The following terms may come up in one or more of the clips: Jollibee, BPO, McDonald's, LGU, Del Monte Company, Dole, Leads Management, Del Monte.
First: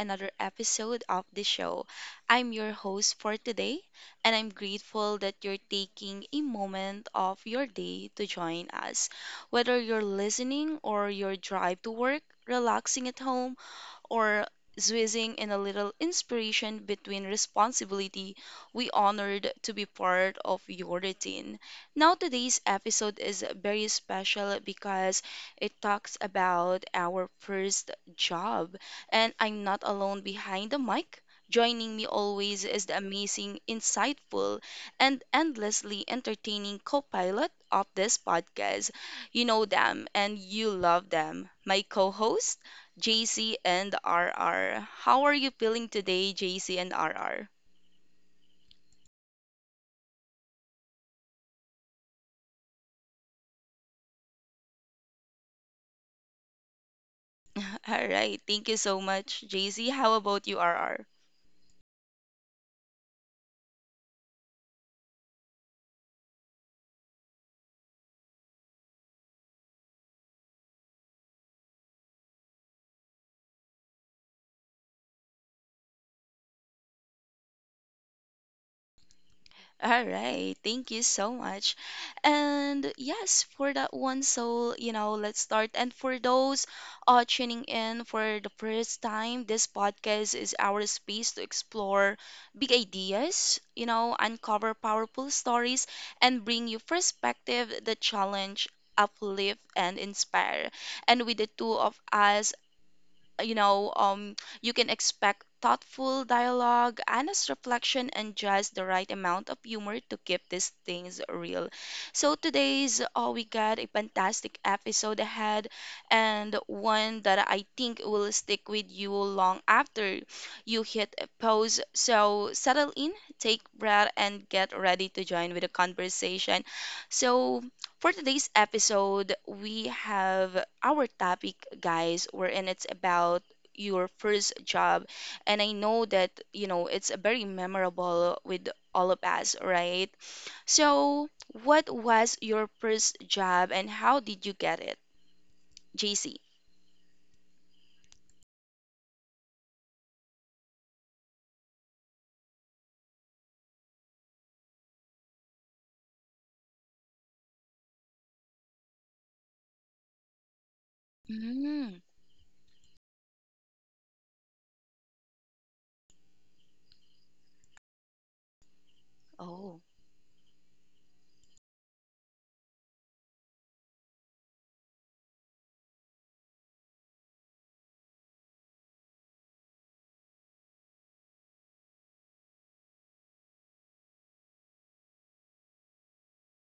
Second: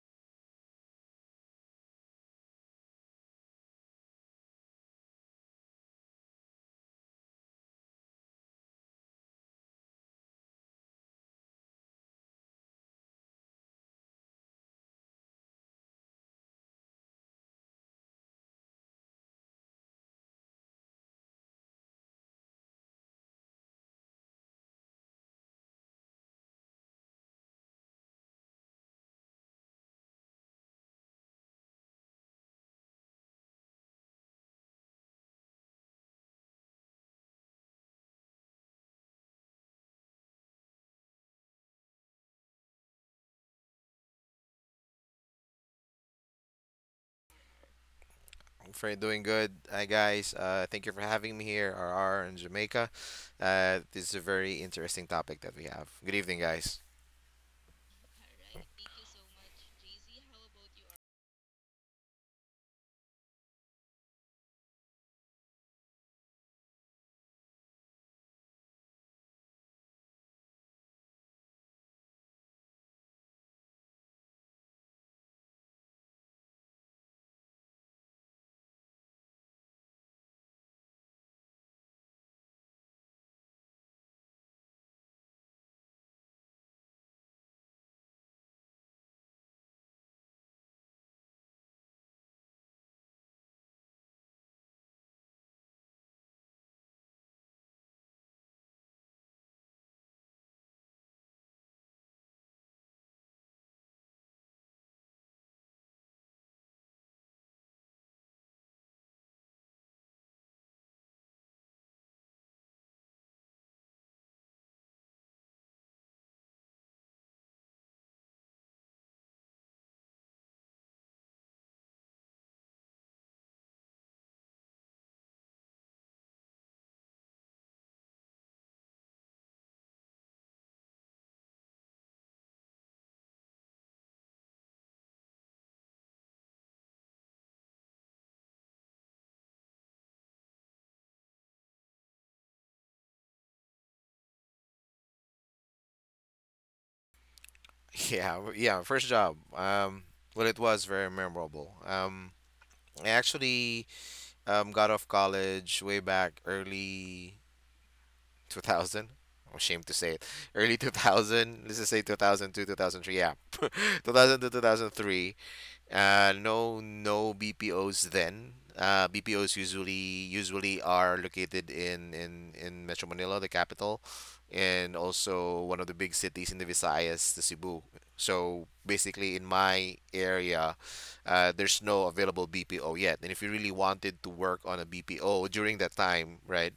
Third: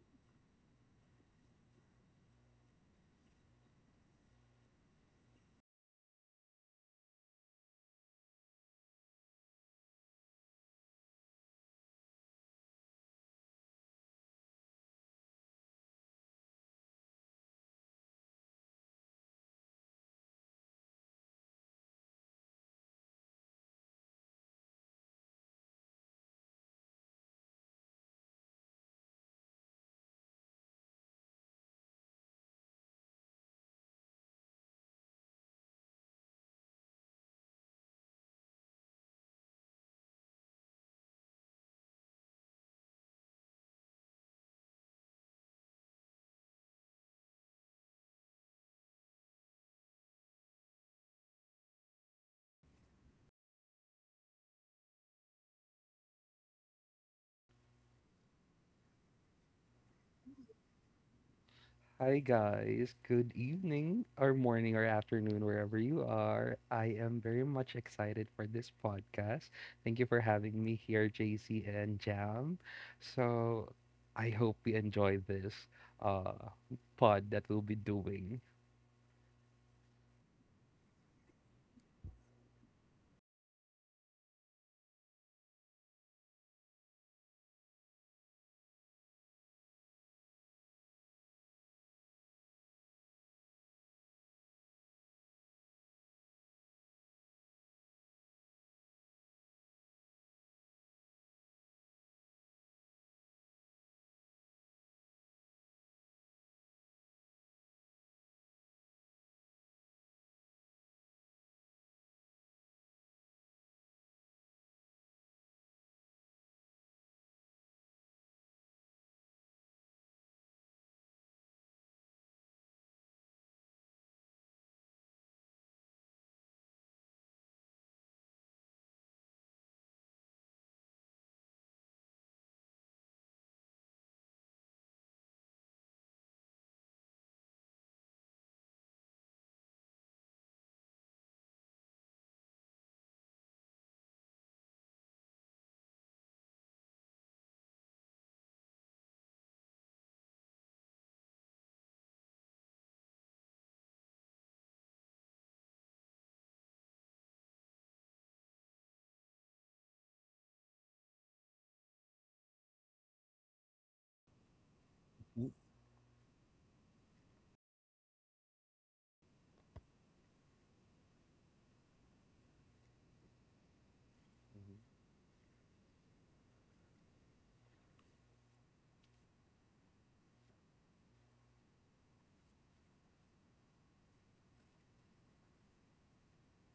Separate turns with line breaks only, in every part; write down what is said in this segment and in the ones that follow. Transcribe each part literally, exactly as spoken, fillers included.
another episode of the show. I'm your host for today, and I'm grateful that you're taking a moment of your day to join us. Whether you're listening or your drive to work, relaxing at home, or squeezing in a little inspiration between responsibility, we honored to be part of your routine. Now, today's episode is very special because it talks about our first job, and I'm not alone behind the mic. Joining me always is the amazing, insightful, and endlessly entertaining co pilot of this podcast. You know them and you love them. My co host? J C and R R, how are you feeling today, J C and R R?
For doing good. Hi guys, uh, thank you for having me here, R R in Jamaica. Uh, this is a very interesting topic that we have. Good evening, guys.
All right. Thank you so much, J C. How about you, R R?
Hi guys, good evening or morning or afternoon wherever you are. I am very much excited for this podcast. Thank you for having me here, J C and Jam. So I hope we enjoy this uh pod that we'll be doing.
All right, thank you so much. And yes, for that one, so you know, let's start. And for those uh, tuning in for the first time, this podcast is our space to explore big ideas, you know, uncover powerful stories, and bring you perspective, the challenge, uplift, and inspire. And with the two of us, you know, um, you can expect thoughtful dialogue, honest reflection, and just the right amount of humor to keep these things real. So today's, oh, we got a fantastic episode ahead, and one that I think will stick with you long after you hit pause. So settle in, take breath, and get ready to join with the conversation. So for today's episode, we have our topic, guys, wherein it's about your first job. And I know that, you know, it's very memorable with all of us, right? So, what was your first job and how did you get it, J C?
Yeah, w- yeah. First job. Um, well, it was very memorable. Um, I actually um got off college way back early two thousand. I'm ashamed to say it. Early two thousand. Let's just say
Mm,
two thousand two, two thousand three. Yeah, two thousand two, two thousand three.
Mm.
Uh, no, no B P Os then. Uh, B P Os
oh,
usually usually are located in in in Metro Manila, the capital, and also one of the big cities in the Visayas, the Cebu. So basically, in my area, uh, there's no available B P O yet. And if you really wanted to work on a B P O during that time, right?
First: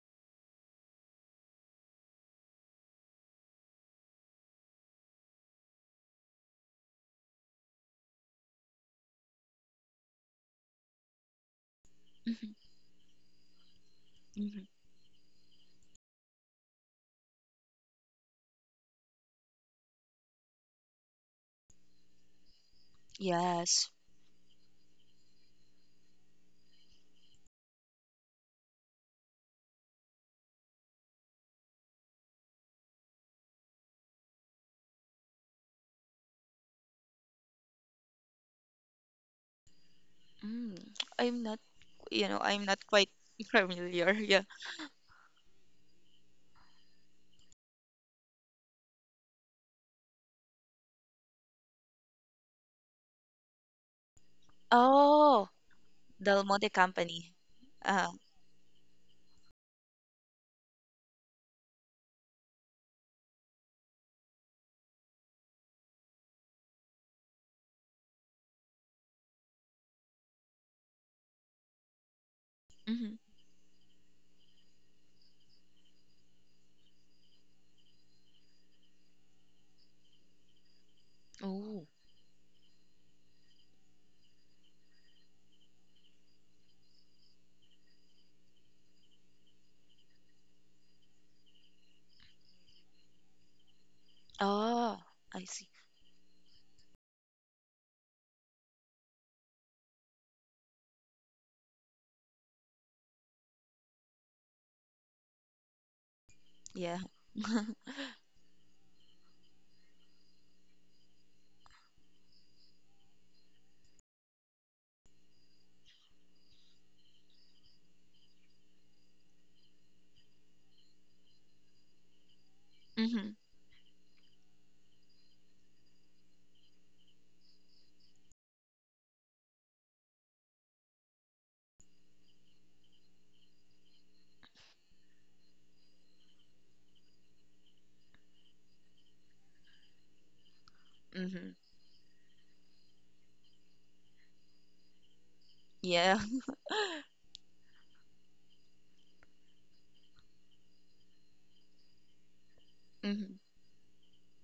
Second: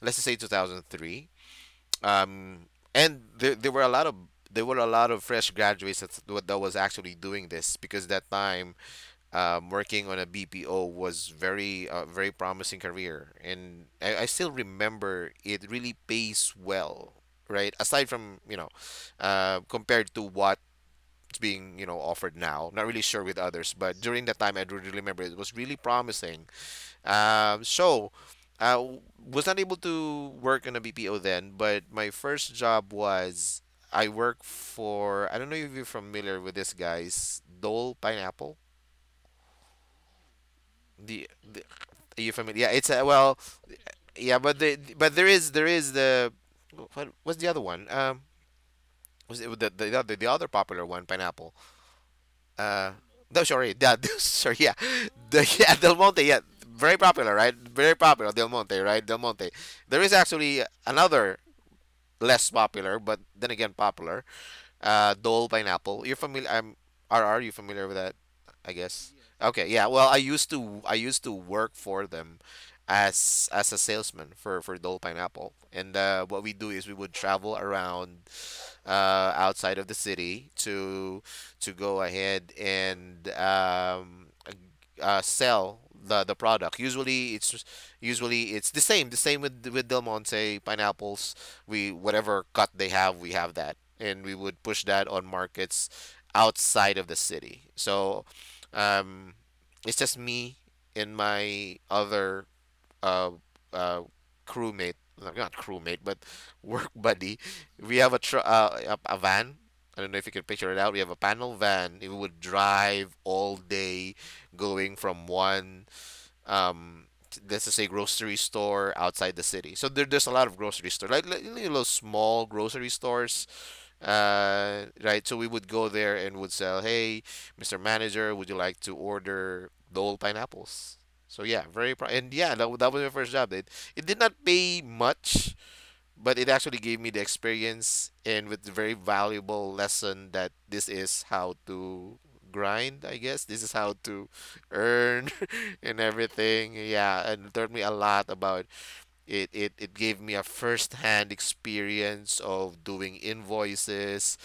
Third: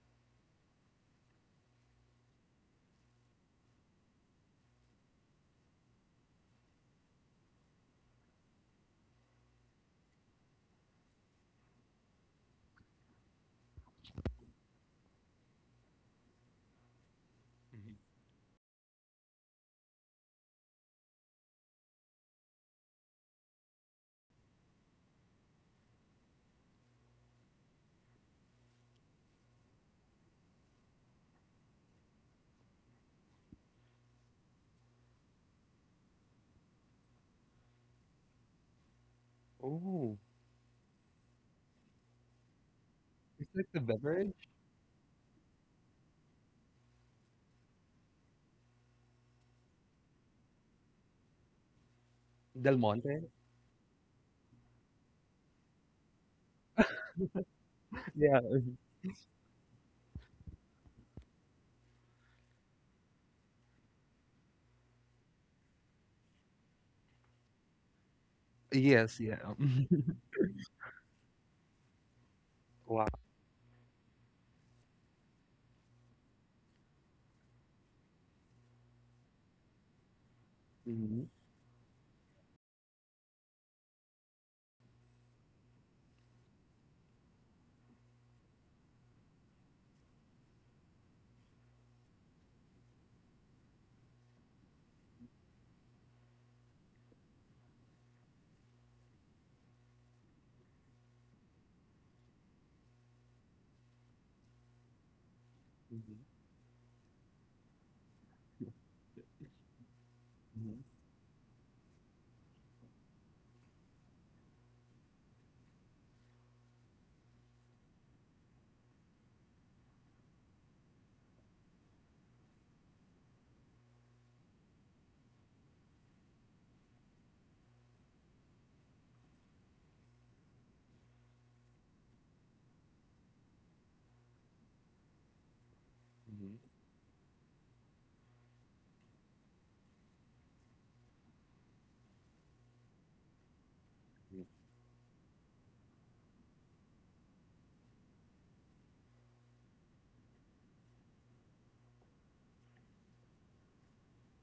Let's just say two thousand three. Um, and there there were a lot of there were a lot of fresh graduates that that was actually doing this because that time, um, working on a B P O was very uh, very promising career, and I, I still
mhm.
remember it really pays well, right?
Mhm.
Aside from, you know, uh, compared to what's being, you know, offered now, not really sure with others,
Yes.
but during that time I do really remember it was really promising. Um, so, I w- was not able to work on a B P O then, but my first job was I work for, I don't know if you're familiar with this guys, Dole Pineapple.
Oh,
Mm,
The,
I'm not,
the are
you
you
know, I'm
familiar? Yeah,
not
it's a,
quite
well,
it's like the
familiar.
beverage.
yeah,
Yeah.
but the but there is there is the, what was the other one? Um, was it the, the other the other popular one, pineapple?
Del
Uh,
Monte.
no, sorry, that sorry, yeah, the
Oh,
yeah Del Monte, yeah,
Del Monte
very popular,
Company.
right? Very
Uh,
popular,
Yeah.
Del Monte, right? Del Monte. There is actually another less popular, but then again popular, uh, Dole pineapple. You're familiar? I'm R R. You familiar with that? I guess.
Yes, yeah.
Okay. Yeah. Well, I used to I used to work for them
Wow.
mm-hmm.
as as a salesman for for Dole pineapple, and uh, what we do is we would travel around, uh, outside of the city to
Mhm.
to
Oh.
go ahead and um, uh, sell the the product. Usually it's usually it's the same the same with with Del Monte pineapples. We, whatever cut they have, we have that, and we would push
Oh,
that on
I see.
markets outside of the city. So, um, it's just me and my other uh, uh, crewmate, no, not crewmate, but
Mhm.
work
Yeah.
buddy. We have a tr uh, a, a van. I don't know if you can picture
Mhm.
it out. We have a panel van. It would drive all day, going from one um t- let's just say grocery store outside the city. So there, there's a lot of grocery store, like, like little small grocery
Mm-hmm.
stores, uh, right. So we would go there and would sell, "Hey, mister Manager, would you like to order Dole pineapples?" So yeah, very pro and yeah, that, wa- that was my first job. It it did not pay much, but it
Mhm.
actually gave me the experience and with the very valuable lesson that this is
Mm-hmm.
how to grind, I guess. This is how to
Mhm.
earn, and
Yeah.
everything. Yeah, and it taught me a lot about it. It it gave me a first-hand experience of doing
Mm-hmm.
invoices,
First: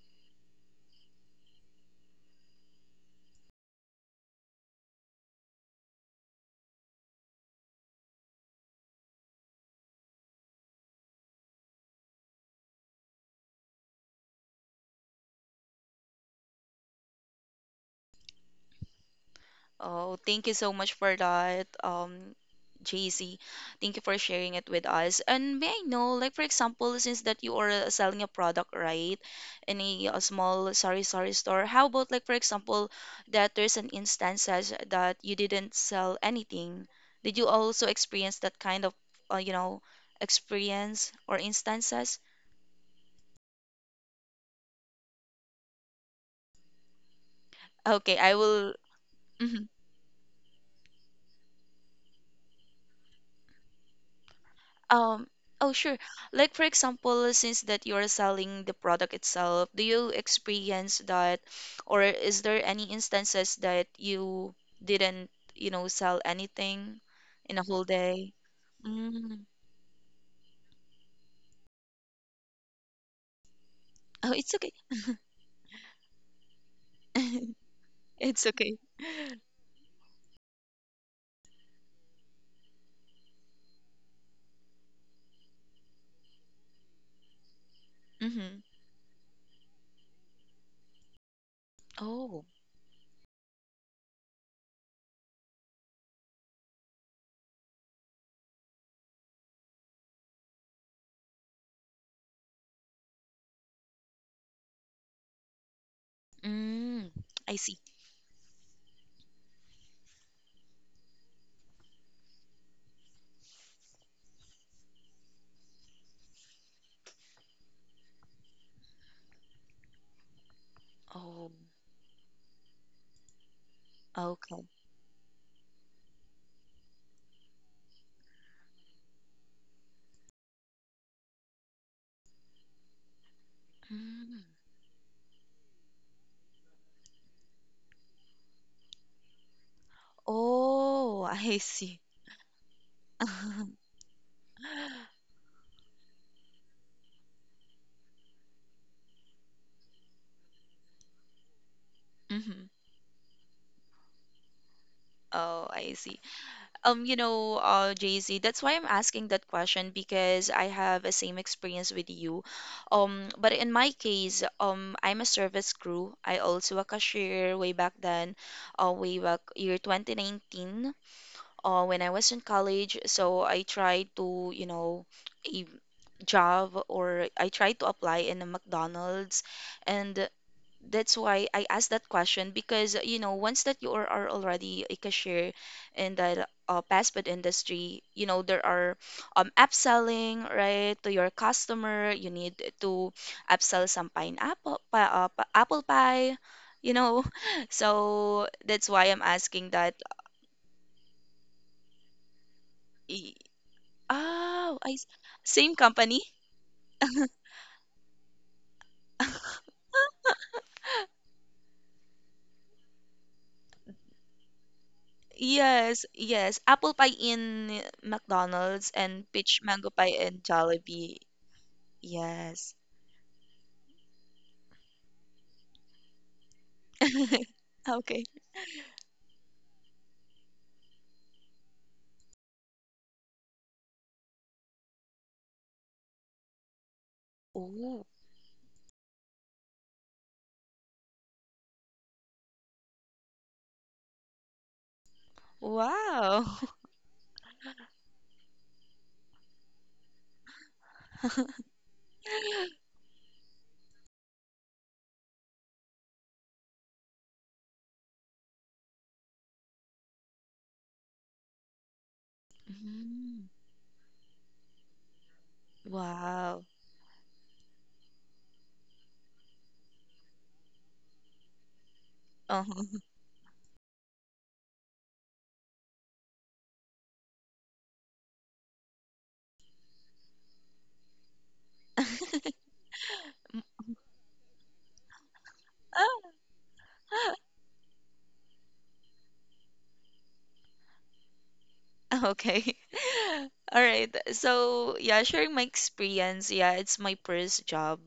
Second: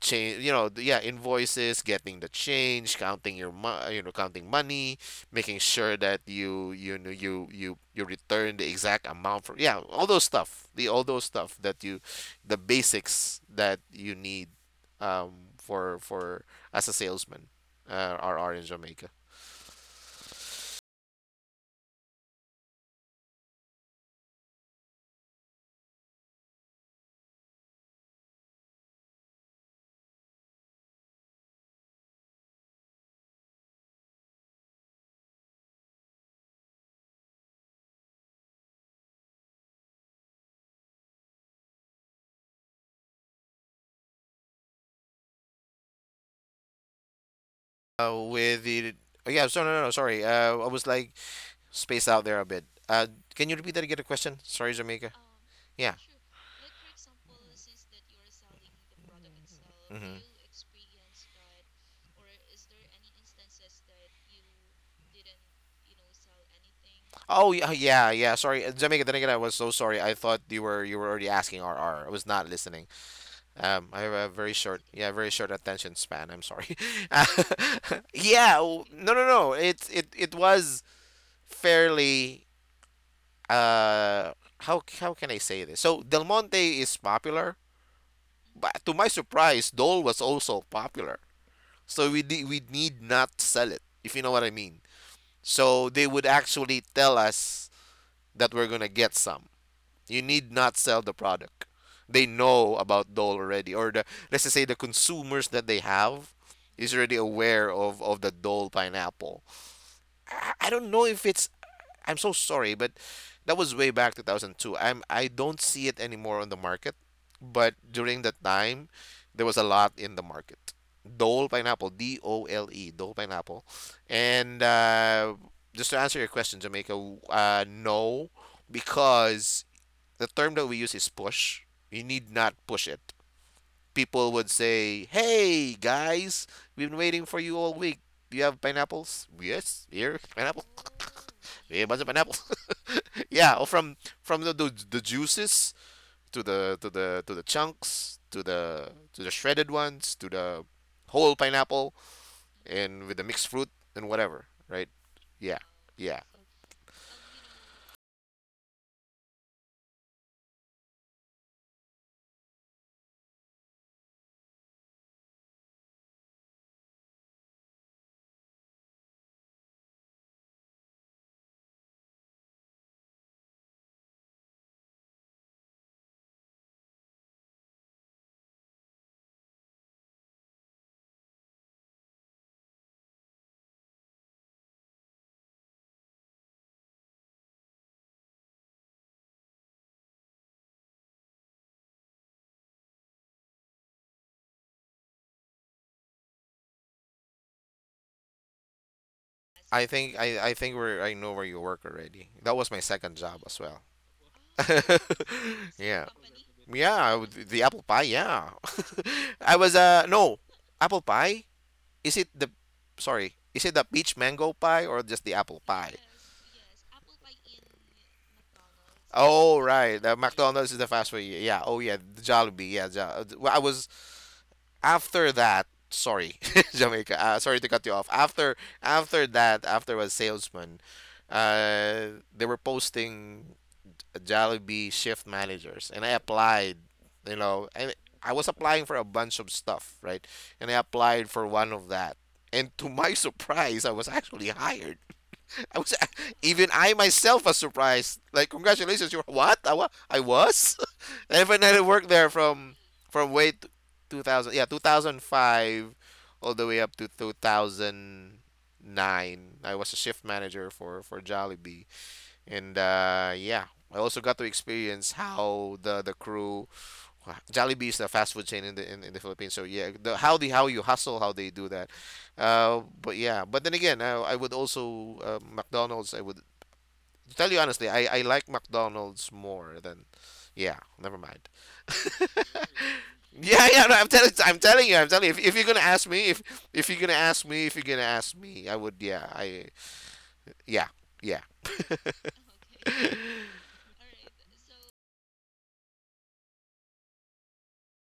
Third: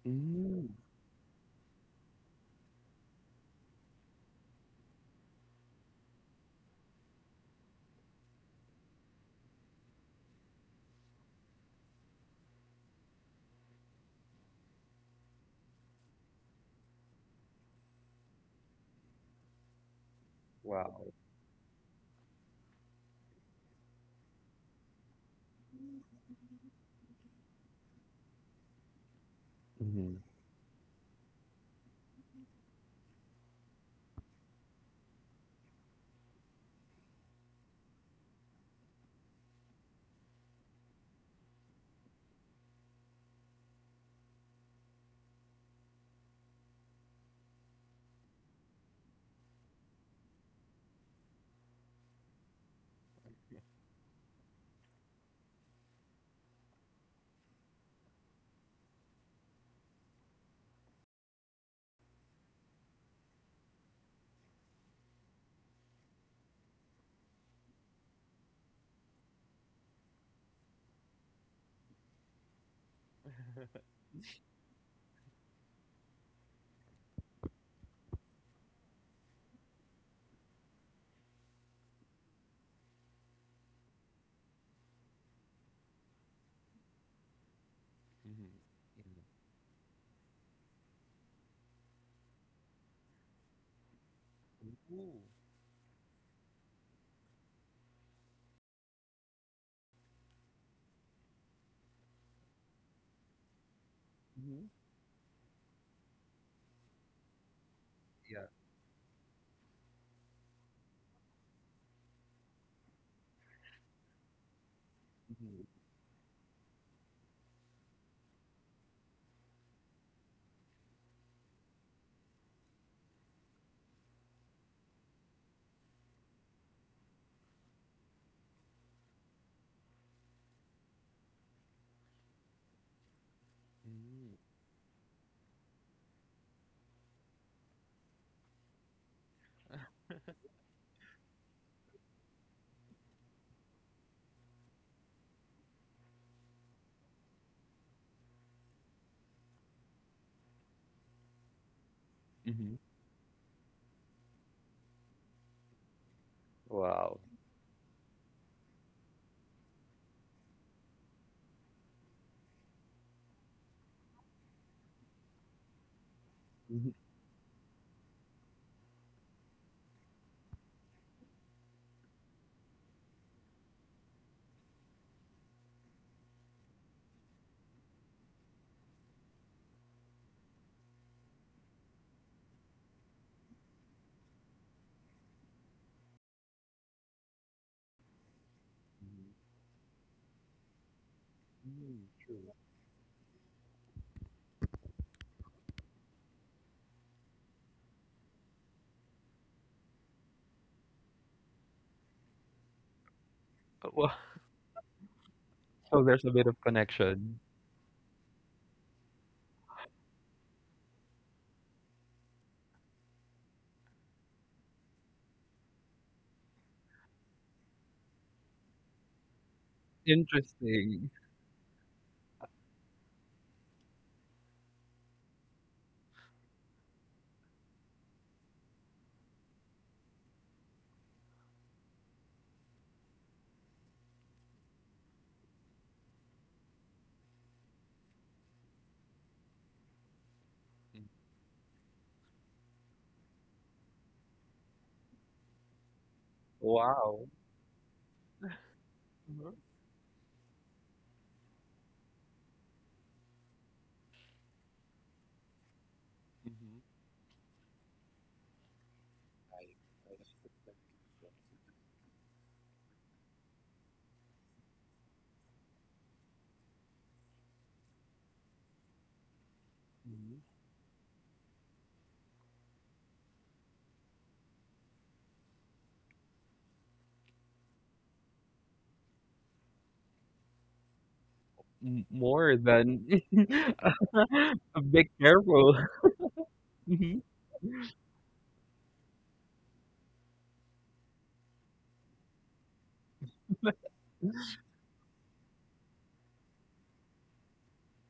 change, you know,
Mm.
yeah, invoices, getting the change, counting your mo- you know, counting money, making sure that you you know you you you return the exact amount for, yeah, all those stuff, the all those stuff that you, the basics that you need, um for for as a salesman, uh, are are in Jamaica
Oh, thank you so much
Wow.
for that, um, J C. Thank you for sharing it with us. And may I know, like for example, since that you are uh, selling a product, right, in a,
Mhm.
uh small, sorry sorry store, how about like for example that there's an instances that you didn't sell anything? Did you also experience that kind of, uh, you know, experience or instances?
uh
Okay, I
with
will.
the. Oh, yeah, so
Mm-hmm.
no no no sorry, uh I was like spaced out there a bit, uh can you repeat that again the question, sorry Jamaica?
Um, oh,
Yeah.
sure. Like for example, since that you're selling the product itself, do you
Hmm.
experience that, or is there any instances that you didn't, you know, sell anything
Oh,
in a
yeah,
whole
yeah, yeah.
day?
Sorry, uh, Jamaica. Then again, I
Mm.
was so sorry. I thought you were you were already asking R R. I was not listening. Um, I have a
Oh,
very
it's okay.
short, yeah, very short attention span. I'm sorry. Uh,
It's
yeah,
okay.
w- no, no, no. It it it was fairly. Uh, how how can I say this? So Del Monte is popular,
Mhm.
Mm-hmm.
but to my
Mhm.
surprise, Dole was also popular. So we de-
Oh.
we need not sell it, if you know what I mean.
Ooh.
So they would actually tell us that we're gonna get some. You need not sell the product. They know about Dole already, or the, let's just say
Mhm.
the consumers that they have is
Mm.
already
I
aware
see.
of of the
Yeah.
Dole pineapple. I, I don't know if it's. I'm so sorry, but that was way back two thousand two. I'm I don't
Mhm.
see it anymore on the market, but during that time, there was a lot in the market. Dole
Oh.
pineapple, D O L E, Dole pineapple, and
Okay.
uh, just to answer your question, Jamaica, uh, no, because the term that we use is push. You need not push it. People
Mhm.
Mm.
would say, "Hey guys, we've been waiting for you all week. Do you have pineapples? Yes, here pineapple.
Oh, I
we have a
see.
bunch of pineapples." Yeah, or from from the, the the juices to the to the to the chunks to the to the shredded ones to the whole pineapple
Mm-hmm.
Mhm.
and with the mixed fruit and whatever, right? Yeah,
Oh, I
yeah.
see. Um, you
Wow.
know, uh, Jay-Z, that's why I'm asking that question because I have a same experience with you. Um, but in my case, um, I'm a service crew. I also a
Mhm.
cashier way back then, uh, way back year twenty nineteen, uh, when I was in college. So I tried to, you know, a job or I tried to apply in a McDonald's, and that's why I asked that question because uh, you know once that you are, are already a cashier in the uh, fast food industry, you know there are
Mhm.
um upselling right to your
Mhm.
customer. You
True.
need to upsell some pineapple pa, uh, pa- apple pie, you know. So that's why I'm asking
I
that.
think I, I think we're, I know where you work already. That was my second
Y-
job as well.
Uh, Wow.
Oh, I s- same
So
Yeah.
company.
there's a bit of
Yeah,
connection.
th- the apple pie, yeah. I was uh no, apple pie? Is it the, sorry, is it the peach mango pie or just the apple pie?
Yes, yes. Apple pie in McDonald's and
Oh,
peach mango
right.
pie
The
in
McDonald's is the
Interesting.
fast
Jollibee.
food. Yeah. Oh, yeah. The Jollibee.
Yes.
Yeah. Jo- uh, well, I was after that. Sorry, Jamaica. Uh, sorry to cut you off.
Okay.
After after that, after I was salesman, uh, they were posting Jollibee shift managers, and I applied. You know, and
Oh,
I was applying for a bunch of stuff, right? And I
Mhm.
applied for one of that. And to my surprise, I was actually hired. I was
wow.
even I
Wow.
myself was surprised. Like, congratulations, you're
Mhm.
what? I, wa- I was. And when I worked there from from way t- two thousand, yeah, two thousand five all the way
Mhm.
up to two thousand nine. I was a shift manager for for Jollibee. And uh,
Mm.
yeah, I also got to experience how the the
Wow.
crew, Jollibee is the fast food chain in the in, in the Philippines. So yeah, the, how
Mhm.
the how you hustle, how they do that. Uh,
Uh-huh.
but yeah, but then again, I, I would also, uh, McDonald's. I would, to tell you honestly, I I like McDonald's more than. Yeah, never mind.
M- More than.
Yeah, yeah, no, I'm telling, I'm
a
telling you, I'm
Be
telling you. If, if you're
careful.
gonna ask me, if if you're gonna
Mhm.
ask me, if you're gonna ask me, I would, yeah, I, yeah, yeah,
Okay. All right. So, yeah, sharing my experience. Yeah, it's my first job.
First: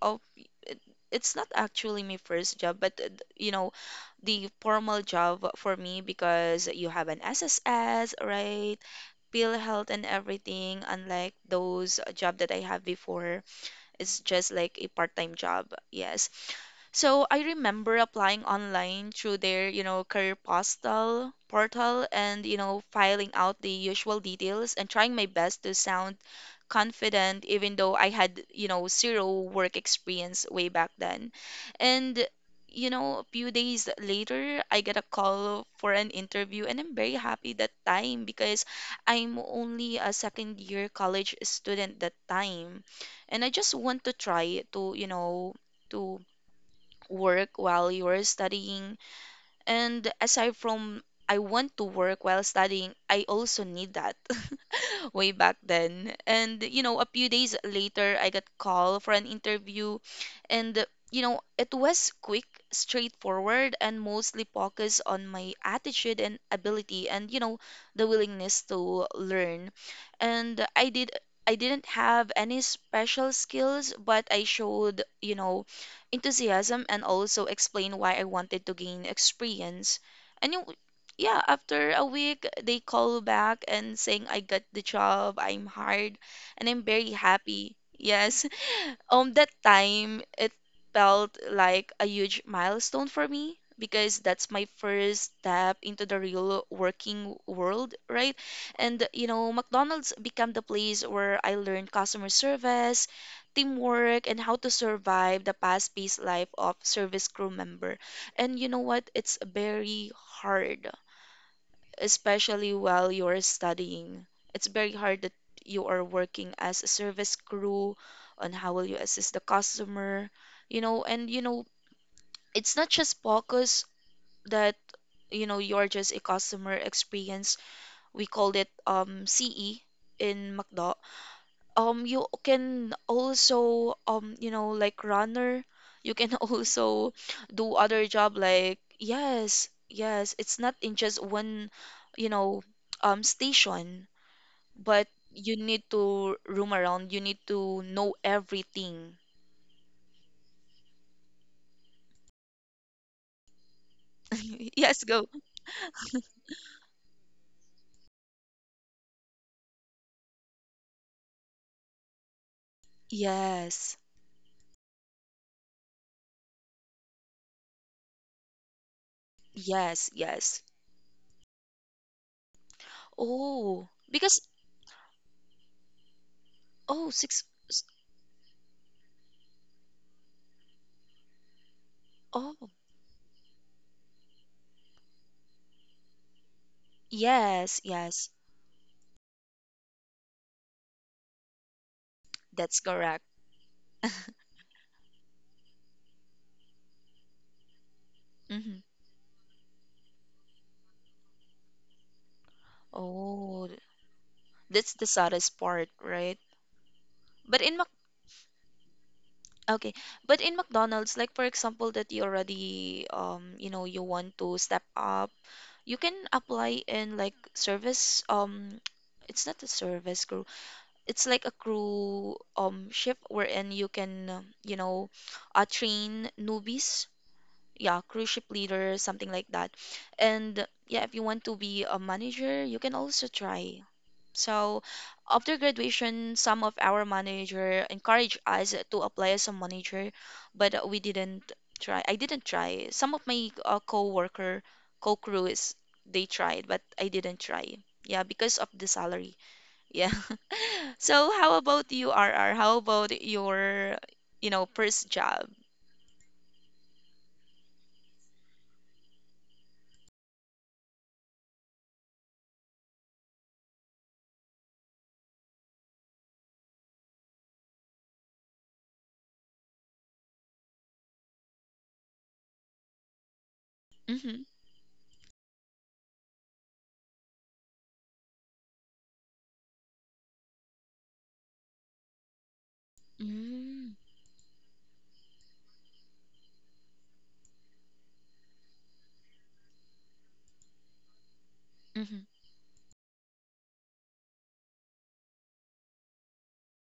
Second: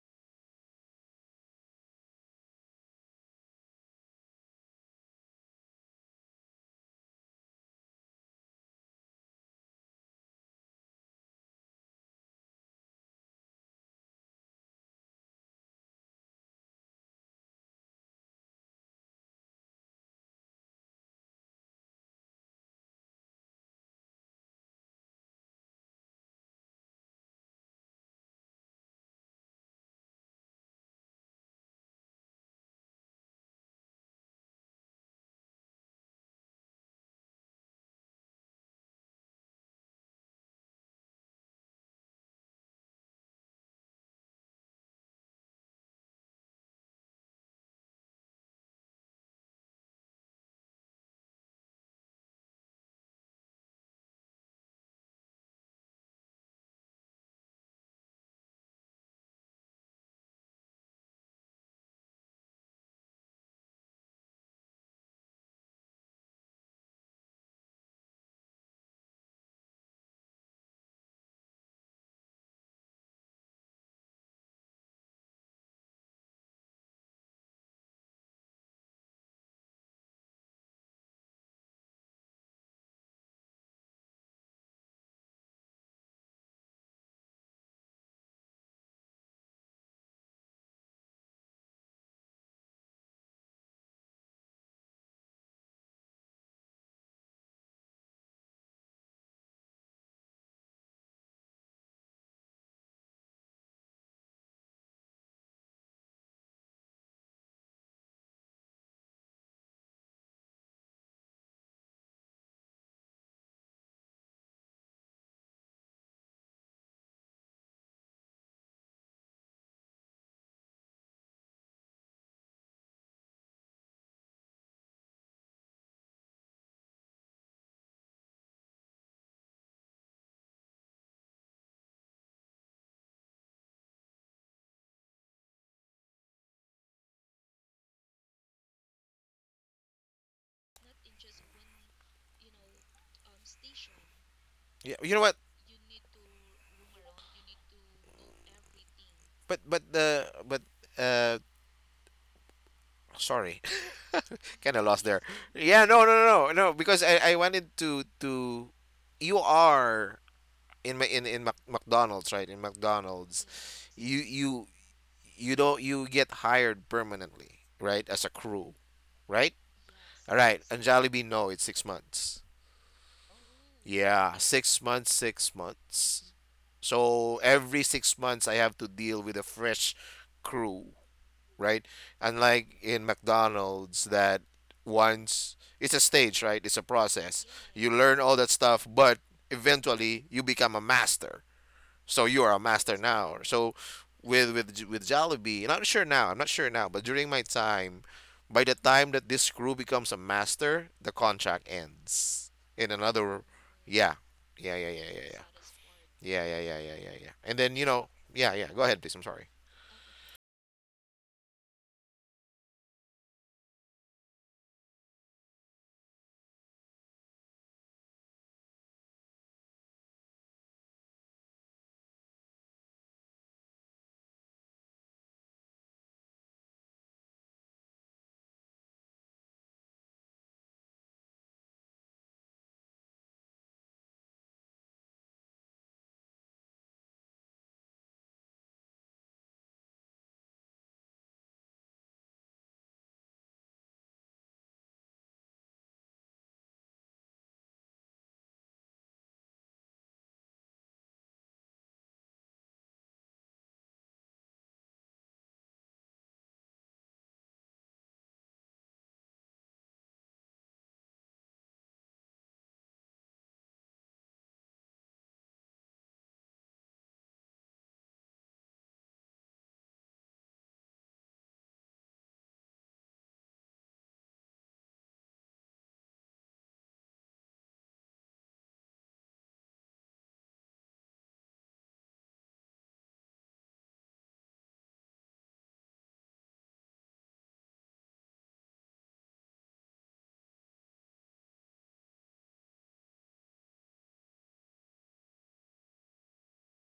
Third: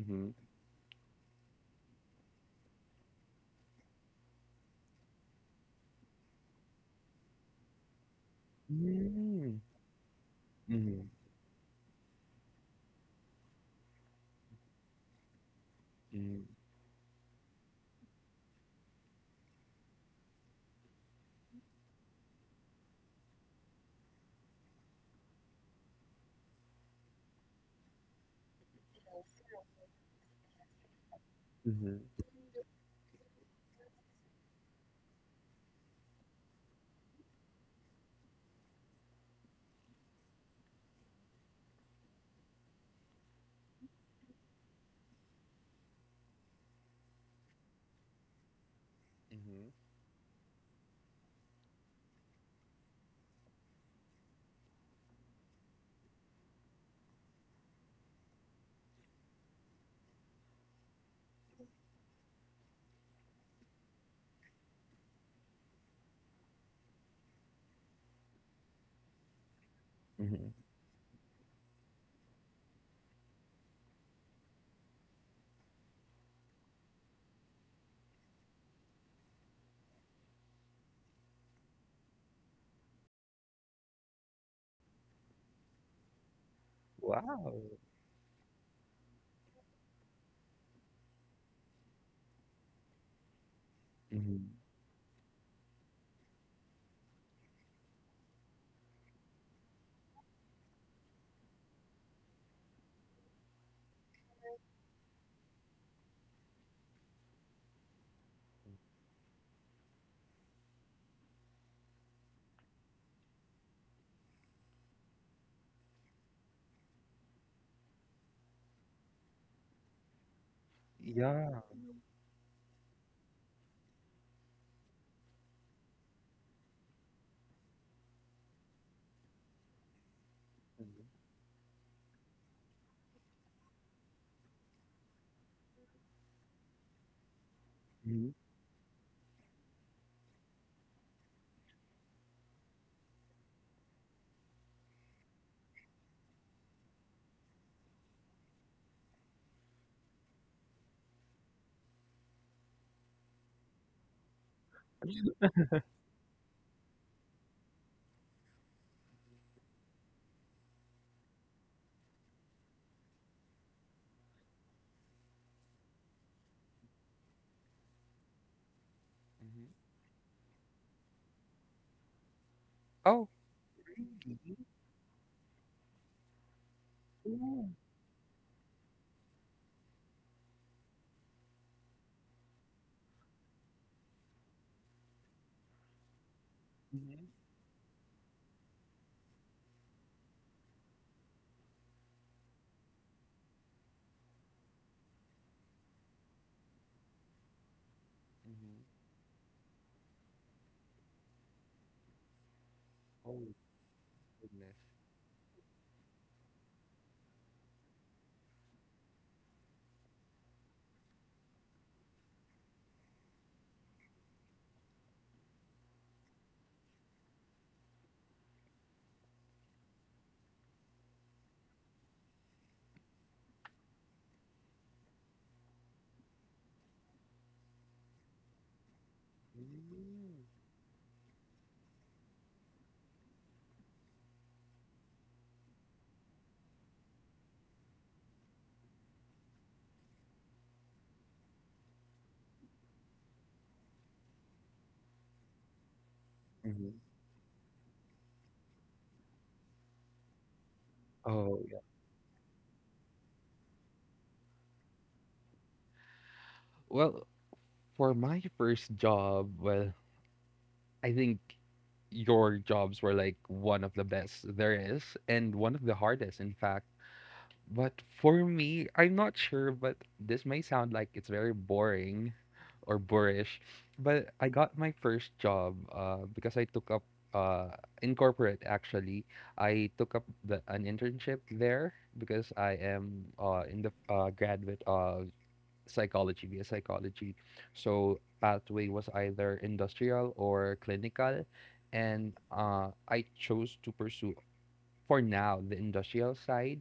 Oh, it, it's not actually my first job, but uh, th- you know, the formal job for me because you have an S S S, right? Bill
Mm.
health and everything,
Mhm.
unlike those job that I have before. It's just like a part-time job.
Mhm.
Yes.
Mhm.
So I remember applying online through their, you know, career postal portal and, you know, filing out the usual details and trying my best to sound confident, even though I had, you know, zero work experience way back then.
Mhm.
And, you know, a few days later, I get a call for an interview, and I'm very happy that time because I'm only a second year college student that time and I just want to try to, you know, to work while you're studying.
Mhm.
And aside from I want to work while studying, I also need that. way back then. And you know, a few days later, I got called for an interview, and you know, it was quick, straightforward, and mostly focused on my attitude and ability, and you know, the willingness to learn.
Mhm.
And I did. I didn't have any special skills, but I showed, you know, enthusiasm and also explained why I wanted to gain experience. And you yeah, after a week, they call back and saying I got the job, I'm hired, and I'm very
Wow.
happy. Yes. Um, that time it felt like a huge milestone for me because that's
Mhm.
my first step into the real working world, right? And you know, McDonald's became the place where I learned customer service, teamwork, and how to survive the fast-paced life of service crew member. And you know what? It's very hard especially while you're studying. It's very hard that you are working as a service crew on how will you assist the customer, you know, and you
Yeah.
know, it's not just focus that you know you're just a customer experience. We called it um C E in McDo. Um you can also um you know like runner, you can also do other
Mhm.
job like yes, yes, it's not in just one, you know um station,
yeah.
but
You know what?
you need to roam around. You need to know everything.
but but the but uh sorry, kind of
Yes,
lost there.
go.
Mhm.
Yeah, no no no no no, because i i wanted to to you are in my in in Mac- McDonald's, right, in McDonald's,
Yes,
you you you don't, you get hired permanently, right, as a crew, right?
Mhm.
yes,
All
yes.
right, and Jollibee no, it's six months.
Oh.
Oh,
Yeah,
because,
Mhm.
six months six months
oh,
so
six
Yeah.
every
s-
six months I have to deal with a fresh crew, right?
oh,
Unlike in McDonald's, that once it's a stage, right? It's a
Mhm.
process.
yes,
You learn
yes,
all that stuff, but eventually you become a master. So you are a
that's
master
correct.
now. So with with with Jollibee, and I'm not sure now. I'm not sure now, but during my time, by the
Hmm.
Mhm.
time that this crew becomes a master, the contract ends. In another,
Oh,
Oh,
yeah,
goodness.
yeah, yeah,
that's the
yeah, yeah, yeah.
saddest part, right?
Yeah, yeah, yeah, yeah, yeah, yeah. And
But
then,
in
you
Mac
know, yeah, yeah. Go ahead, please. I'm sorry.
Okay, but in McDonald's, like for example, that you already um you know you want to step up, you can apply in like service um it's not a service crew. It's like a crew um ship wherein you can um, you know uh, train newbies. Yeah, crew ship leader, something like that.
Mm.
And yeah, if you want to be a manager, you can also try. So after graduation, some of our manager encouraged us to apply as a manager, but we didn't try. I didn't try. Some of my uh, co-worker, co-crews, they tried, but
Mhm.
I didn't try. Yeah, because of the salary. Yeah. So how
Oh, yeah.
about you, R R? How about your, you know, first job?
Well, for my first job, well, I think your jobs were like one of the best there is, and one of the hardest, in fact. But for me, I'm not sure, but this may sound like it's very boring or boorish, but
Mm-hmm.
I got my first job uh, because I took up uh, in corporate actually. I took up the, an internship there because I am uh, in
Mm-hmm.
the uh, graduate of psychology, via psychology. So pathway was either industrial or clinical,
Mm-hmm.
and uh, I chose to pursue, for now, the industrial side.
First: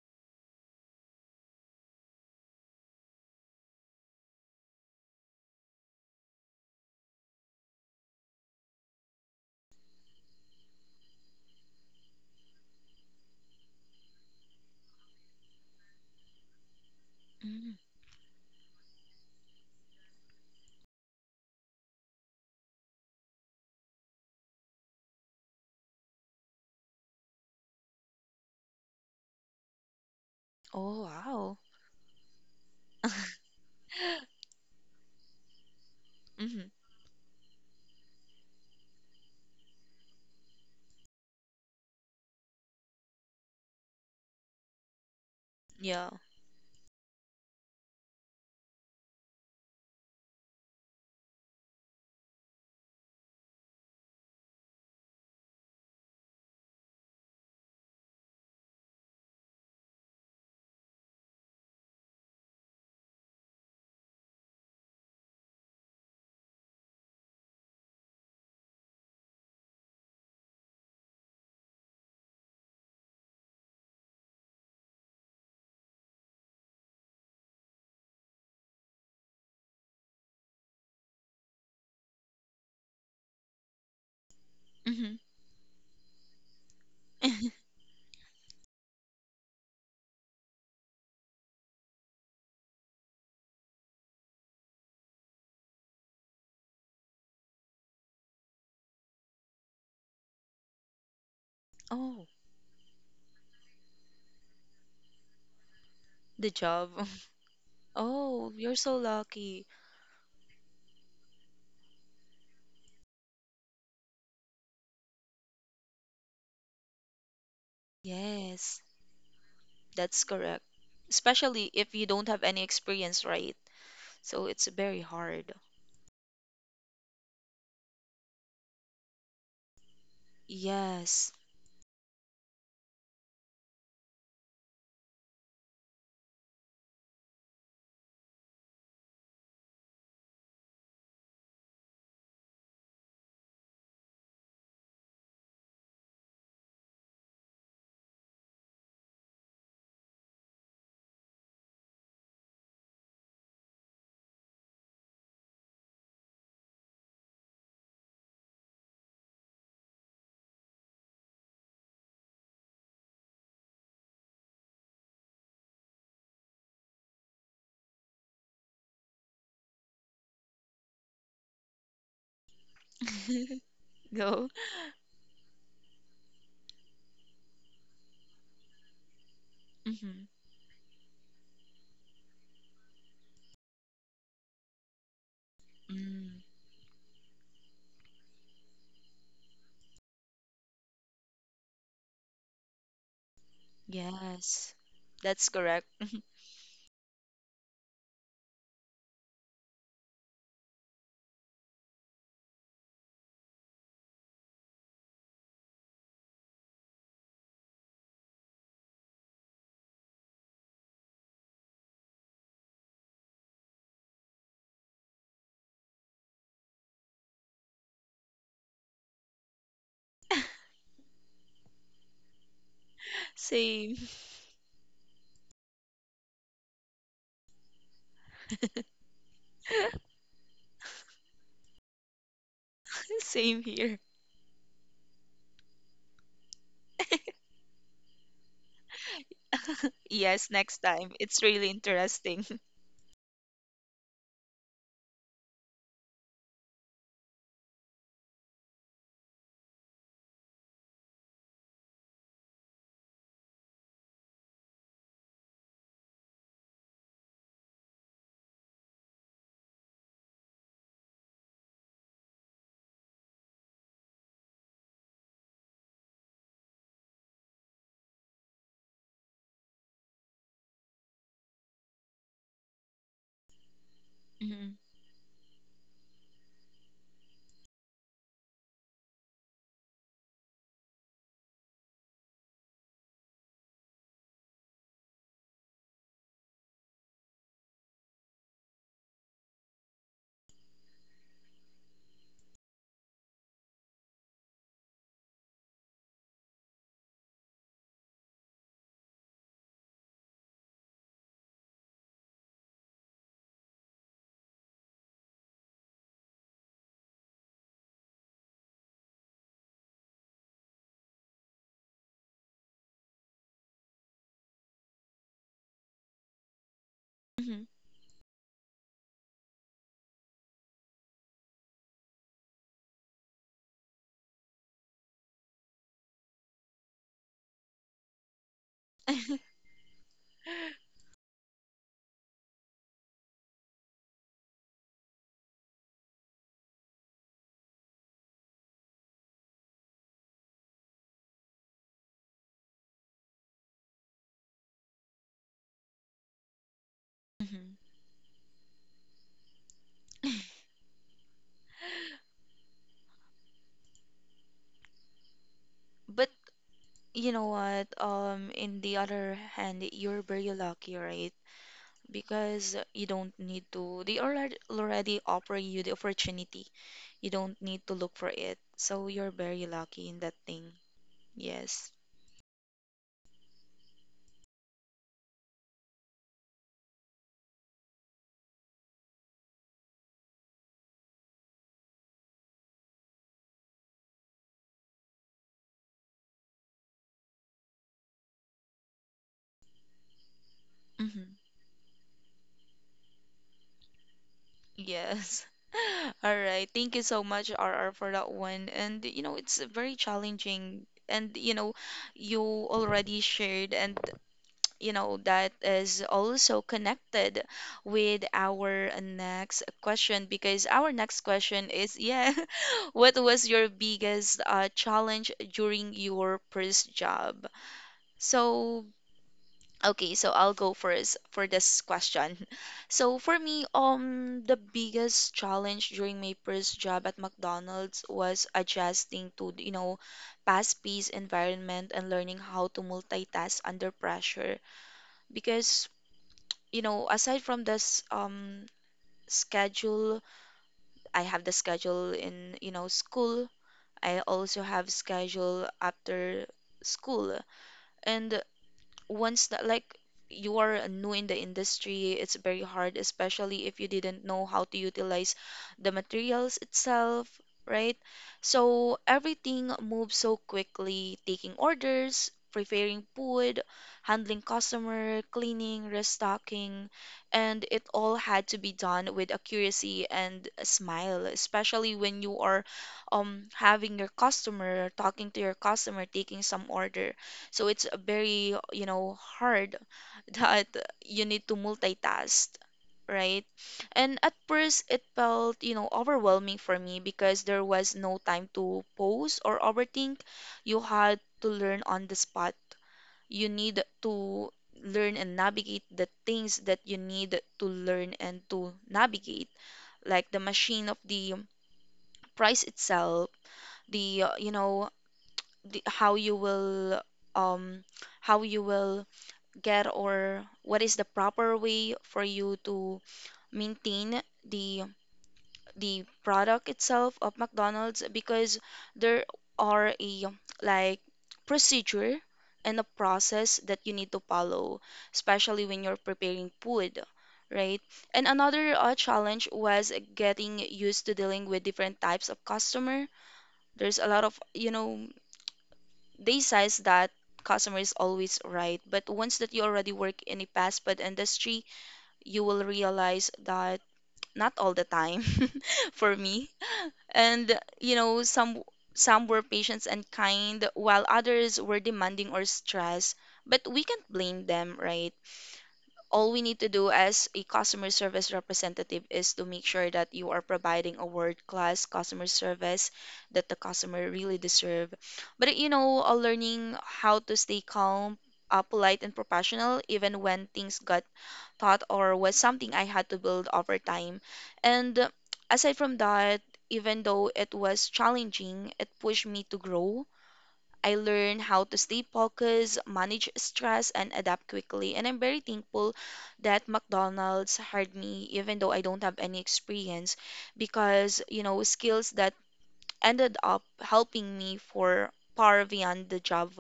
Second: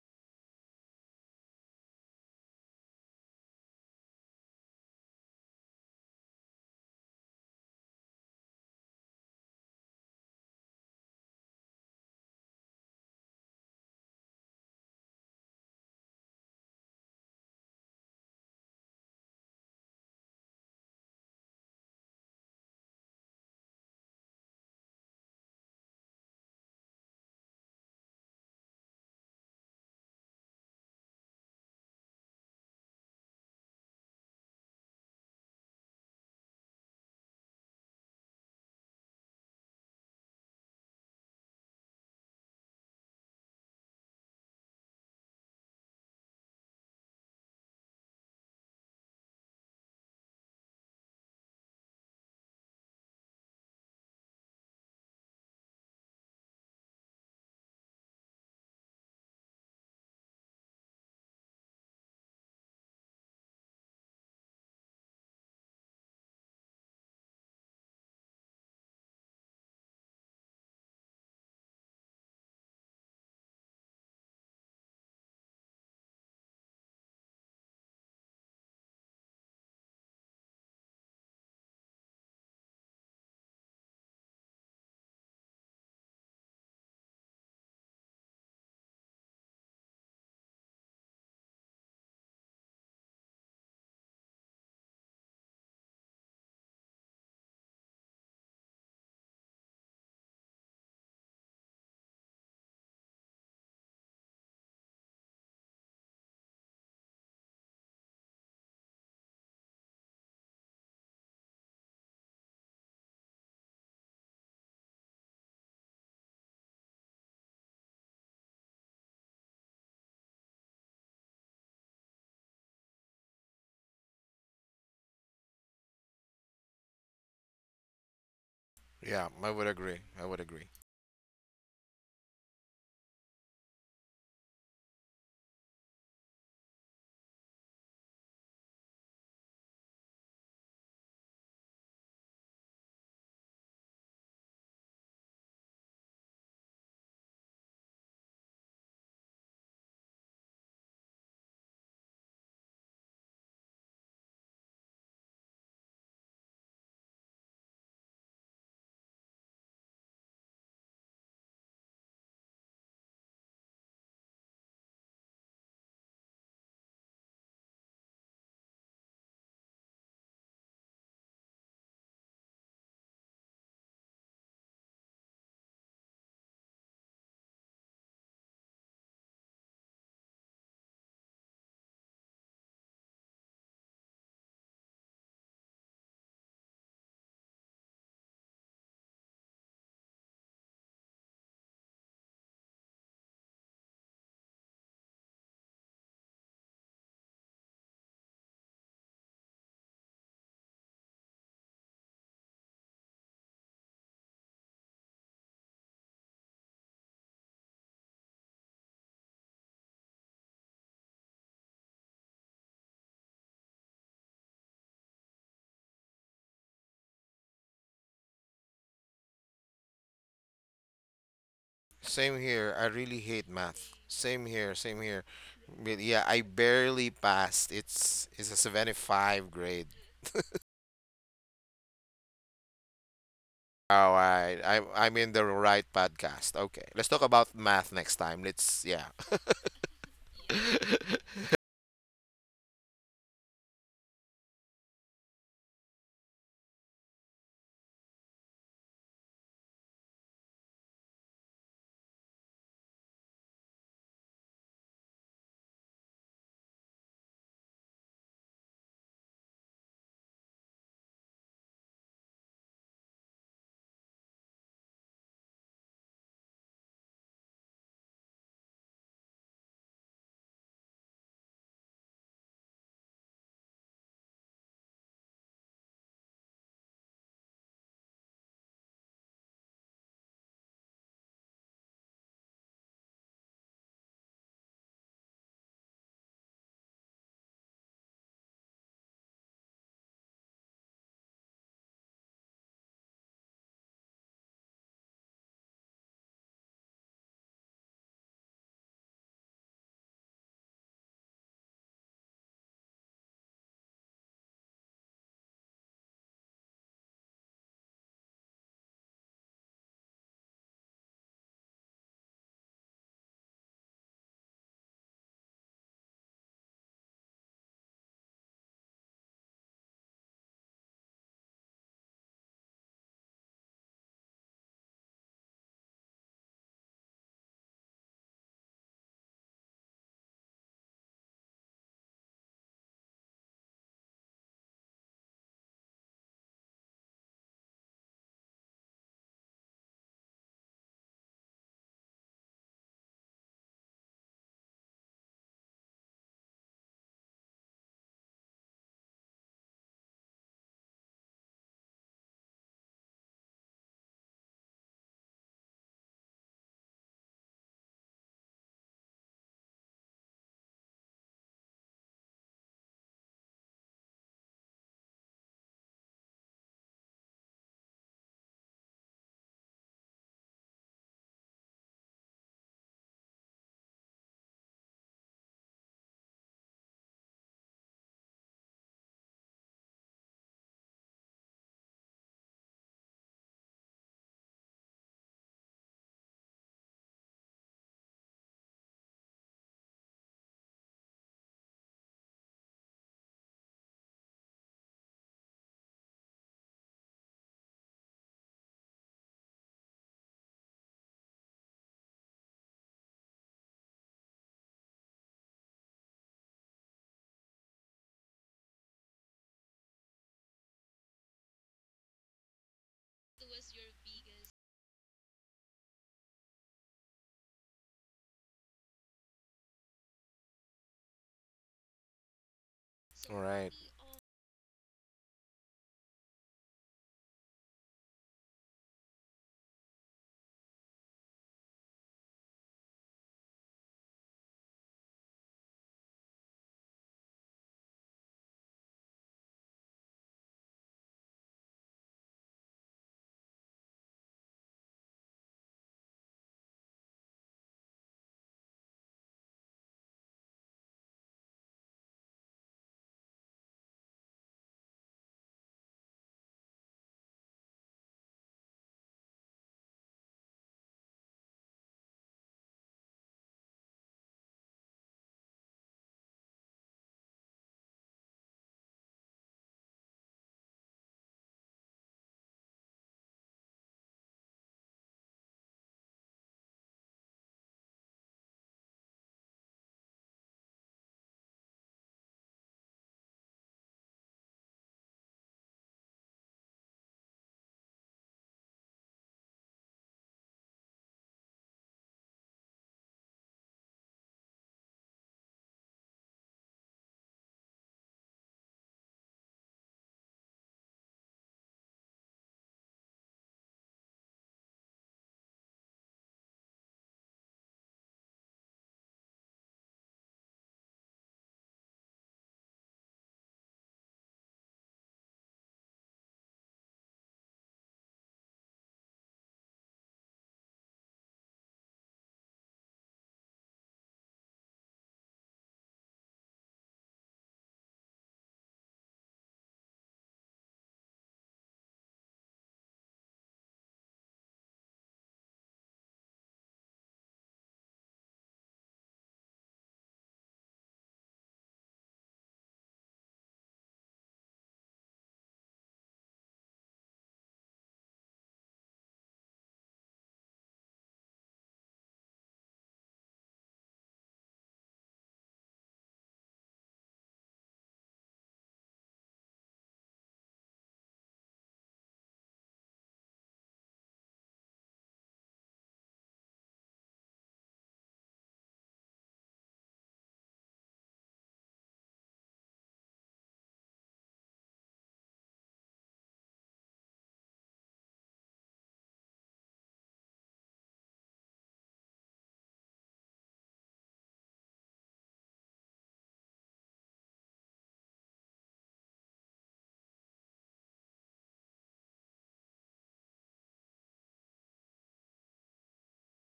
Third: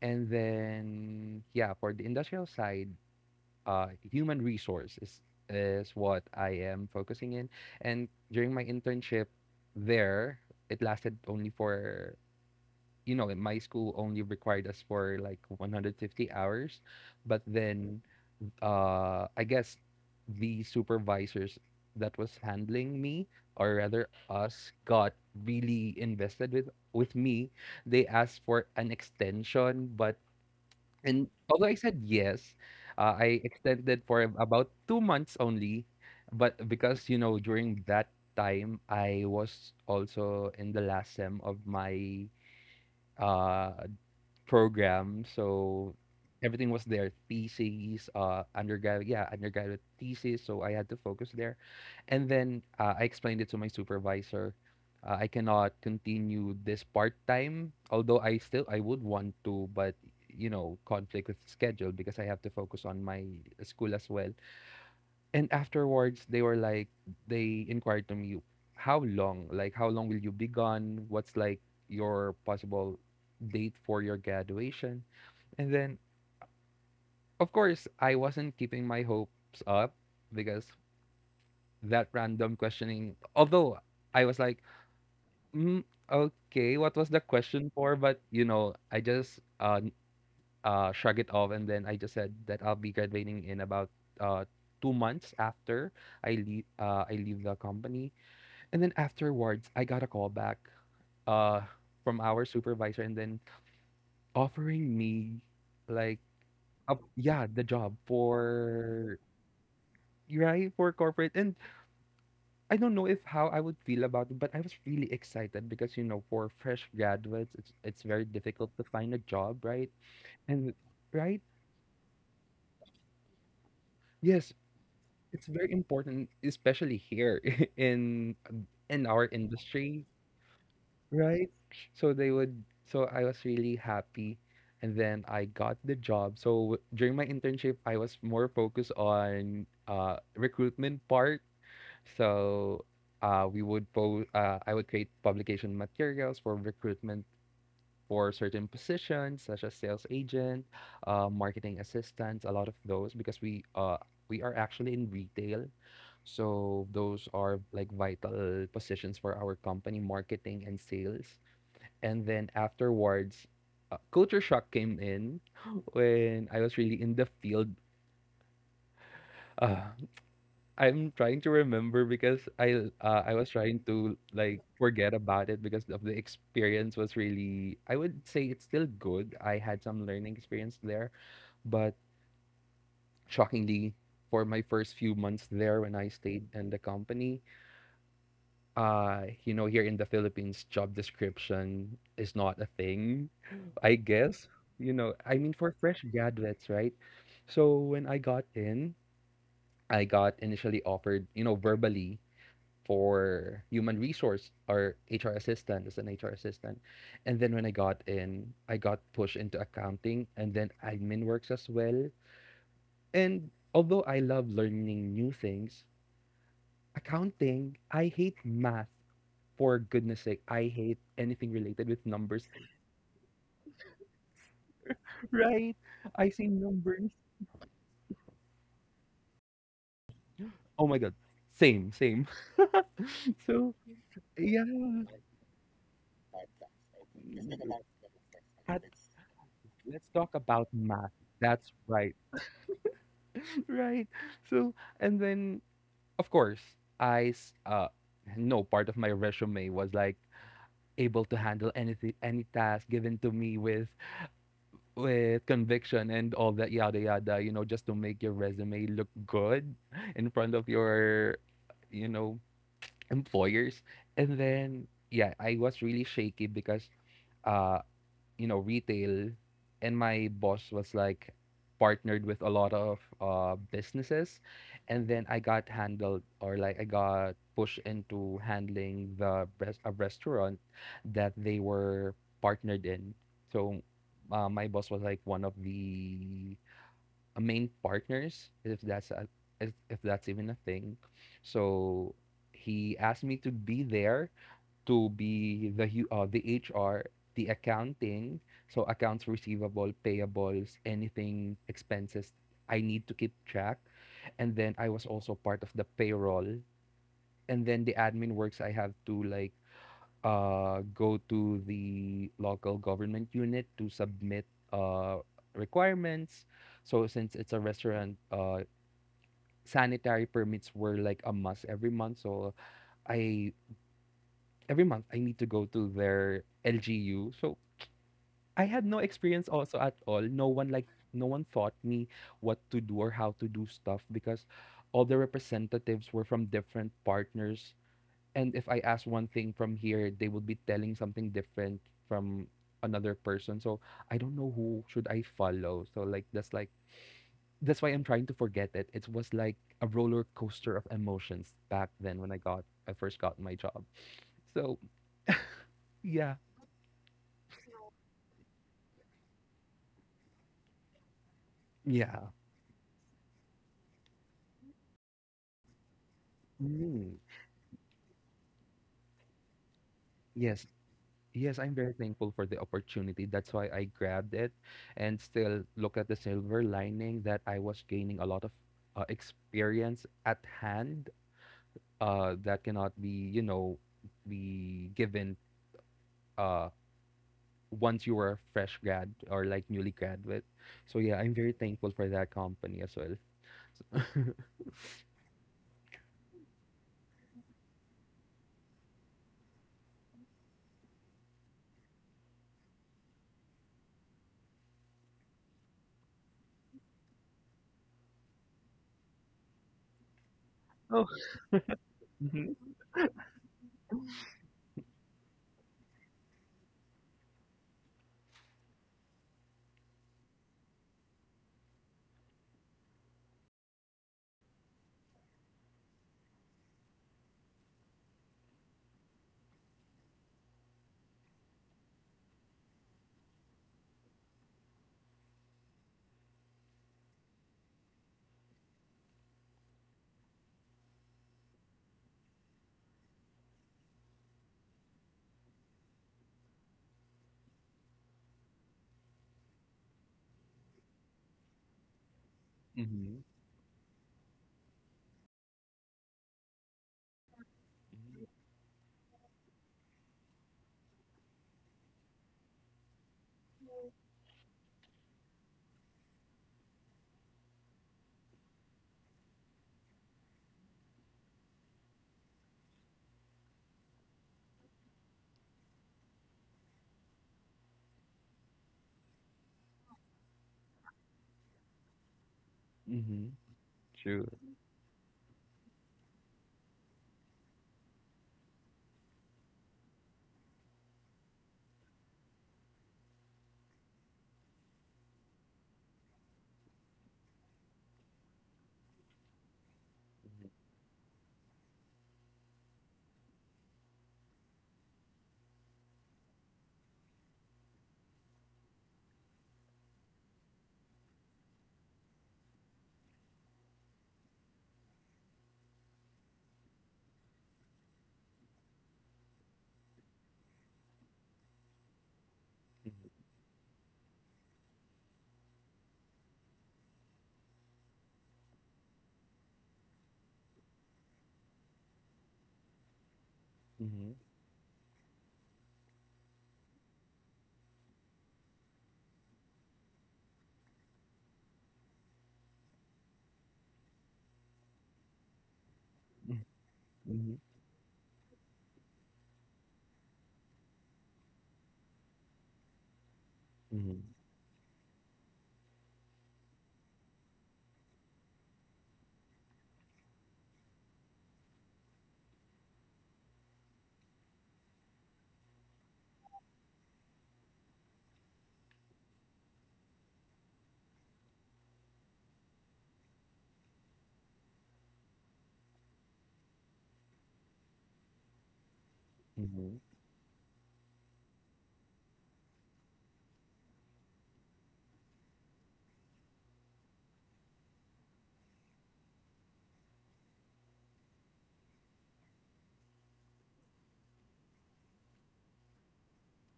And then, yeah, for the industrial side, uh, human resource is, is what I am focusing in. And during my internship there, it lasted only for, you know, in my school only required us for like one hundred fifty hours. But
Mm-hmm.
then uh I guess the supervisors that was handling me, or rather us, got really invested with with me. They asked for an extension, but
Oh,
and
wow.
although I said yes, uh, I extended for ab- about two months only, but
Mm-hmm.
because you know during that time I was also in the last sem of my uh program. So
Yeah.
everything was there, theses, uh, undergraduate, yeah, undergraduate thesis. So I had to focus there. And then uh, I explained it to my supervisor. Uh, I cannot continue this part time, although I still I would want to, but you know, conflict with schedule because I have to focus on my school as well. And afterwards, they were like, they inquired to me, how long? Like, how long will you be gone? What's like your possible date for your graduation? And then, of course, I wasn't keeping my hopes up because that random questioning, although I was like,
Mm-hmm.
mm, okay, what was the question for? But, you know, I just uh, n- uh, shrug it off. And then I just said that I'll be graduating in about uh, two months after I leave, uh, I leave the company. And then afterwards, I got a call back uh, from
Oh,
our supervisor and then offering me like,
the job.
a, yeah, the job
Oh, you're so
for
lucky.
right for corporate. And I don't know if how I would feel about it, but I was really excited because you know for fresh graduates it's it's very difficult
Yes,
to find a job, right?
that's correct.
And right,
Especially if you don't have any experience, right? So
yes,
it's very
it's
hard.
very important, especially here in in our
Yeah, I would agree.
industry,
I would agree.
Yes.
right? So they would so I was really happy, and then I got the job. So during my internship, I was more focused on uh recruitment part. So uh, we would po- uh, I would create publication materials for recruitment for certain positions such as sales agent, uh, marketing assistants, a lot of those because we uh, we are actually in retail. So those are like vital positions for our company, marketing and sales. And then afterwards, uh, culture shock came in when I was really in the field. Uh, I'm trying to remember because I uh, I was trying to
Go.
like forget about it because of the experience was really, I would say, it's still good. I had some
Mm-hmm.
learning experience there, but shockingly for my first few months there when I
Mm,
stayed in the company, uh you know here in the Philippines job description is not a thing, I guess.
yes.
You know, I
That's
mean for
correct.
fresh graduates, right? So when I got in, I got initially offered, you know, verbally for human resource or H R assistant as an H R assistant. And then when I got in, I got pushed into accounting and then admin works as well. And although I love learning new things, accounting, I hate math. For goodness sake, I hate anything related with
Same
numbers.
here. I really hate math.
Same.
Same here. Same here.
Right?
But yeah,
I
I
see numbers.
barely passed. It's it's a seventy-five grade.
Oh my god. Same, same.
Same
So,
here.
All right.
yeah.
I'm I'm in the right podcast. Okay. Let's talk about math next time. Let's yeah.
Let's talk
Yes,
about
next time.
math.
It's really
That's right.
interesting.
Right. So, and then, of course, I s- uh, no part of my resume was like able to handle anything, any task given to me with with conviction and all that yada yada. You know, just to make your resume look good in front of your, you know, employers. And then, yeah, I was really shaky because uh you know retail, and my boss was like partnered with a lot of uh, businesses.
Hmm.
And then I got handled, or like I got pushed into handling the res- a restaurant that they were partnered in. So uh, my boss was like one of the uh, main partners, if that's a, if, if that's even a thing. So he asked me to be there, to be the hu- uh, the H R, the accounting, so accounts receivable, payables, anything expenses I need to keep track. And then I was also part of the payroll. And then the admin works I have to like uh go to the local government unit to submit uh requirements. So since it's a
Hmm.
restaurant, uh sanitary permits were like a must every month. So I every month I need to go to their L G U. So I had no experience also at all. No one like no one taught me what to do or how to do stuff because all the representatives were from different partners. And if I asked one thing from here, they would be telling something different from another person. So I don't know who should I follow. So like that's like
Hmm.
that's why I'm trying to forget it. It was like a roller coaster of emotions back then when I got I first got my job. So
But
yeah.
you know what? Um, in the other hand, you're very lucky, right?
Yeah.
Because you don't need to, they already already offer you the opportunity,
Mm,
you don't need to look for it, so you're very lucky in that
yes.
thing.
Yes, I'm
Yes.
very thankful for the opportunity. That's why I grabbed it and still look at the silver lining that I was gaining a lot of uh, experience at hand uh, that cannot be, you know, be given uh, once you were a fresh grad or like newly graduate. So yeah, I'm
Hmm.
very thankful for that company as well.
Yes. All right, thank you so much, R R, for that one, and you know it's very challenging, and you know you already shared, and you know, that is also connected with our next question, because our
Oh.
next question is,
Mm.
yeah,
Mhm.
what was your biggest uh, challenge during your first job? So, okay, so I'll go first for this question. So for
All
me,
right.
um, the biggest challenge during my first job at McDonald's was adjusting to, you know, fast-paced environment and learning how to multitask under pressure. Because you know, aside from this um, schedule, I have the schedule in, you know, school. I also have schedule after school. And once that like you are new in the industry, it's very hard, especially if you didn't know how to utilize the materials itself, right?
Mm-hmm.
So everything moves so quickly, taking orders, preparing food, handling customer, cleaning, restocking, and it all had to be done with accuracy and a smile, especially when you are um having your customer, talking to your customer, taking some order, so it's a very, you know, hard that you need to multitask,
Mm-hmm.
right? And
True.
at first, it felt, you know, overwhelming for me because there was no time to pause or overthink. You had to learn on the spot. You need to learn and navigate the things that you need to learn and to navigate, like the machine of the price itself, the, uh, you know, the, how you will, um, how you will get or what is the proper way for you to maintain the the product itself of McDonald's because there are a like procedure and a process that you need to follow, especially when you're preparing food, right? And another uh, challenge was getting used to dealing with different types of customer. There's a
Mm-hmm.
lot of, you know, they says that customer is always right, but once that you already work in a fast food industry, you will realize that not all the time for me.
Mm-hmm.
And you know, some some were patient and kind, while others were demanding or stressed. But we can't blame them, right? All we need to do as a customer service representative is to make sure that you are providing a world-class customer service that the customer really deserve. But you know, uh, learning how to stay calm, uh, polite, and professional even when things got thought or was something I had to build over time. And uh, Aside from that, even though it was challenging, it pushed me to
Mm-hmm.
grow. I learned how to stay focused, manage stress, and adapt quickly. And I'm very thankful that McDonald's hired me, even though I don't have any experience, because, you know, skills that ended up helping me for far beyond the job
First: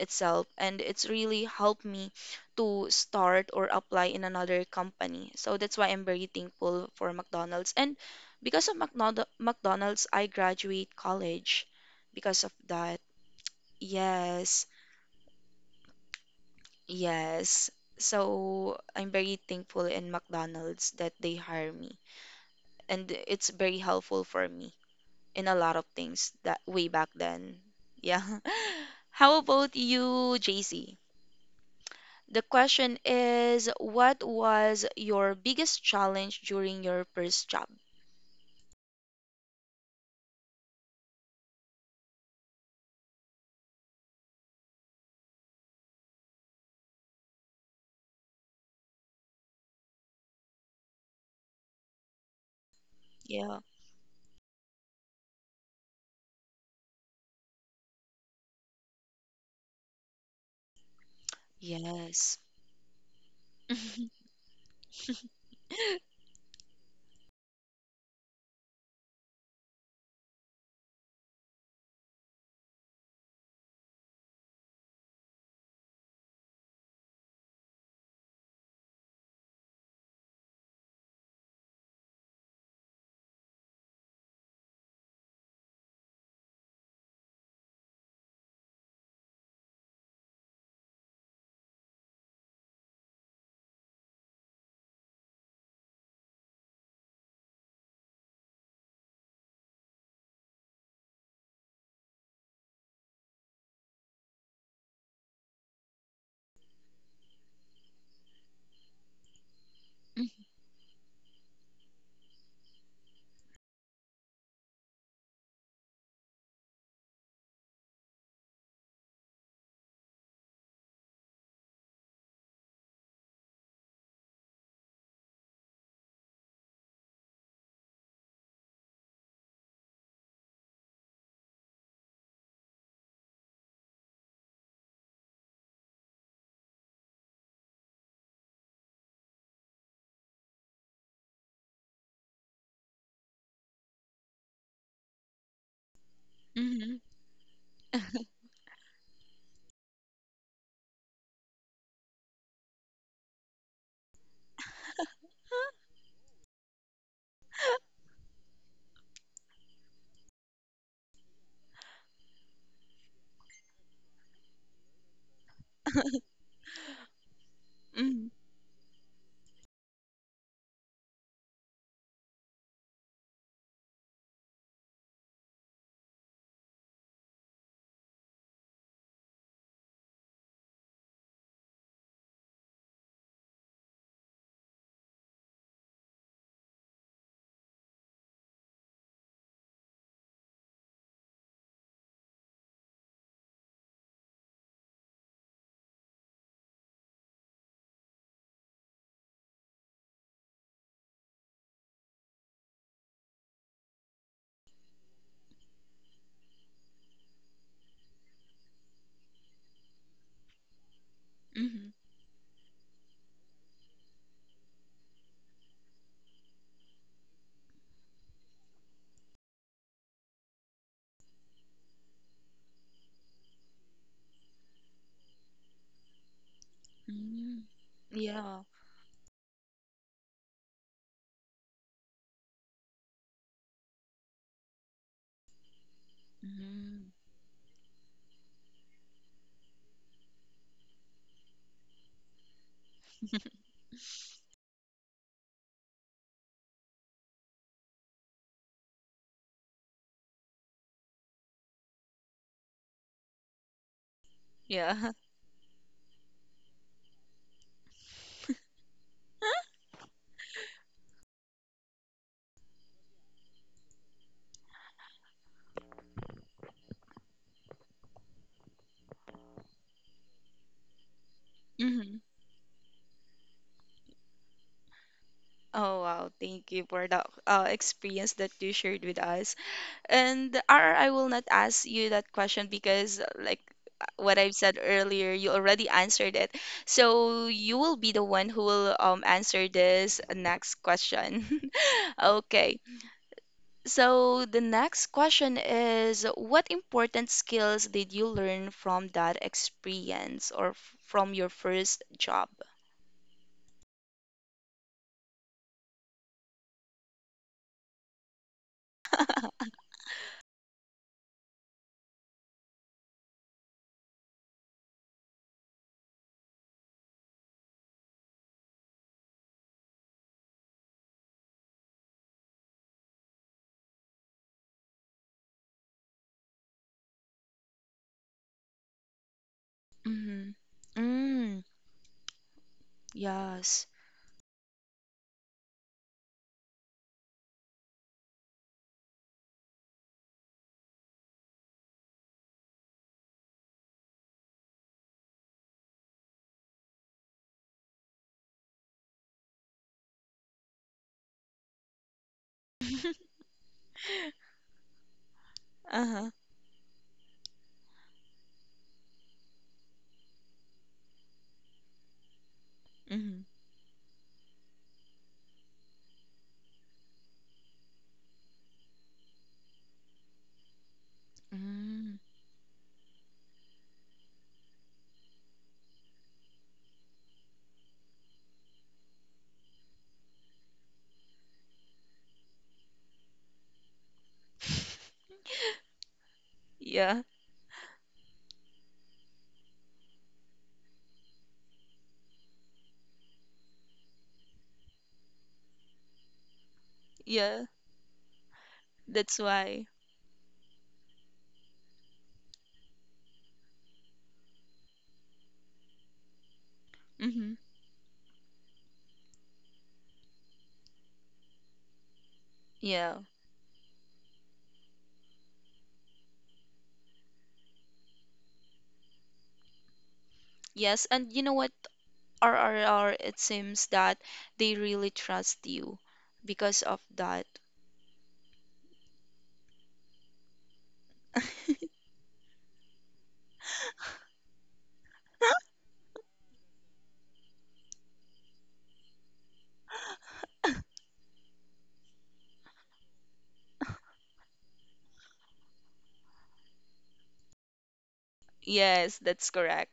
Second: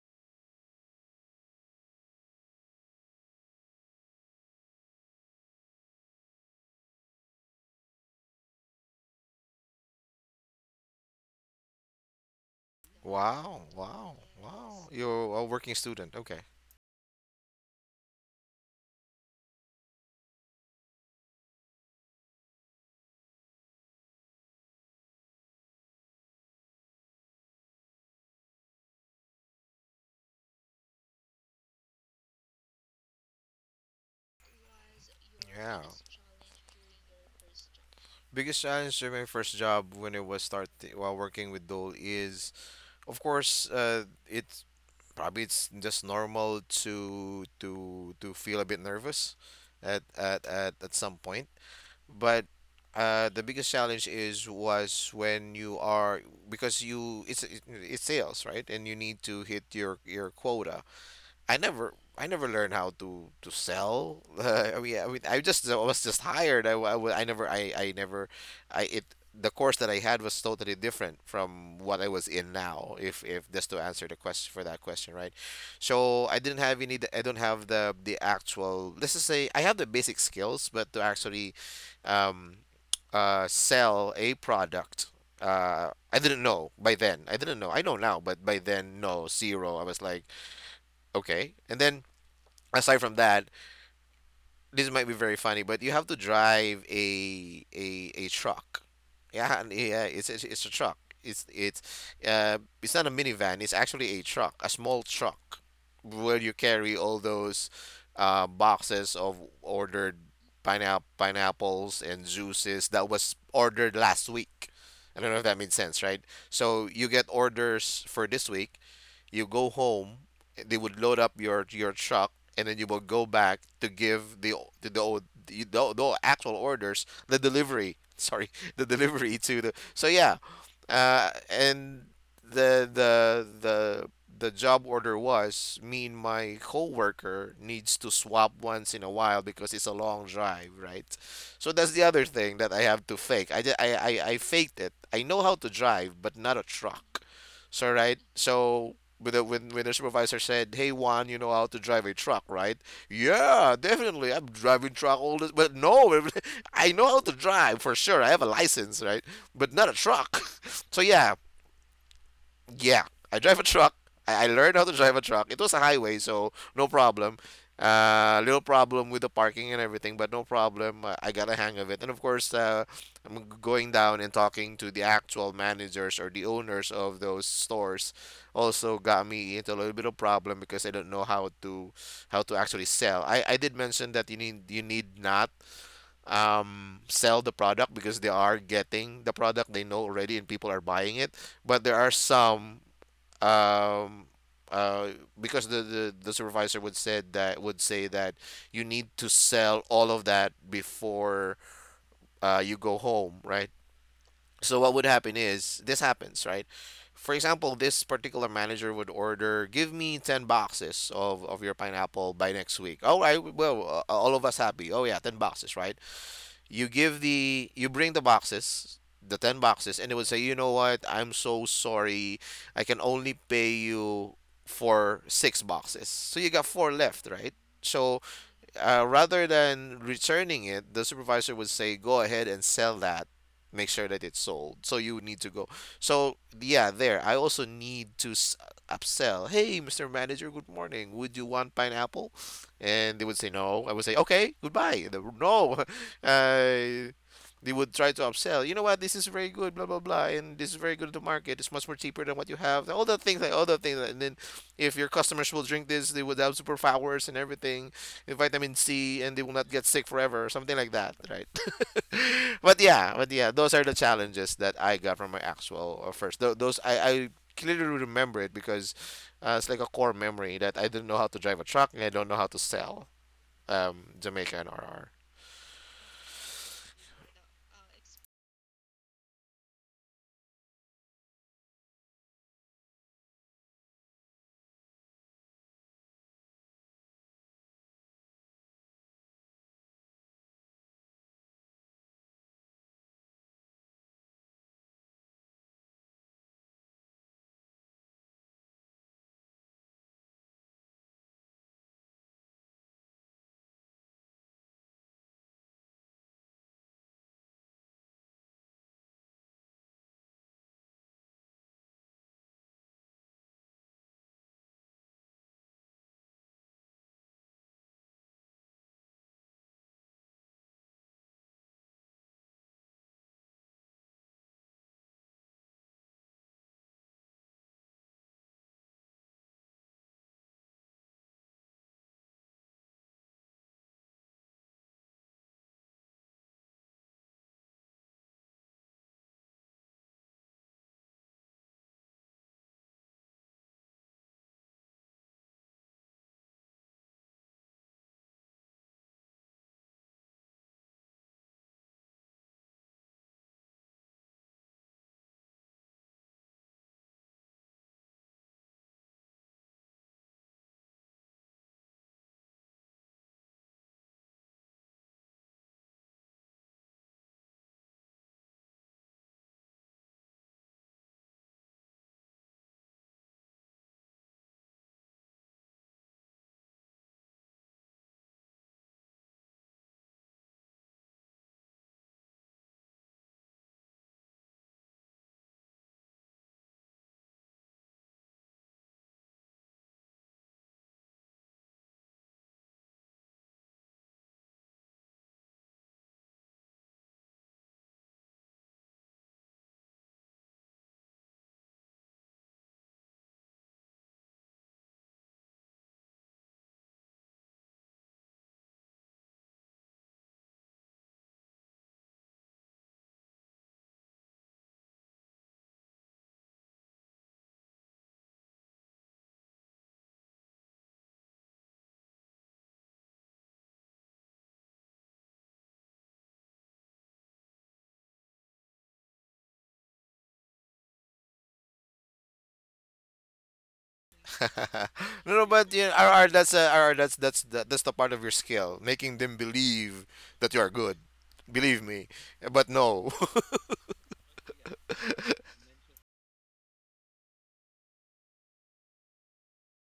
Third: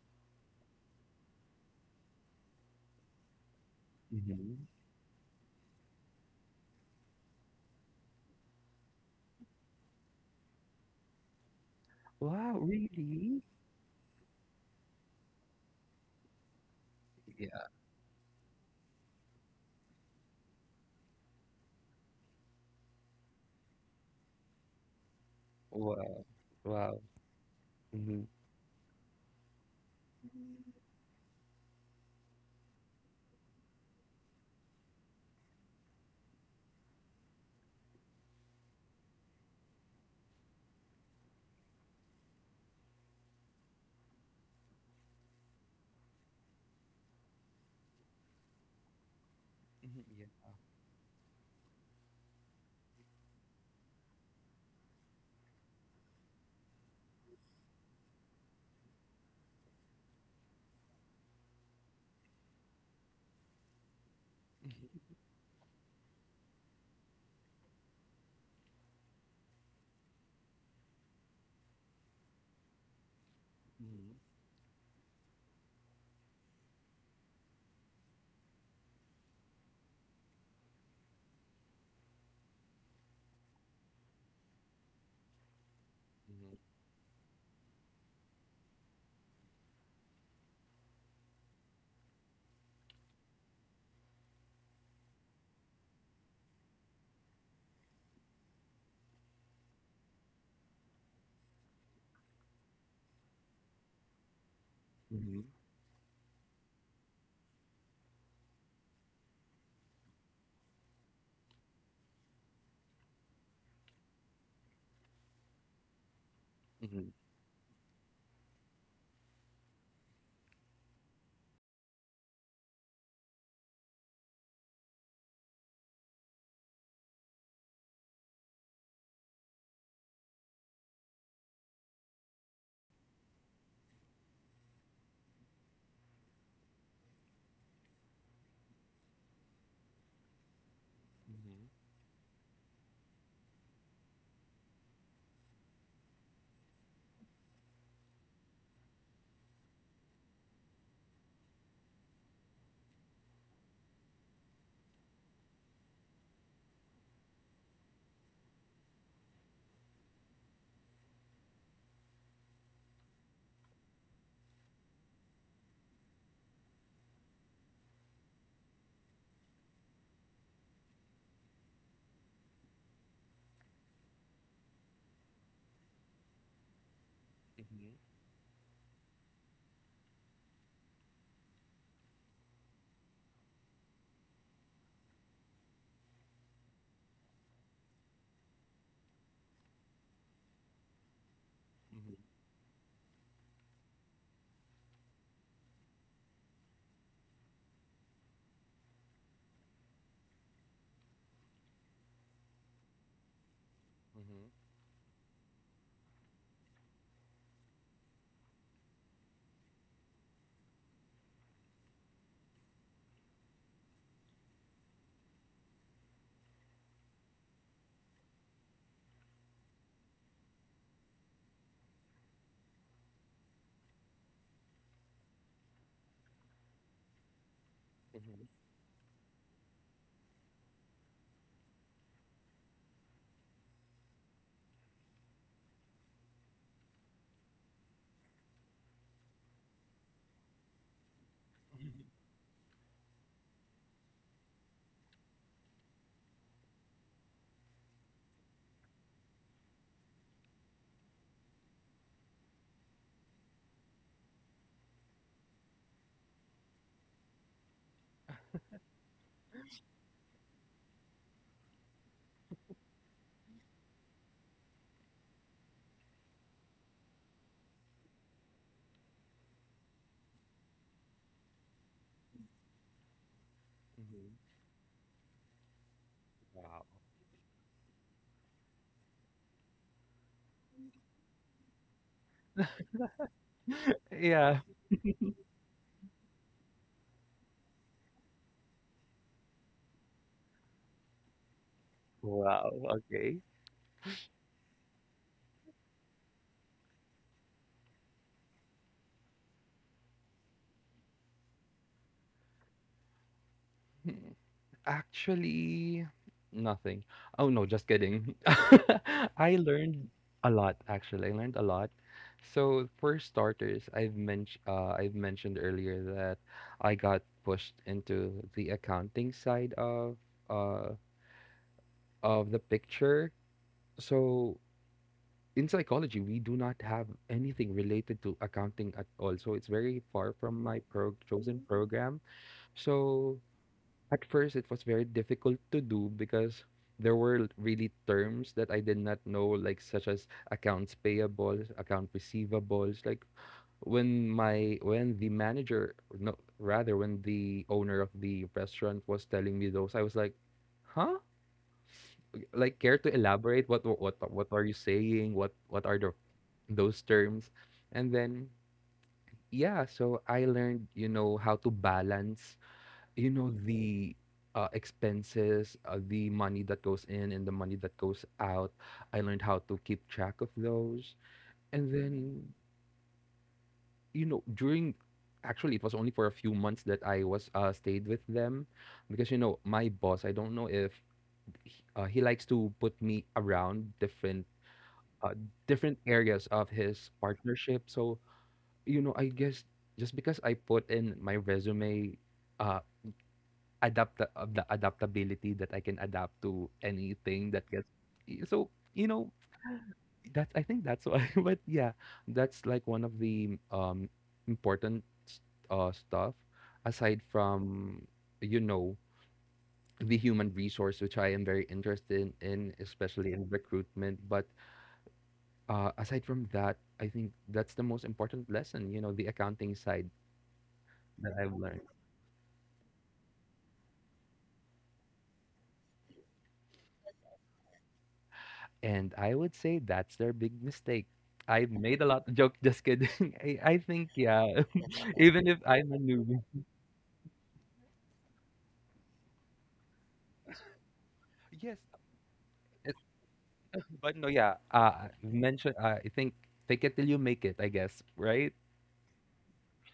itself, and it's really helped me to start or apply in
Mm-hmm.
another company. So that's why I'm very thankful for McDonald's. And because of McDonald- mcdonald's I graduate college because of
Wow,
that.
really?
Wow. Wow.
Yes,
Wow. You're a working student. Okay.
Yeah.
yes, so I'm very thankful in McDonald's that they hire me, and it's very helpful for me in a lot of
Wow.
things that way
Wow.
back then.
Mm-hmm.
Yeah. How about you, J C? The question is, what was your
Yeah.
biggest challenge during your first job?
Biggest challenge during my first job when it was start while working with Dole is, of course, uh, it probably it's just normal to to to feel a bit nervous at
Mhm, yeah.
at at, at some point, but uh, the
Yeah.
biggest challenge is was when you are because you, it's it- it's sales, right, and you need to hit your your quota. I never I
Yes.
never learned how to to sell. I mean, I mean, I just I was just hired. I, I, wa- I never I, I never, I it the course that I had was totally different from what I was in now. If if just to answer the question for that question, right? So I didn't have any. I don't have the the actual. Let's just say I have the basic skills, but to actually, um, uh, sell a product. Uh, I didn't know by then. I didn't know. I know now, but by then, no, zero. I was like, okay. And then aside from that, this might be very funny, but you have to drive a a a truck. Yeah, and yeah, it's it's, it's a truck. It's it's uh it's not a minivan, it's actually a truck, a small
Mm-hmm.
truck where you carry all those uh boxes of ordered pineapple pineapples and juices that was ordered last week. I don't know if that made sense, right? So you get orders for this week, you go home, they would load up your your truck, and then you will go back to give the o- to the o- the, the, the actual orders the delivery sorry the delivery to the, so yeah. Uh, and the the the the job order was me and my coworker needs to swap once in a while because it's a long drive, right? So that's the other thing that I have to fake. I, ju- I, I, I faked it. I know how to drive, but not a
Mm-hmm.
truck. So right so when the, when, when the supervisor said, "Hey Juan, you know how to drive a truck, right?" Yeah, definitely. I'm driving truck all this, but no, I know how to drive for sure. I have a license, right? But not a truck. So yeah, yeah, I drive a truck. I, I learned how to drive a truck. It was a highway, so no problem.
Mm-hmm.
Uh, little problem with the parking and everything, but no problem. I, I got a hang of it. And of course, uh, I'm going down and talking to the actual managers or the owners of those stores. Also got me into a little bit of problem because I don't know how to, how to actually sell. I, I did mention that you need you need not, um, sell the product, because they are getting the product, they know already, and people are buying it. But there are some, um uh because the, the the supervisor would said that would say that you need to sell all of that before uh you go home, right? So what would happen is, this happens, right? For example, this particular manager would order, give me ten boxes of of your pineapple by next week. Oh, I, well, uh, all of us happy. Oh yeah, ten boxes, right? You give the you bring the boxes, the ten boxes, and they would say, "You know what, I'm so sorry, I can only pay you for six boxes." So you got four left, right?
Mm-hmm.
So,
Yeah.
uh, rather than returning it, the supervisor would say, "Go ahead and sell that. Make sure that it's sold." So you would need to go. So yeah,
Mm-hmm.
there. I also need to s- uh, upsell. Hey, mister Manager, good morning. Would you want pineapple? And they would say no. I would say, "Okay, goodbye." And they would, no, uh, they would try to upsell. You know what? This is very good. Blah blah blah. And this is very good to market. It's much more cheaper than what you have. All the things, like all the things. And then if your
Yeah.
customers will drink this, they would have superpowers and everything, with vitamin C, and they will not get sick forever or something like that, right? But yeah, but yeah, those are the challenges that I got from my actual uh, first. Th- those I, I clearly remember it, because uh, it's like a core memory that I didn't know how to drive a truck and I
Mm-hmm.
don't know how to sell, um, Jamaica and R R.
Oh, wow. Thank
Wow.
you for that uh, experience that you shared with us. And R, I will not ask you that question because, uh, like uh, what I've
Yeah.
said earlier, you already answered it. So you will be the one who will um, answer this next question.
Wow.
Okay.
Okay.
So the next question is, what important skills did you learn from that experience or f- from your first job?
Hmm. Actually, nothing. Oh no, just kidding. I learned a lot actually. I learned a lot. So for starters, I've mentioned uh, I've mentioned earlier that I got pushed into the accounting side of uh of the picture. So in psychology, we do not have anything related to accounting at all. So it's very far
Mm-hmm.
from my pro- chosen
Mm,
program. So
yes.
at first, it was very difficult to do because there were really terms that I did not know, like such as accounts payables, account receivables. Like when my when the manager, no, rather when the owner of the restaurant was telling me those, I was like, huh? Like, care to elaborate, what what what are you saying? What what are the
Uh-huh.
those terms? And then yeah, so I learned, you know, how to balance, you
Mm-hmm.
know, the uh, expenses, uh, the money that goes in and the money that goes out. I learned how to keep track of those. And
Mm.
then, you know, during actually it was only for a few months that I was uh, stayed with them because you know, my boss, I don't know if he- uh, he likes to put me around different uh, different areas of his
Yeah,
partnership. So, you know, I guess just because I put in my resume, uh, adapt of the adaptability that I can adapt to anything
yeah,
that gets. So, you know,
that's why.
that's, I think that's why. But yeah, that's like one of the um important s- uh stuff aside
Mm-hmm.
from you know the human resource, which I am very interested in,
Yeah.
especially in recruitment. But uh, aside from that, I think that's the most important lesson, you know, the accounting side
Yes, and
that
you know
I've
what,
learned.
R R R, it seems that they really trust you because of that.
And I would say that's their big mistake. I made a lot of jokes, just kidding. I, I think, yeah,
No, no,
even if
but you
I'm
know,
a
R R,
newbie.
that's uh, R R, that's that's that, that's the part of your skill, making them believe that you are good.
Yes,
Believe me, but
it,
no.
but no, yeah, uh, mention, uh, I think, fake it till you make it, I guess, right?
Yes, that's correct.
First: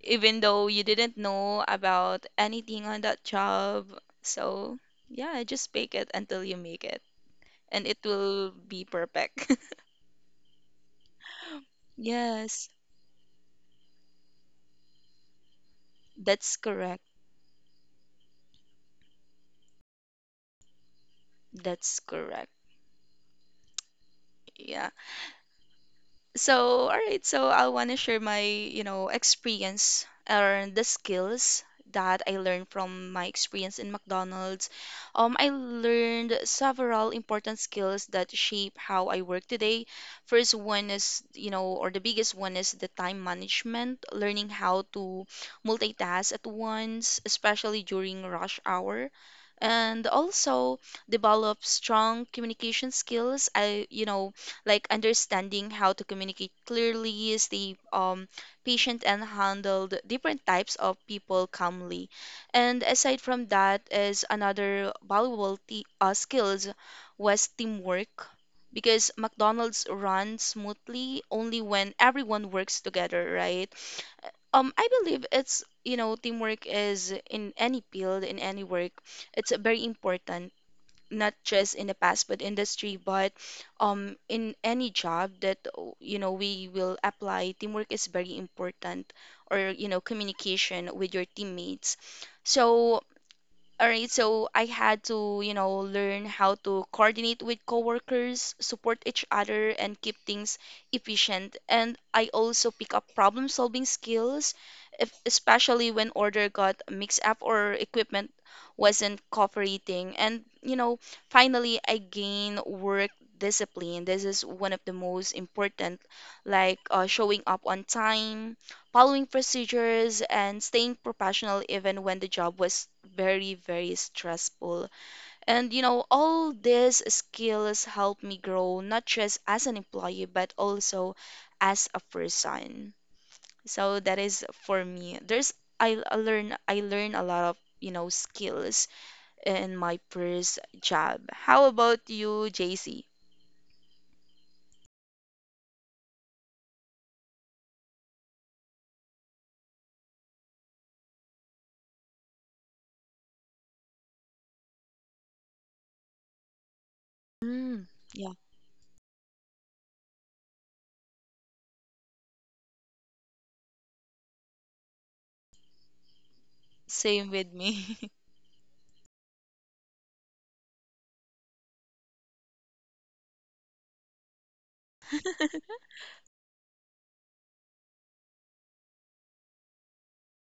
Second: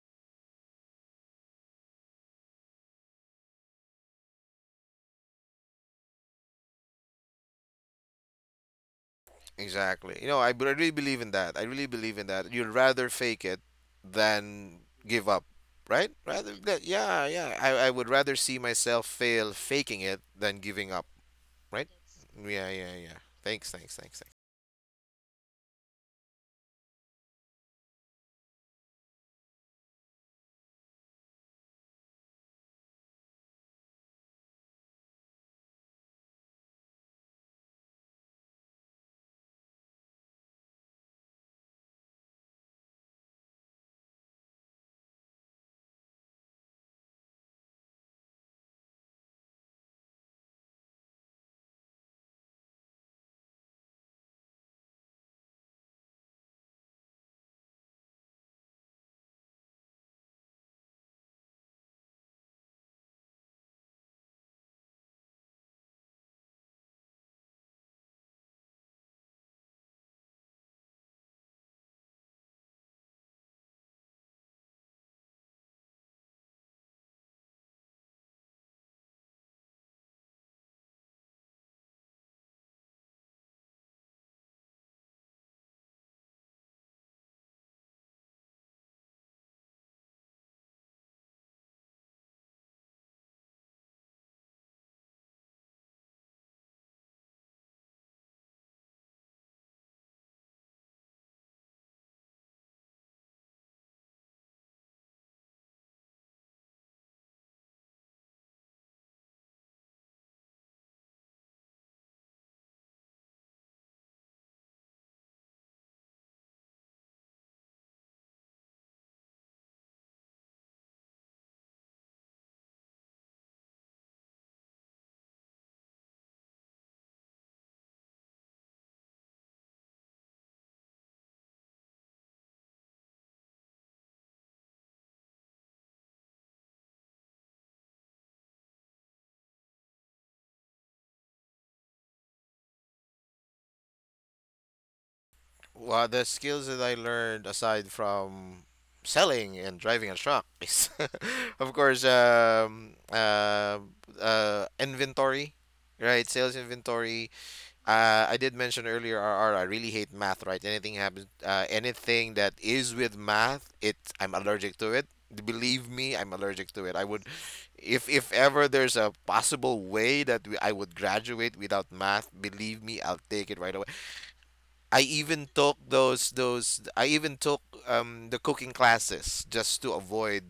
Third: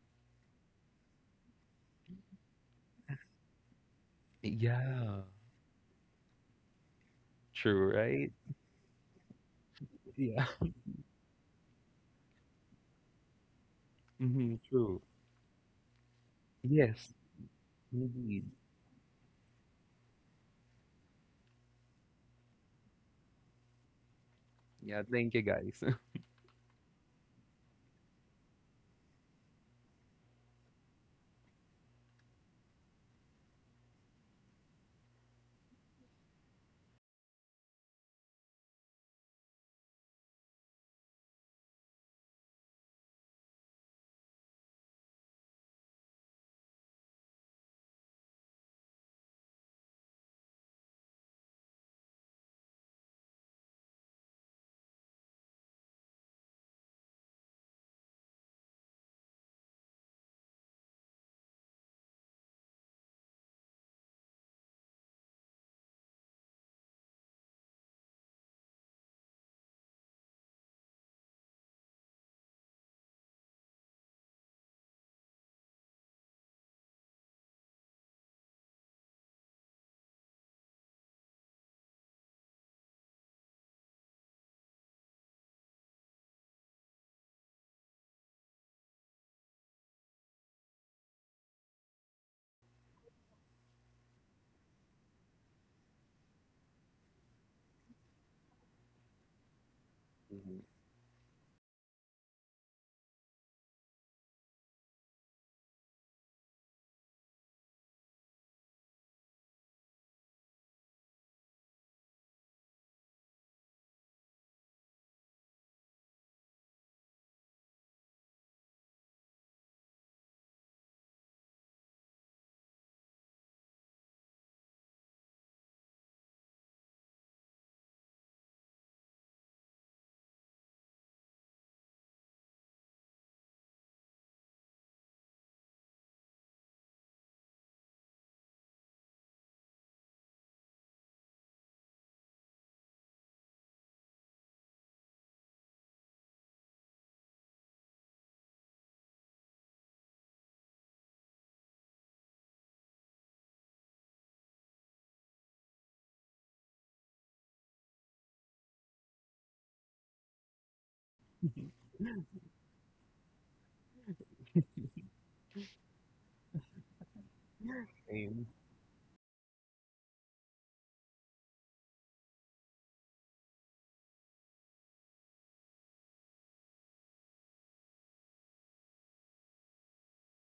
Even though you didn't know about anything on that job. So,
Yeah,
yeah, just bake it until you make it, and
true,
it
right?
will be perfect.
Exactly. You know,
Yeah,
I, b- I really believe in that. I really believe in that.
Yes,
You'd rather fake it
hmm,
than
true.
give up, right? Rather
that's
that,
correct.
Yes,
yeah, yeah. I, I would rather
indeed.
see myself fail faking it than giving up, right?
That's correct.
Yeah, yeah, yeah. Thanks, thanks, thanks, thanks.
Yeah.
Yeah, thank you guys.
So, all right. So, I want to share my, you know, experience or the skills that I learned from my experience in McDonald's. Um, I learned several important skills that shape how I work today. First one is, you know, or the biggest one is the time management, learning how to multitask at once, especially during rush hour. And also develop strong communication skills. I, you know, like understanding how to communicate clearly, stay um, patient, and handle the different types of people calmly. And aside from that, is another valuable t- uh, skills was teamwork, because McDonald's runs smoothly only when everyone works together, right? Um, I believe it's, you know, teamwork is in any field, in any work, it's very important, not just in the past but industry, but um in any job that, oh, you know we will apply, teamwork is very important, or you know communication with your teammates. So, all right, so I had to, you know, learn how to coordinate with coworkers, support each other, and keep things efficient. And I also pick up problem-solving skills, if, especially when order got mixed up or equipment wasn't cooperating. And, you know, finally, I gain work discipline. This is one of the most important, like uh, showing up on time, following procedures, and staying professional even when the job was very, very stressful. And you know all these skills helped me grow, not just as an employee but also as a person. So that is for me. There's i, I learn i learn a lot of you know skills in my first job. How about you, JC?
Well, the skills that I learned aside from selling and driving a truck is, of course, um, uh, uh, inventory, right? Sales inventory.
Mm,
Uh,
yeah,
I did mention earlier, R R, I really hate math, right? Anything happens, uh, anything that is with math, it, I'm allergic to it. Believe me, I'm allergic to it. I would,
same with me.
if if ever there's a possible way that we, I would graduate without math, believe me, I'll take it right away. I even took those those I even took um the cooking classes just to avoid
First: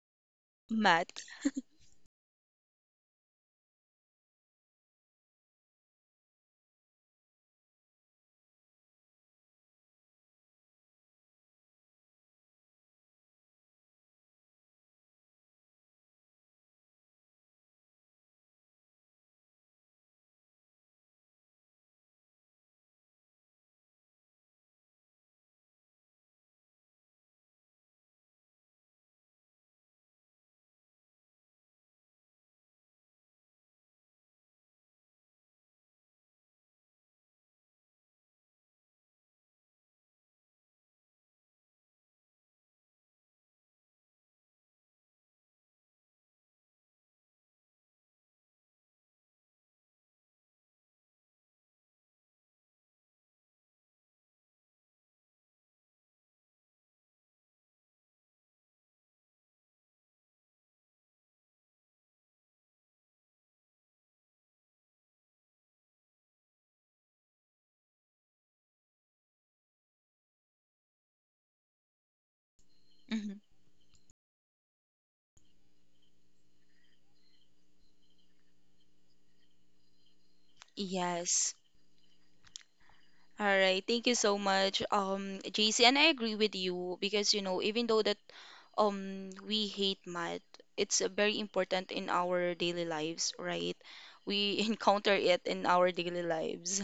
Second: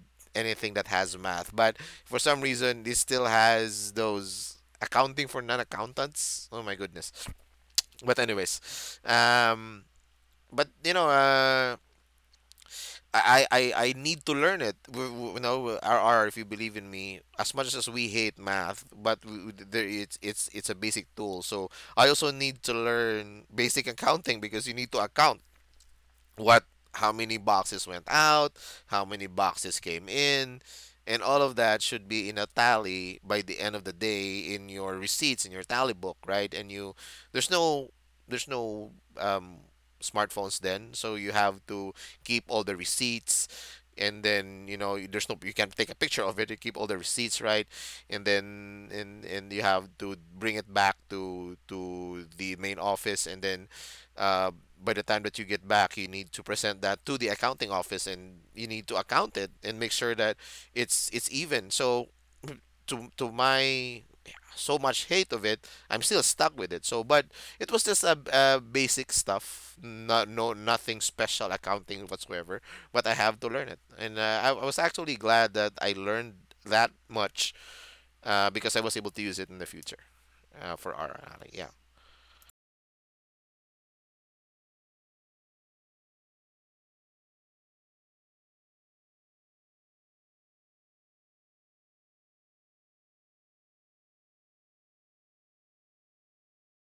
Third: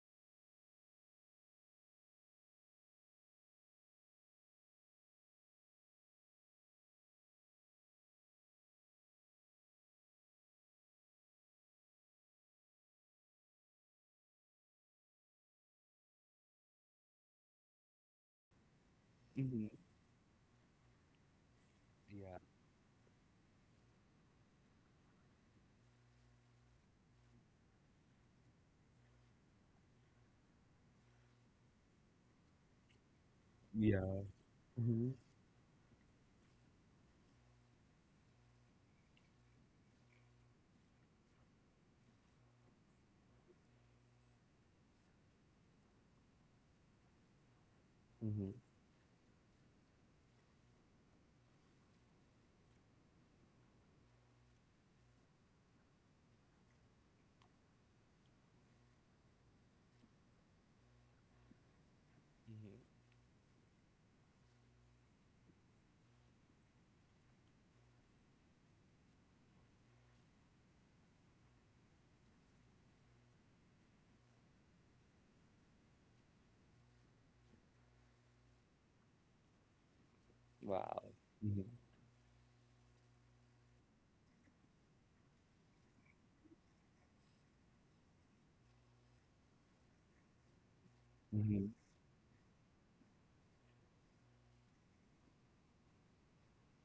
anything that has
Matt.
math. But for some reason, this still has those accounting for non-accountants. Oh my goodness. But anyways, um, but you know, uh, I, I, I I need to learn it. We, we, you know, R R, if you believe in me, as much as we hate math, but we, we- there it's it's it's a basic tool. So I also
Yeah,
need to learn basic accounting because you need to account what, how many boxes went out, how many boxes came in, and all of that should be in a tally by the end of the
yeah.
day, in your
Hmm.
receipts, in your tally book, right? And you, there's no, there's no um smartphones then, so you have to keep all the receipts. And then, you know, there's no, you can take a picture of it, you keep all the receipts, right? and
Hmm.
then and and you have to bring it back to to the main office. And then, uh, by the time that you get back, you need to present that to the accounting office, and you need to account it and make sure that it's it's even. So, to to my so much hate of it, I'm still stuck with it. So, but it was just a, a basic stuff, not, no, nothing special accounting whatsoever. But I have
Mhm.
to learn it. And uh, I, I was actually glad that I learned that much, uh, because I was able to use it in the future, uh, for
Wow.
our
Yes.
yeah
All right, thank you so much, um, J C, and I agree with you because, you know even though that um we hate math, it's uh, very
Mhm.
important in our daily lives, right? We encounter it in our daily lives.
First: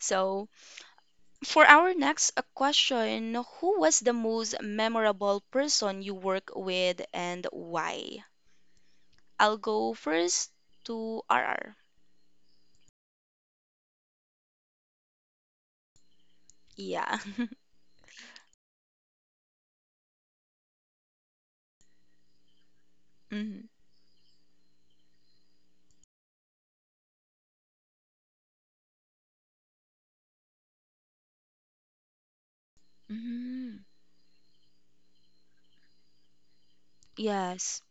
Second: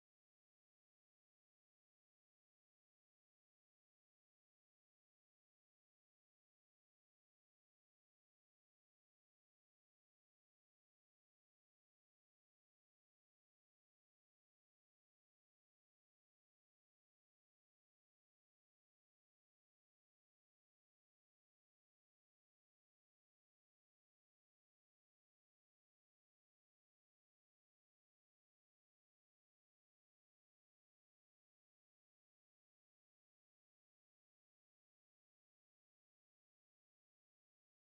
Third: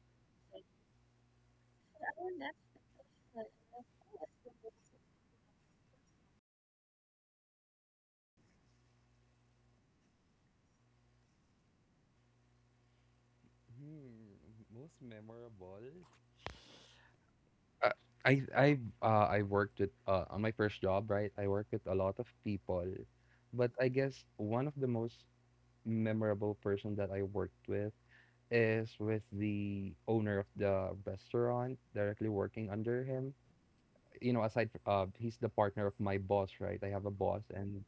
So for our next uh, question, who was the most memorable person you work with and why? I'll go first to R R.
Hmm, most memorable?
Yeah.
Uh, I I uh I worked with uh on my first job, right? I worked with a lot of people,
Hmm.
but I guess one of the most memorable person that I worked with is with the owner of the restaurant, directly working under him.
Mm-hmm.
You know, aside fr- uh he's the partner of my boss, right? I have a boss,
Yes.
and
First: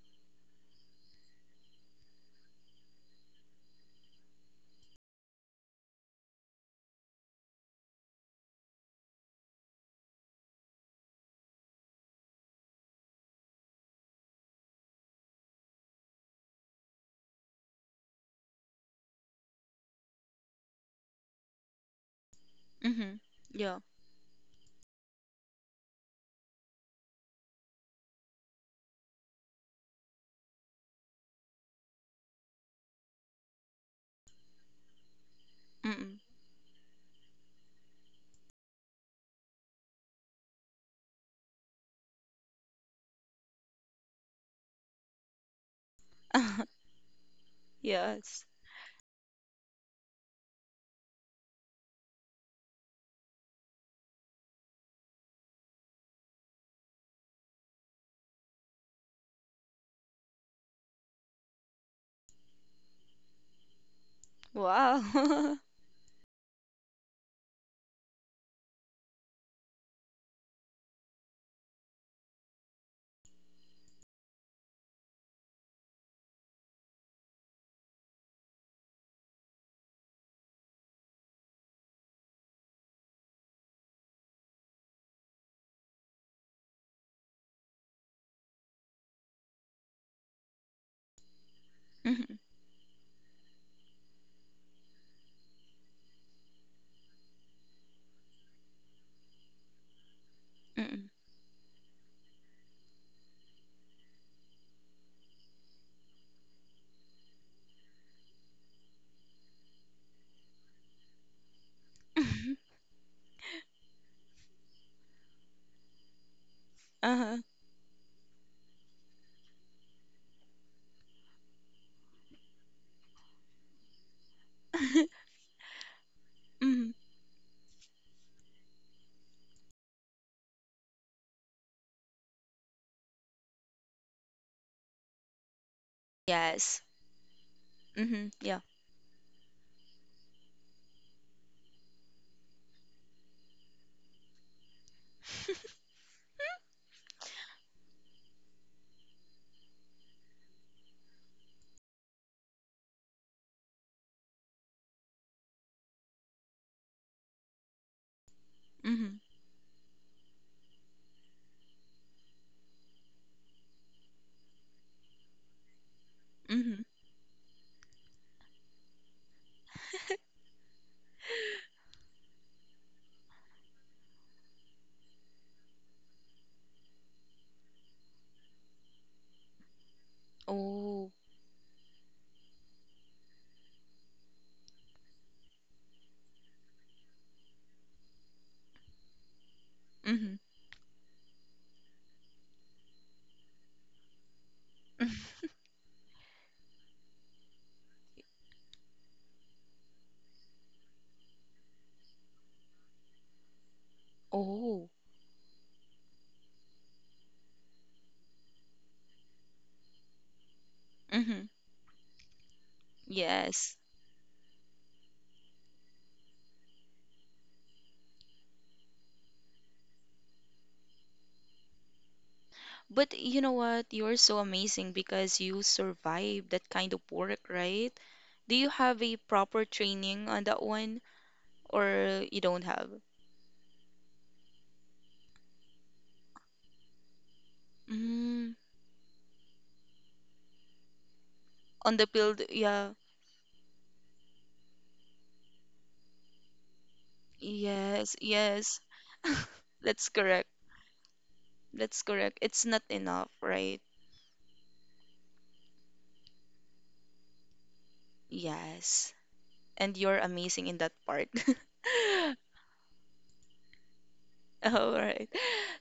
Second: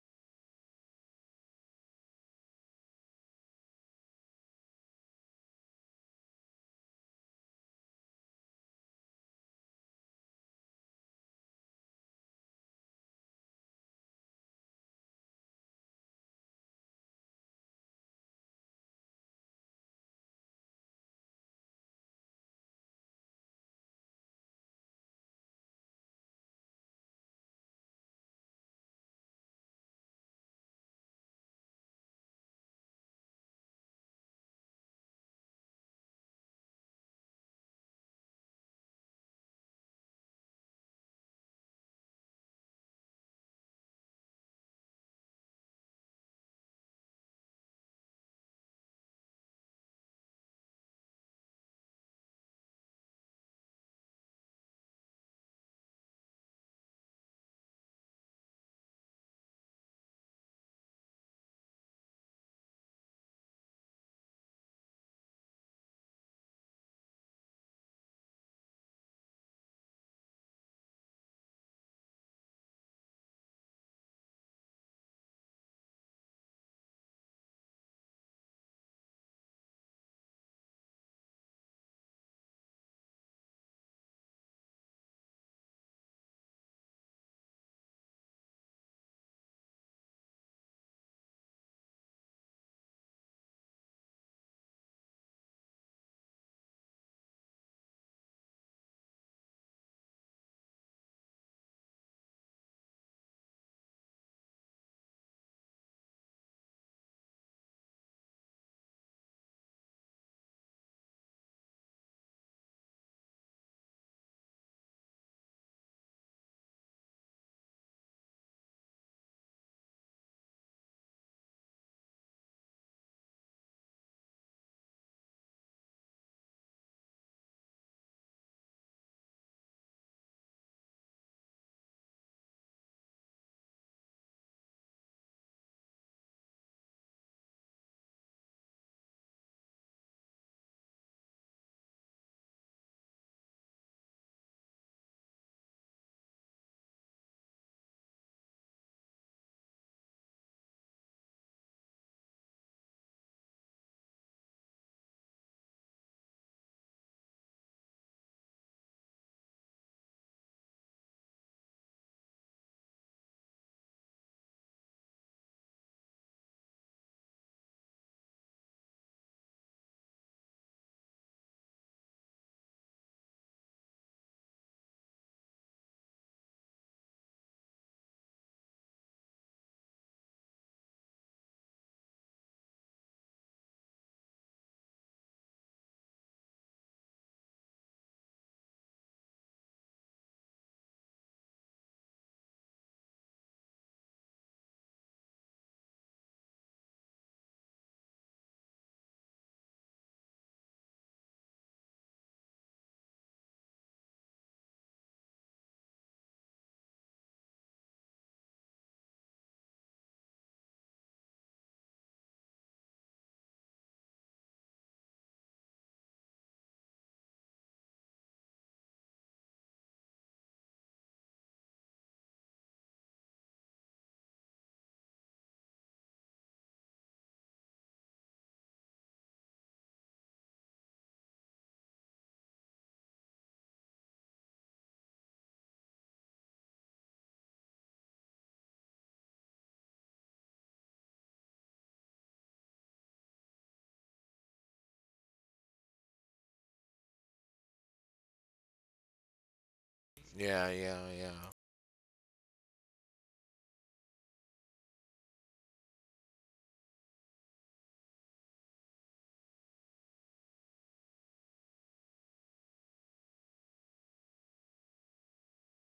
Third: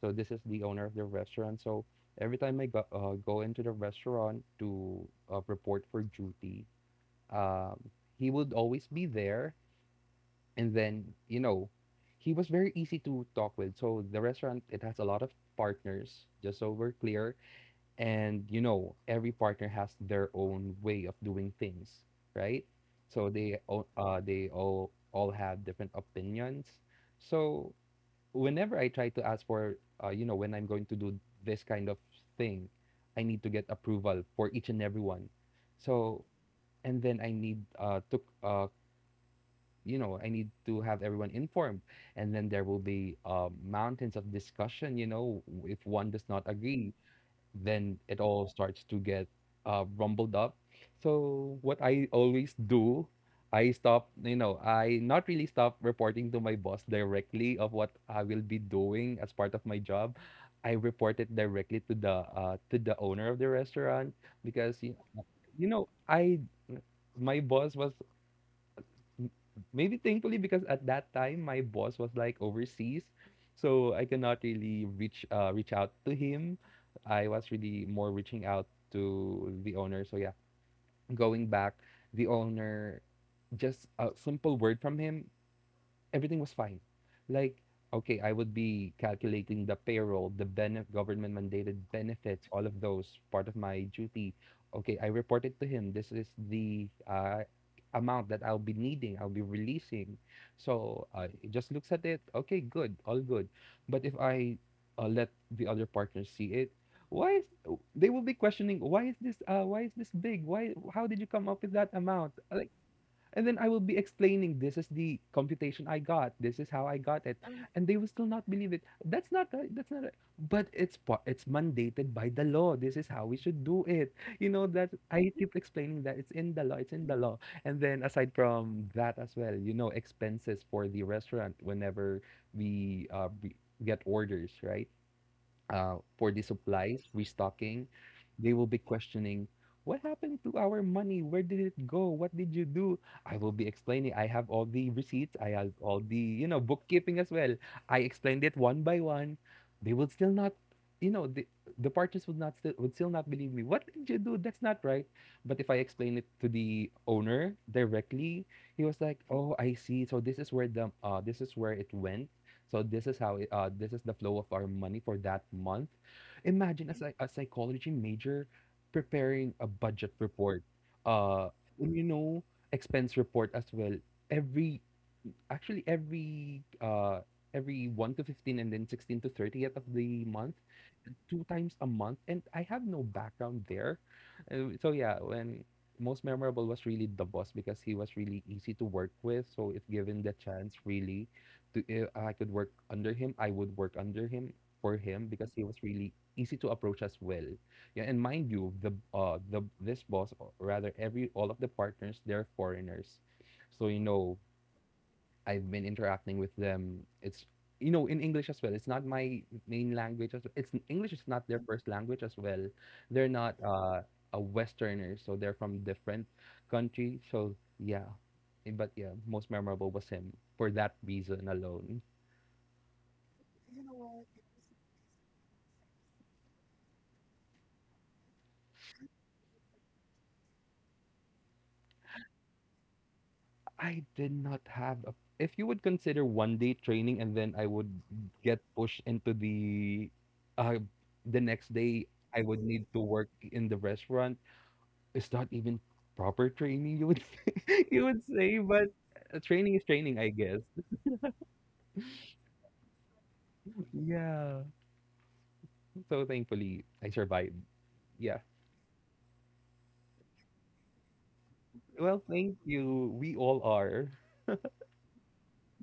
so this is the owner of the restaurant. So every time I go uh, go into the restaurant to uh, report for duty, um, he would always be there. And then, you know, he was very easy to talk with. So the restaurant, it has a lot of partners, just so we're clear. And, you know, every partner has their own way of doing things, right?
Hmm.
So they
Yeah.
all, uh, they all, all have different opinions. So whenever I try to ask for, uh, you know, when I'm going to do this kind of thing, I need to get approval for each and every one.
Mm-mm.
So, and then I need uh, to uh, you know i need to have everyone informed, and then there will be um, mountains of discussion. You know if one does not agree, then it
Yes.
all starts to get uh, rumbled up. So what I always do, i stop you know i not really stop reporting to my boss directly of what I will be doing as part of my job. I report it directly to the uh, to the owner of the restaurant, because you,
Wow.
you know I my boss was, m- maybe thankfully, because at that time my boss was like overseas, so I cannot really reach uh reach out to him. I was really more reaching out to the owner. So yeah, going back, the owner, just a simple word from him, everything was fine. Like, okay, I would be calculating the payroll, the benef government mandated
Mhm,
benefits, all of those, part of my duty. Okay, I reported to him. "This is the uh, amount that I'll be needing, I'll be releasing."
mhm,
So uh, it just looks at it. Okay, good, all good. But if I uh, let the other partners see it, why is they will be questioning, "Why is this uh why is this big, why, how did you come up with that amount?"
mhm.
Uh, and then I will be explaining, "This is the computation I got. This is how I got
Uh-huh.
it," and they will still not believe it. "That's not right. That's not right." But it's pa- it's mandated by the law. This is how we should do it. You know that I keep explaining that it's in the law, it's
Mhm.
in the law. And then, aside from that as well, you know, expenses for the restaurant whenever we uh, b- get orders, right? uh, for the
Yes.
supplies, restocking,
Mhm.
they
Yeah.
will be questioning, "What happened to our money? Where did it go? What did you do?" I will be explaining, "I have all the receipts. I have all the, you know, bookkeeping as well." I explained it one by one. They would still not, you know, the, the partners would not still would still not believe me. "What did you do? That's not right." But if I explain it to the owner directly, he was like,
Mhm.
"Oh, I see. So this is where the uh, this is where it went. So this is how it, uh, this is the flow of our money for that month."
Mhm.
Imagine a, psy- a psychology major preparing a budget report, uh, and you know, expense report as well. Every actually every uh, every one to fifteen and then sixteen to thirtieth of the month,
Oh.
two times a month, and I have no background there. Uh, so yeah, when most memorable was really the boss because he was really easy to work with. So if given the
Mhm.
chance, really, to if I could work under him, I would work under him, for him, because he was really easy to approach as well. Yeah, and mind you, the uh the this boss, or rather every all of the partners, they're foreigners. So, you know,
Oh.
I've been interacting with them. It's you know in English as well. It's not my main language. As It's English is not
Mhm.
their first language as well. They're not
Yes.
uh, a Westerner, so they're from different country. So yeah. Eh, but yeah, most memorable was him for that reason alone.
But you know what? You're so amazing because you survived that kind of work, right? Do you have a proper training on that one, or you don't have?
I did not have a. If you would consider one day training and then I would
Mm.
get pushed into the, uh, the next
On
day,
the
I
field,
would need
yeah.
to work in the restaurant. It's not even proper training, you would you
Yes,
would say,
yes.
but uh, training is
That's
training, I
correct.
guess.
yeah yeah yeah
That's correct. It's not enough, right?
Yeah, so thankfully I survived. Yeah.
Yes. And you're amazing in that part.
Well, thank you. We all are.
All right.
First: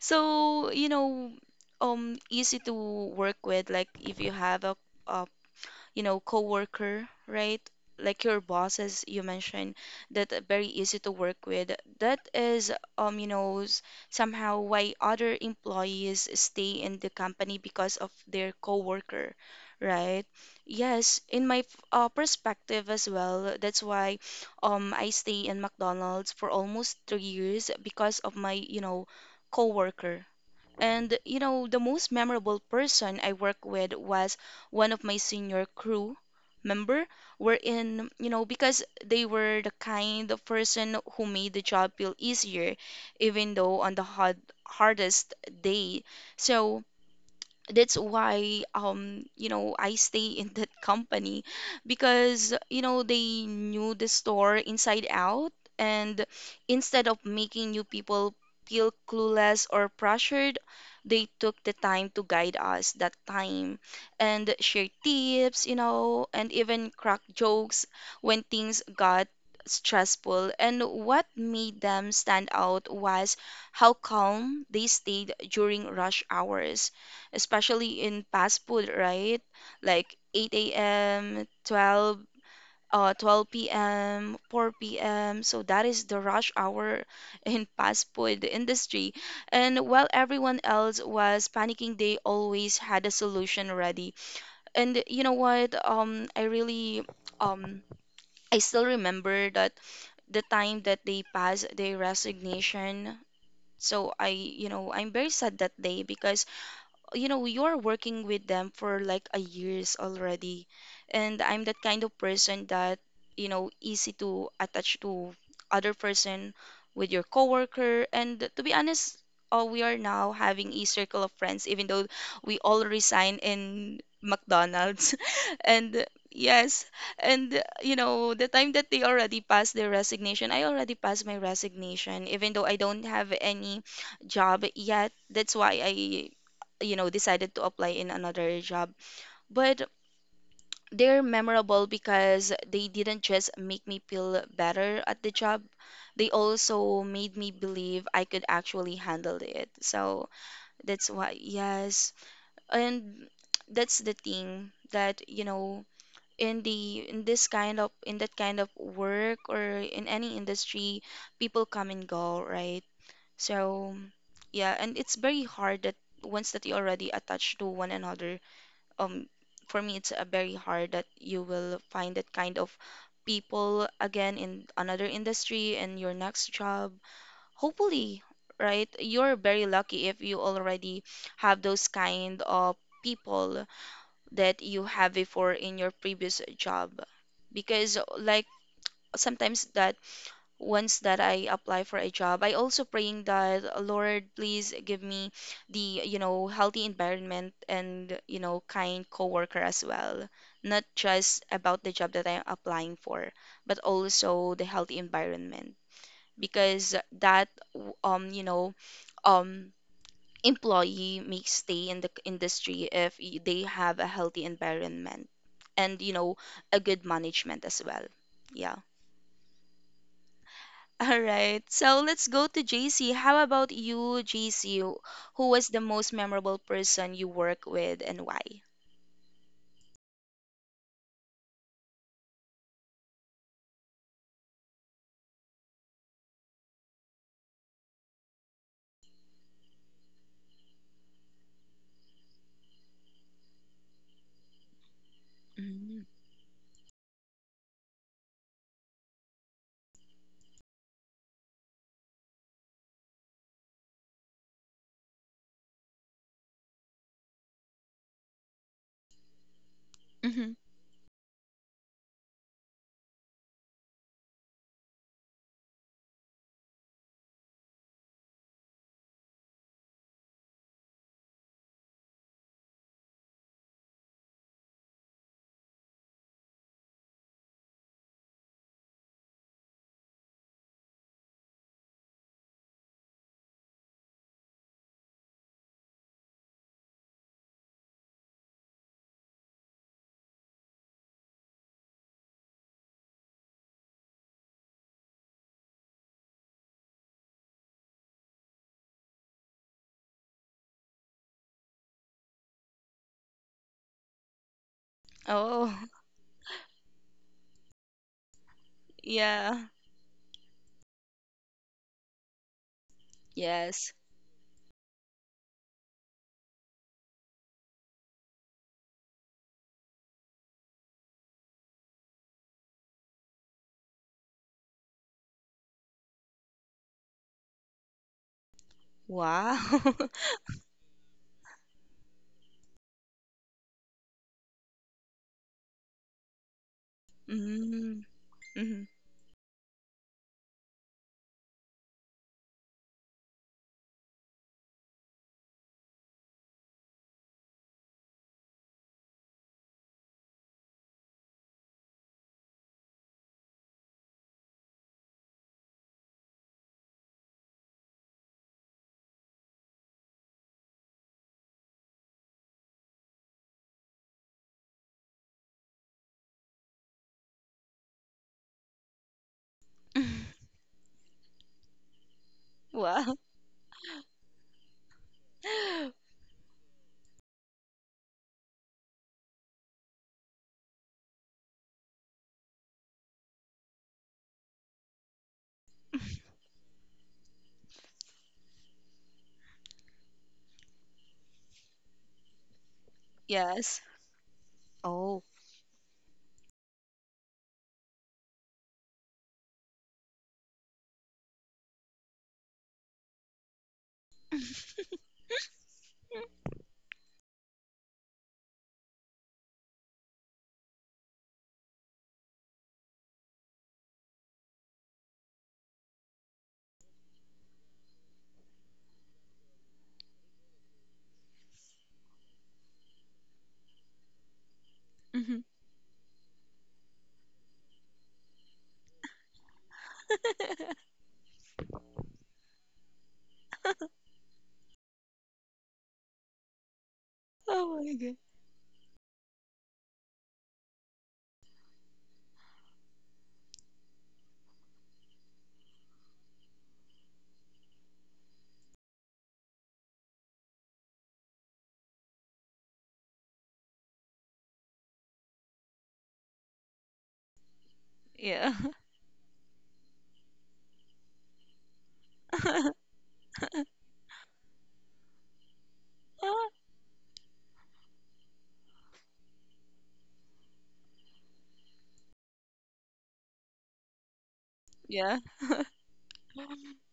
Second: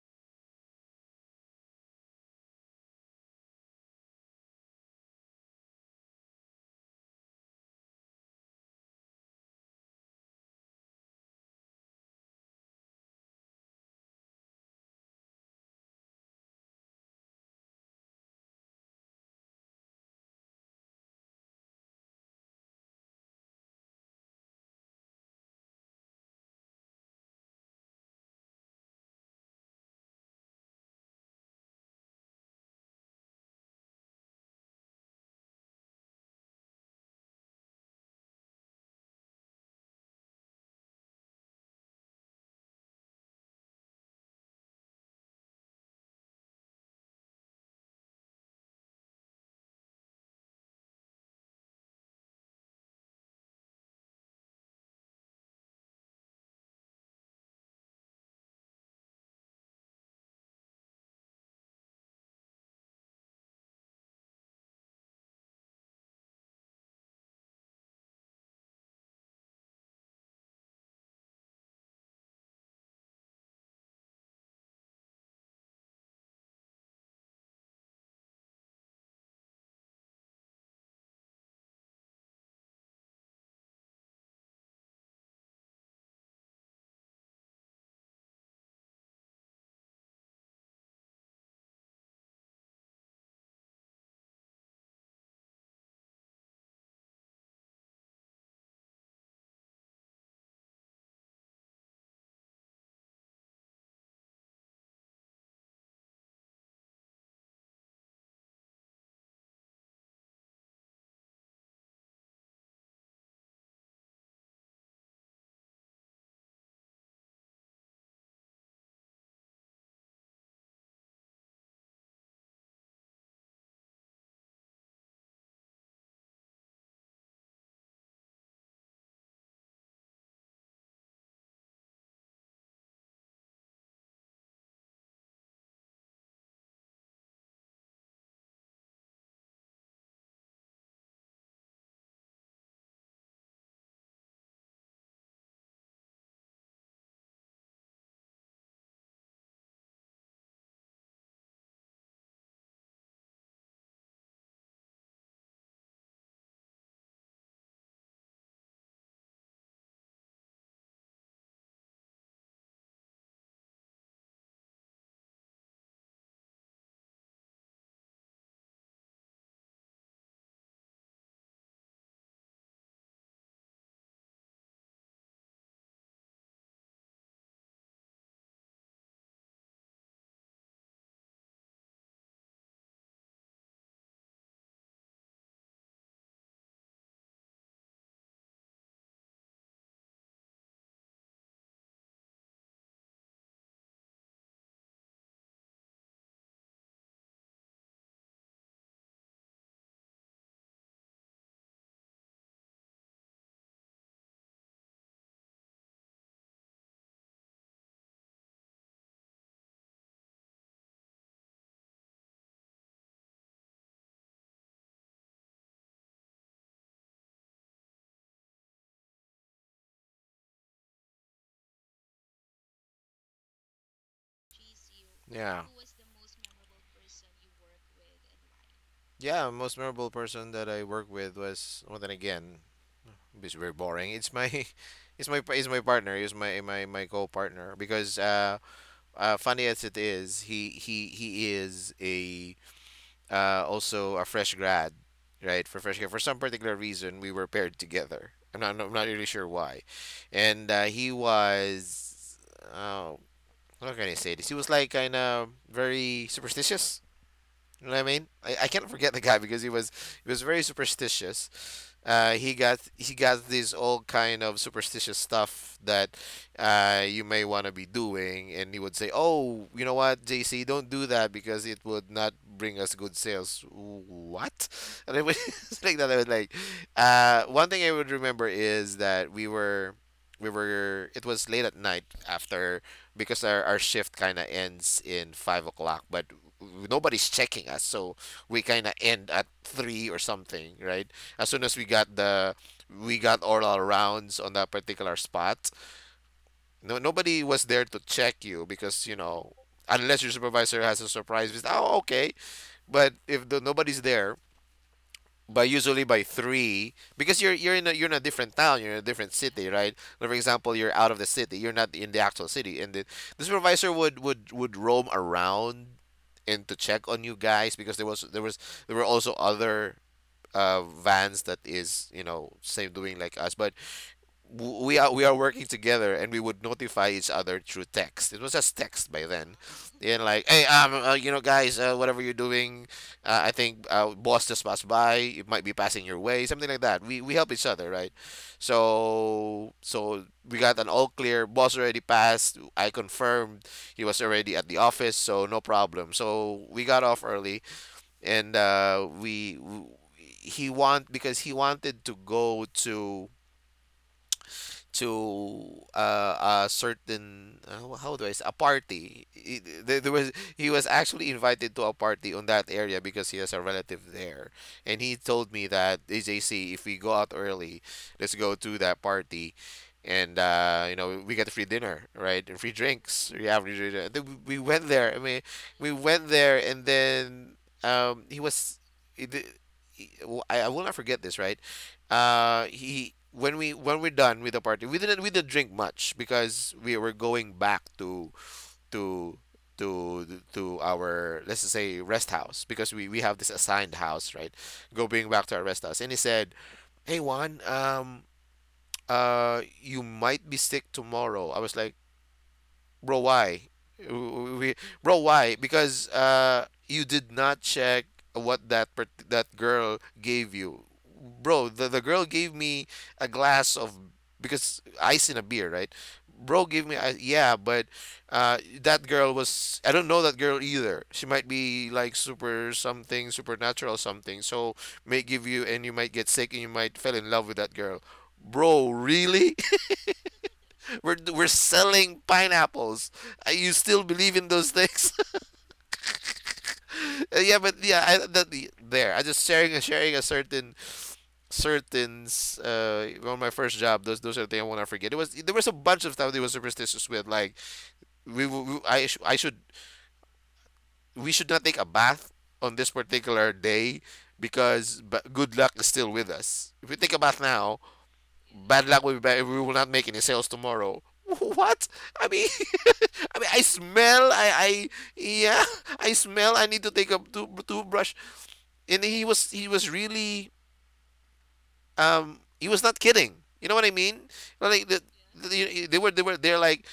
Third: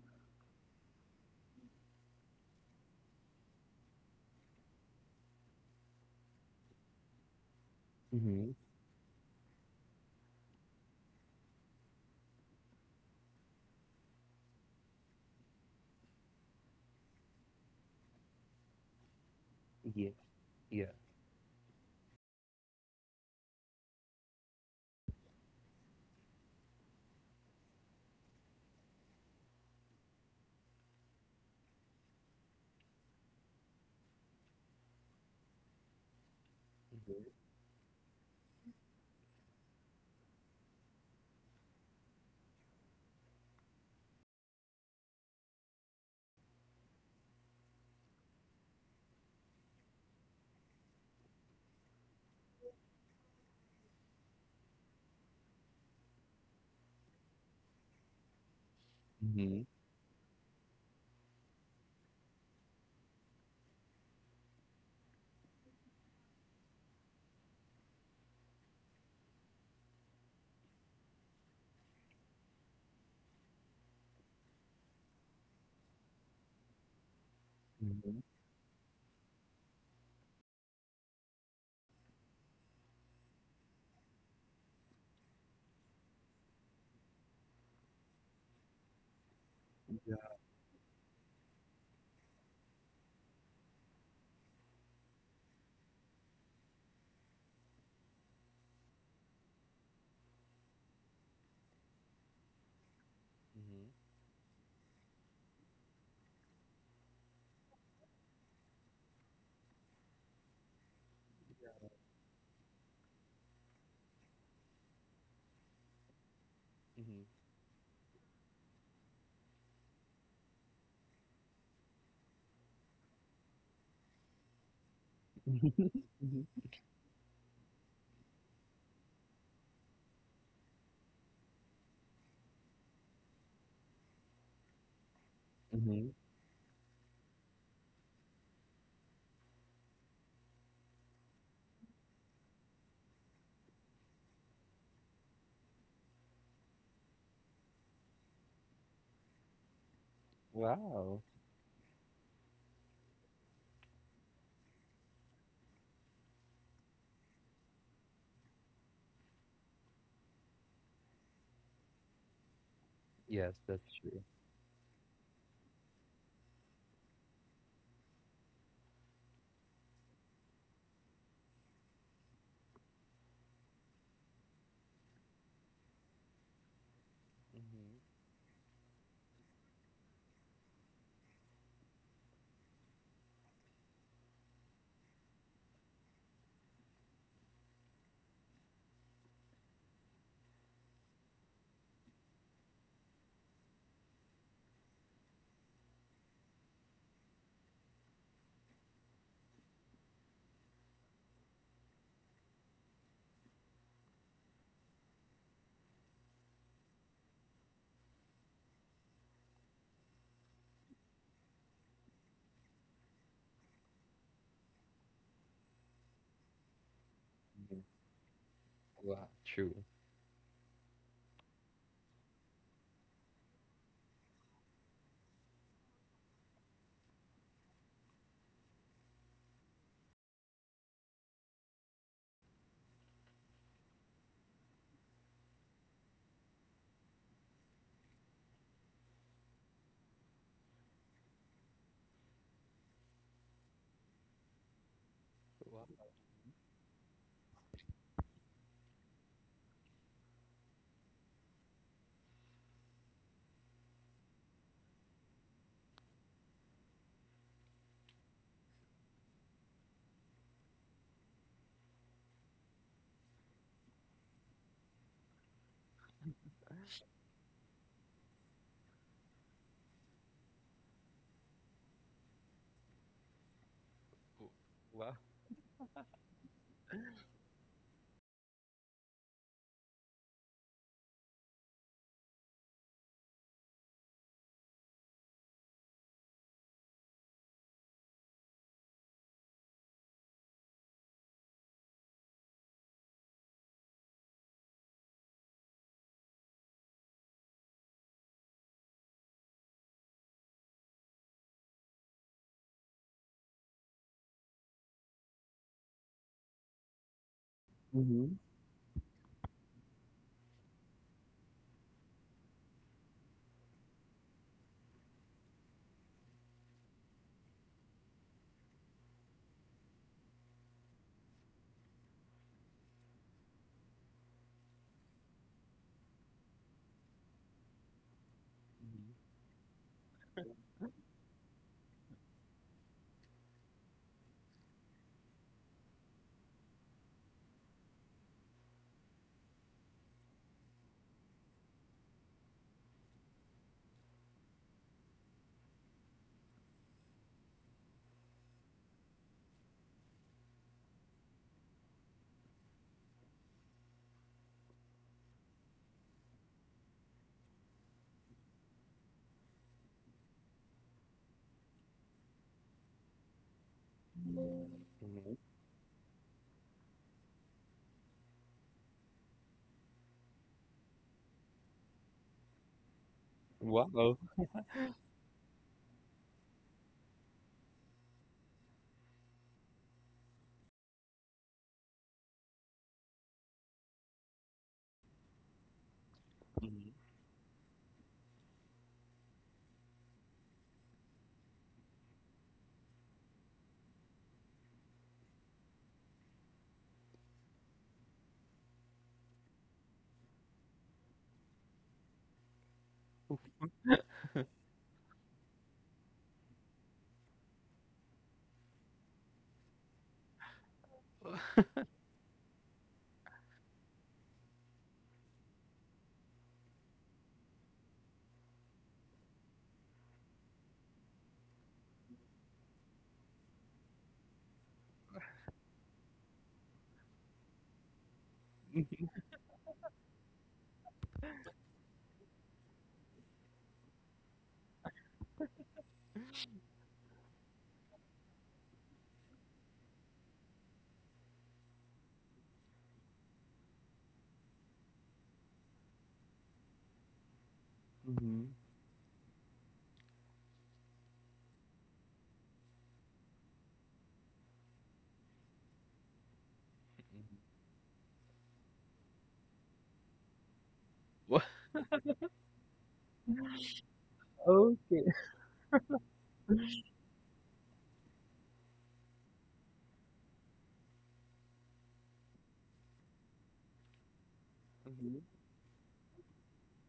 So, you know, um, easy to work with, like if you have a, a you know, coworker, right? Like your
Mm-hmm.
bosses, you mentioned that are very easy to work with. That is, um, you know, s- somehow why other employees stay in the company because of their coworker,
Yeah,
right?
yeah.
Yes, in my f- uh, perspective as well, that's why um I stay in McDonald's for almost three years because of my, you know, coworker. And you know, the most memorable person I worked with was one of my senior crew member. We in, you know, Because they were the kind of person who made the job feel easier, even though on the hard, hardest day. So that's why um you know I stay in that company, because you know they knew the store inside out, and instead of making new people feel
Mm-hmm.
clueless or pressured, they took the time to guide us that time and share tips, you know and even crack jokes when things got stressful. And what made them stand out was how calm they stayed during rush hours, especially
Mm-hmm.
in fast food, right? Like eight a m, twelve, uh, twelve p m, four p m. So that is the rush hour in fast food industry. And while everyone else was panicking, they always had a solution ready. And you know what? Um, I really um I still remember that the time that they passed their resignation. So I, you know, I'm very sad that day, because you know you're working with them for like a years already, and I'm that kind of person that, you know easy to attach to other person with your coworker. And to be honest, uh, we are now having a circle of friends even though we all resign in McDonald's. And
Mm-hmm.
yes, and you know the time that they already passed their resignation, I already passed my resignation even though I don't have any job yet. That's why
Mm-hmm.
I you know, decided to apply in another job. But they're memorable because they didn't just make me feel better at the job, they also made me believe I could actually handle it. So that's
Wow.
why, yes. And that's the thing that, you know, in the in this kind of in that kind of work or in any industry, people come and go, right?
Yes, that's
So,
true.
yeah, and it's very hard that once that you already attached to one another, um for me it's uh, very hard that you will find that kind of people again in another industry in your next job,
Mm-hmm.
hopefully, right? You're very lucky if you already have those kind of people that you have before in your previous job. Because like sometimes that once that I apply for a job, I also praying that, "Uh, Lord, please give me the, you know, healthy environment and, you know, kind coworker as well. Not just about the job that I'm applying for, but also the healthy environment. Because that, um, you know, um, employee may stay in the c- industry if y- they have a healthy environment and, you know, a good management as well. Yeah.
True.
All right, so let's go to J C. How about you, J C? Who
yeah.
was the most memorable person you work with and why?
Yeah, most memorable person that I worked with was, well then again, it's very boring. It's my it's my it's my partner, is my my my co-partner, because uh, uh funny as it is, he he he is a, uh also a fresh grad, right? For fresh
Mm-hmm.
grad, for some particular reason we were paired together. I'm not I'm not really sure why. And uh, he was, oh, how can I say this? He was like kind of very superstitious, you know what I mean? I, I can't forget the guy because he was he was
Hmm.
very superstitious. Uh, he got he got these all kind of superstitious stuff that, uh, you may want to be doing, and he would say, "Oh, you know what, J C, don't do that because it would not bring us good sales." What? And
Wow.
I would, it's like that. I was like, uh, one thing I would remember is that we were we were it was late at night. After, because our, our shift kind of ends in five o'clock, but nobody's checking us, so we kind of end at three or something, right? As soon as we got the we got all our rounds on that particular spot, no nobody was there to check you, because you know, unless your supervisor has a surprise visit. Oh, okay, but if, the, nobody's there, by,
Oh,
usually by three, because you're you're in a, you're in a
Mm-hmm.
different town, you're in a different
yeah.
city, right? Like, for example, you're out of the city, you're not in the actual city, and the, the supervisor
Yes.
would would would roam around and to check on you guys, because there was there was, there were also other uh vans that is, you know, same doing like us. But w- we are we are working together, and we would notify each other through text. It was just text by then,
Wow.
and, like, hey, um, uh, you know, guys, uh, whatever you're doing, uh, I think uh, boss just passed by. It might be passing your way, something like that. We we help each other,
Mm.
right?
Mm-hmm.
So so we got an all clear. Boss already passed. I confirmed he was already at the office, so no problem. So we got off early, and uh, we. W- He want because he wanted to go to, to uh, a certain, uh, how do I say, a party. He- There, there was He was actually invited to a party on that area because he has a relative there, and he told me that A J C, if we go out early, let's go to that party. And uh, you know we get free dinner, right? And free
Wow.
drinks. We have free drinks.
Wow.
Then We we went there. I mean, we went there, and then um, he was. It, he- well, I, I will not forget this, right? uh he when we when we're done with the party, we didn't we didn't drink much because we were going back to to to to our, let's just say, rest house, because we we have this
Yes.
assigned house, right?
Oh.
Going back to our rest house, and he said, "Hey Juan, um uh you might be sick tomorrow." I was like, "Bro, why?" W- we- "Bro, why? Because uh, you did not check what that part- that girl gave you, bro." The the girl gave me a glass of, because ice in a beer, right? Bro gave me ice, yeah, but uh, that girl was, I don't know that girl either. She might be like super something, supernatural something. So may
Hmm.
give you and you might get sick and you might fell in love with that girl. Bro, really? We're we're selling pineapples. Uh, You still believe in those things? Uh, yeah, but
Oh my
yeah,
God.
I, that, the- there. I just sharing sharing a certain certain s- uh on my first job. Those those are the things I want to forget. It was, there was a bunch of stuff they were superstitious with. Like we,
Mm-hmm.
w- w- I sh- I should, we should not take a bath on this particular day because, but good luck is still with us. If we take a bath now,
Yeah.
bad luck will, we will not make any sales tomorrow. What? I mean, I mean, I smell. I,
Oh.
I, yeah, I smell. I need to take a to- toothbrush. And he was, he was really, um, he was not kidding. You know what I mean? Well, like the,
Yeah.
the, they were, they were, they're like,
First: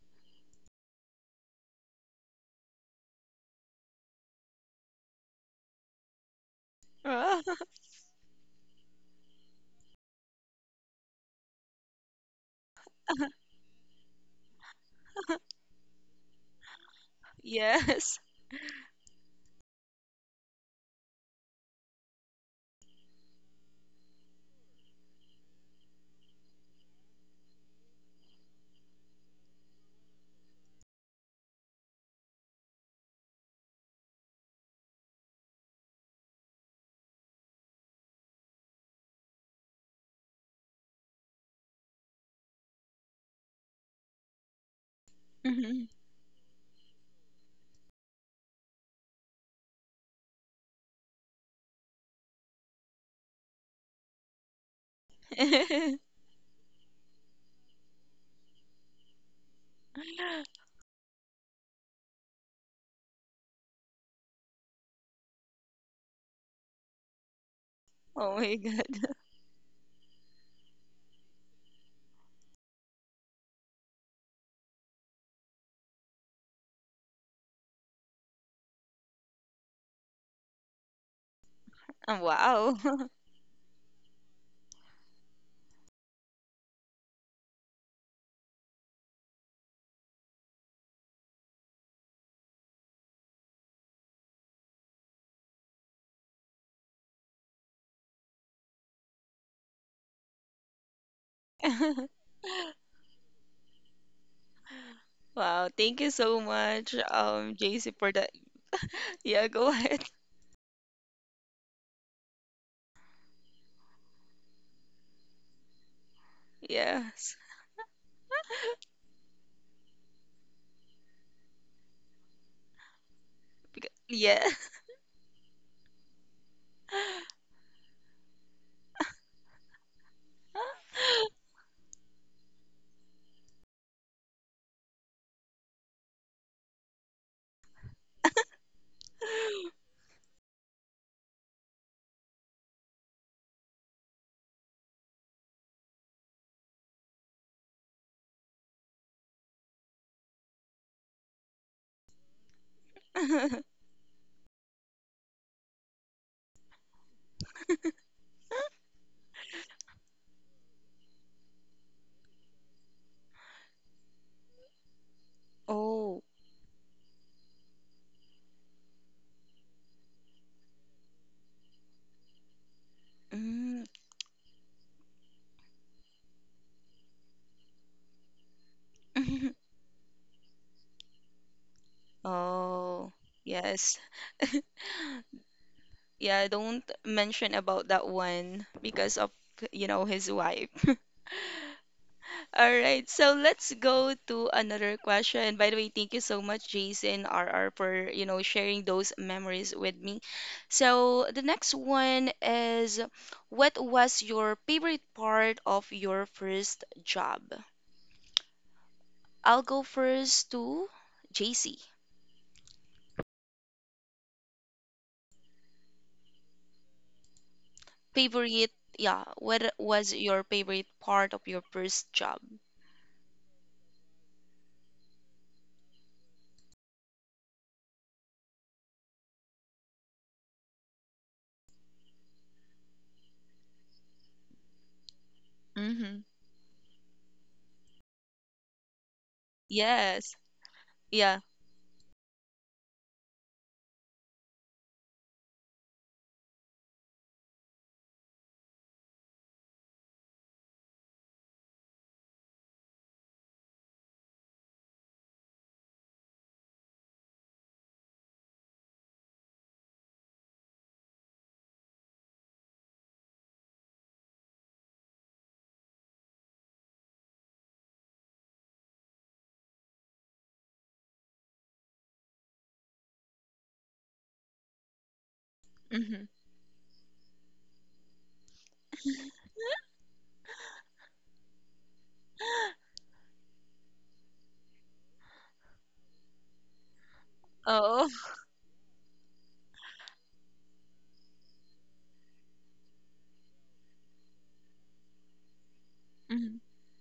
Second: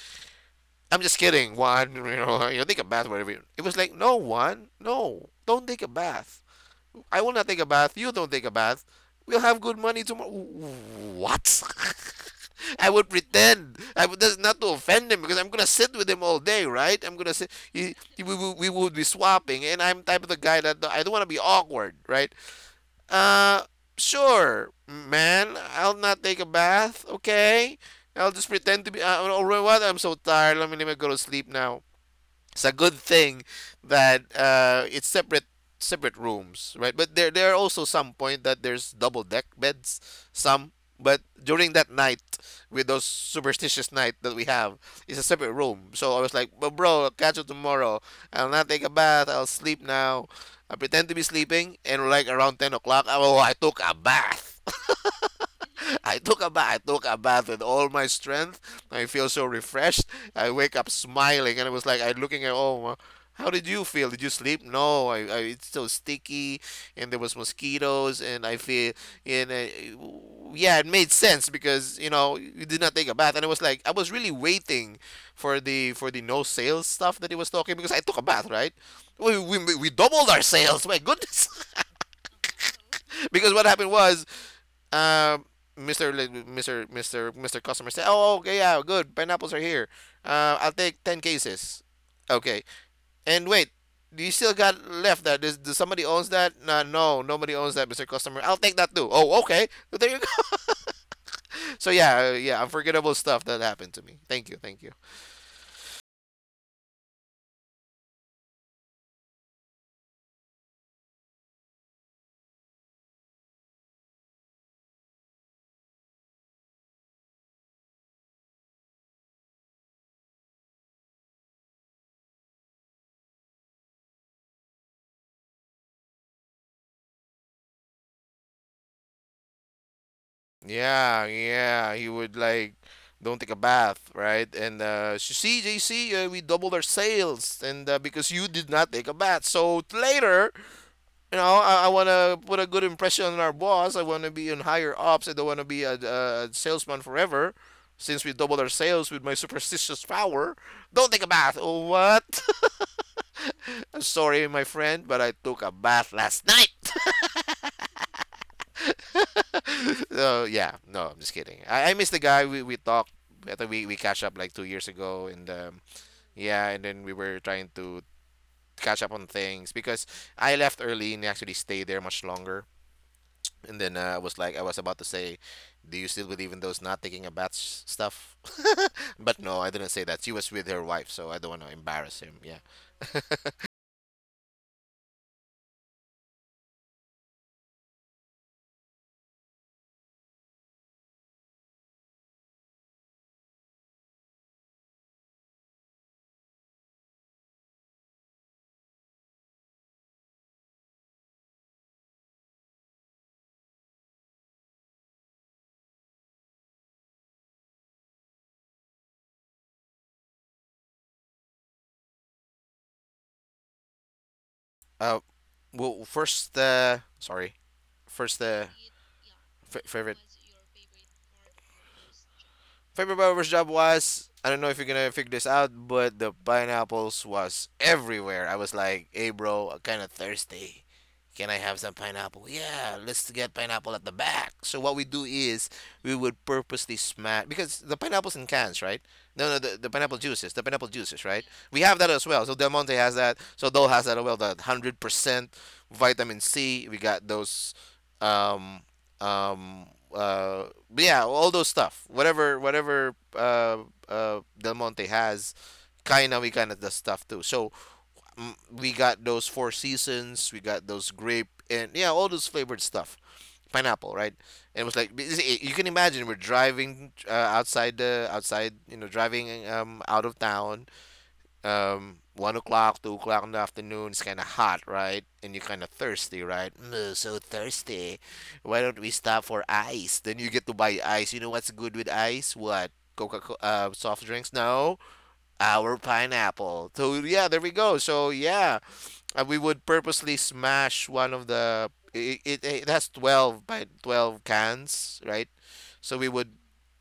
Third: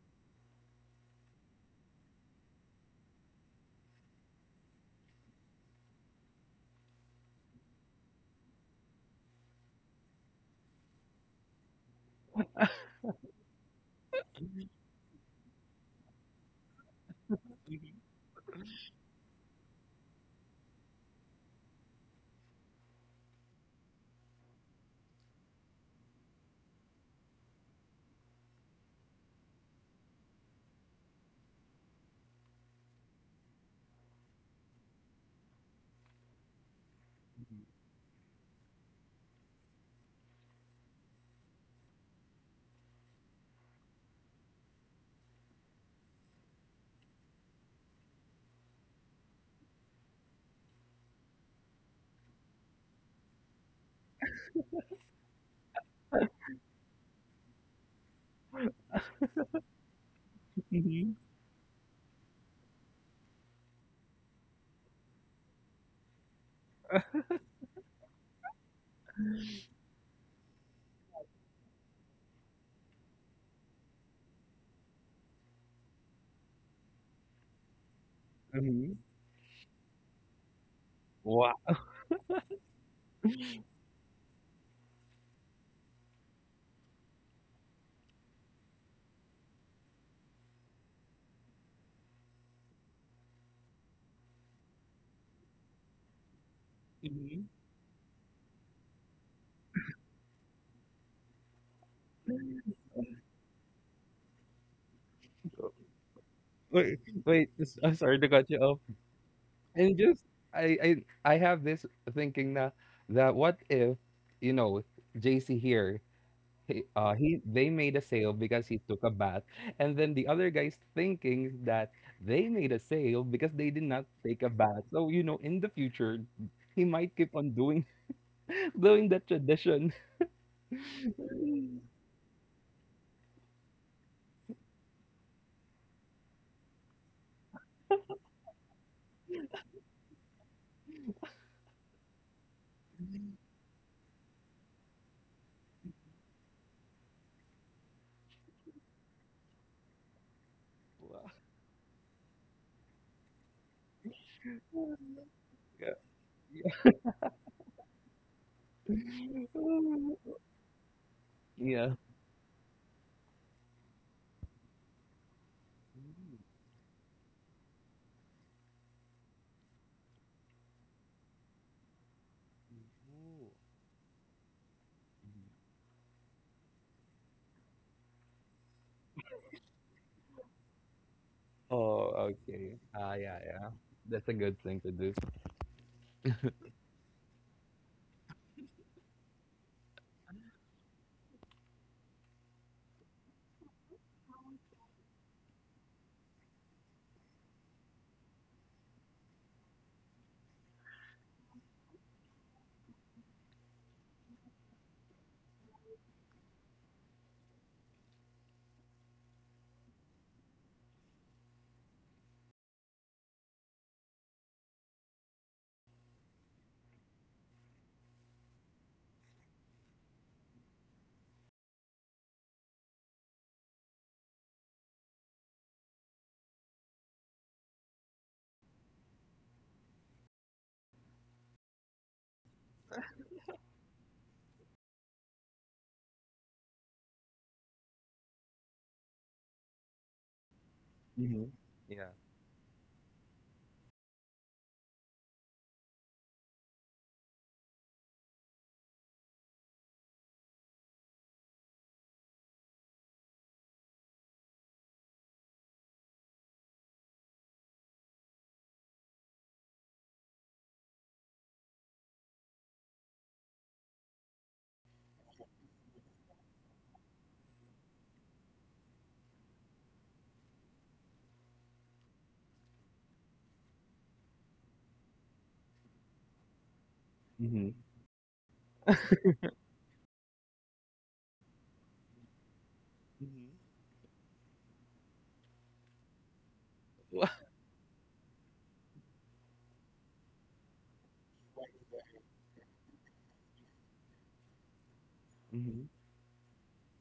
"I'm just kidding, Juan, you know, you know, take a bath, whatever." It was like, "No, Juan, no, don't take a bath. I will
Ah,
not take a bath. You don't take a bath. We'll have good money tomorrow." What? I would pretend. I would, that's not to offend him, because I'm gonna sit with him all day, right? I'm gonna sit. He,
yes.
he- we, we, would be swapping, and I'm type of the guy that I don't want to be awkward, right? Uh, sure, man. I'll not take a bath. Okay, I'll just pretend to be. Uh, or what? I'm so tired. Let me let me go to sleep now. It's a good thing that uh, it's separate, separate rooms, right? But there there are also some point that there's double deck beds, some. But during that night, with those superstitious night that we have, it's a separate
Mhm.
room. So I was like, "But bro, I'll catch you tomorrow. I'll not take a bath. I'll sleep now." I pretend to be sleeping, and like around ten o'clock, oh, I took a bath. I took a bath. I took a bath with all my strength. I feel so refreshed. I wake up
Mm-hmm.
smiling, and it was like I looking at, "Oh, uh, how did you feel? Did you sleep?" "No, I, I it's so sticky, and there was mosquitoes,
Oh
and
my
I feel."
God.
And uh, yeah, it made sense because you know you did not take a bath, and it was like I was really waiting for the, for the no sales stuff that he was talking, because I took a bath, right? We we we doubled our sales. My goodness.
Wow.
Um, Wow.
Because what happened was, um, Mister, like, Mister Mister Mister Customer said, "Oh, okay, yeah, good. Pineapples are here. Uh, I'll take ten cases." Okay. And wait, do you still got left that? Does, does somebody owns that? "No, no, nobody owns that, Mister Customer. I'll take that too." Oh, okay. So there you go. So yeah, uh, yeah, unforgettable stuff that happened to me. Thank you, thank you.
Wow. Thank you so much,
Wait, wait,
um,
s-
J C,
I'm
for
sorry to
that.
cut you off.
Yeah, go
And
ahead.
just, I I I have this thinking that that what if, you know, J C here, he, uh
Yes.
he they made a sale because he took a bath, and then the other guy's thinking that they made a sale because they did
Because,
not take
yeah.
a bath. So, you know, in the future he might keep on doing doing that tradition.
Yeah, yeah. He would like, "Don't take a bath, right? And uh, so see, J C, uh, we doubled our sales, and uh, because you did not take a bath." So later, you know, I, I want to put a good impression on our boss. I want to be in higher ups. I don't want to be a, a salesman forever. Since we doubled our sales with my superstitious power, don't take a bath. Oh, what? I'm sorry, my friend, but I took a bath last night. So, yeah, no, I'm just kidding.
Yeah.
I, I miss the guy, we, we talked. I think we, we catch up like two years ago, and um,
Oh.
yeah, and then we were trying to catch up on things because I left early and he actually stayed there much longer. And
Mm.
then uh, I was like, I was about to say, "Do you still believe in those not taking a bath s- stuff?" But no, I didn't say that. She was with her wife, so I don't want to embarrass
Oh,
him. Yeah.
okay. Ah,
Oh.
yeah, yeah.
Yes.
That's a good thing to do.
Yeah, don't mention about that one because of, you know, his wife. All right, so let's go to another question. By the way, thank you so much, Jason R R, for you know sharing those memories with me. So the next one is, what was your favorite part of your first job? I'll go first to J C.
Uh, well, first, uh, sorry. First, uh,
Favorite, yeah. What
f
was
favorite.
your favorite part of your first job?
Paper Power's job was, I don't know if you're gonna figure this out, but the pineapples was everywhere. I was like, "Hey, bro, I'm kind of thirsty. Can I have some pineapple?" "Yeah, let's get pineapple at the back." So what we do is we
Mm-hmm.
would purposely smash, because the pineapples in cans, right? No, no, the, the pineapple
Yes.
juices, the pineapple juices,
Yeah.
right? We have
Yeah.
that as well. So Del Monte has that. So Dole has that as well. The one hundred percent vitamin C. We got those um, um uh but yeah, all those stuff, whatever, whatever uh uh Del Monte has, kind of, we kind of does stuff too. So, mm, we got those four seasons, we got those grape, and yeah, all those flavored stuff, pineapple, right? And it was like this-, it-, you can imagine we're driving uh, outside, the outside you know, driving um out of town, um, one o'clock, two o'clock in the afternoon. It's kind of hot, right? And you're kind of
Mm-hmm.
thirsty, right? Mm, so thirsty. Why don't we stop for ice? Then you get to buy ice. You know what's good with ice? What? Coca, uh, soft drinks? No, our pineapple. So yeah, there we go.
Oh.
So yeah, and we would purposely smash one of the, it, it, it has twelve by twelve cans, right? So we would
Mm-hmm.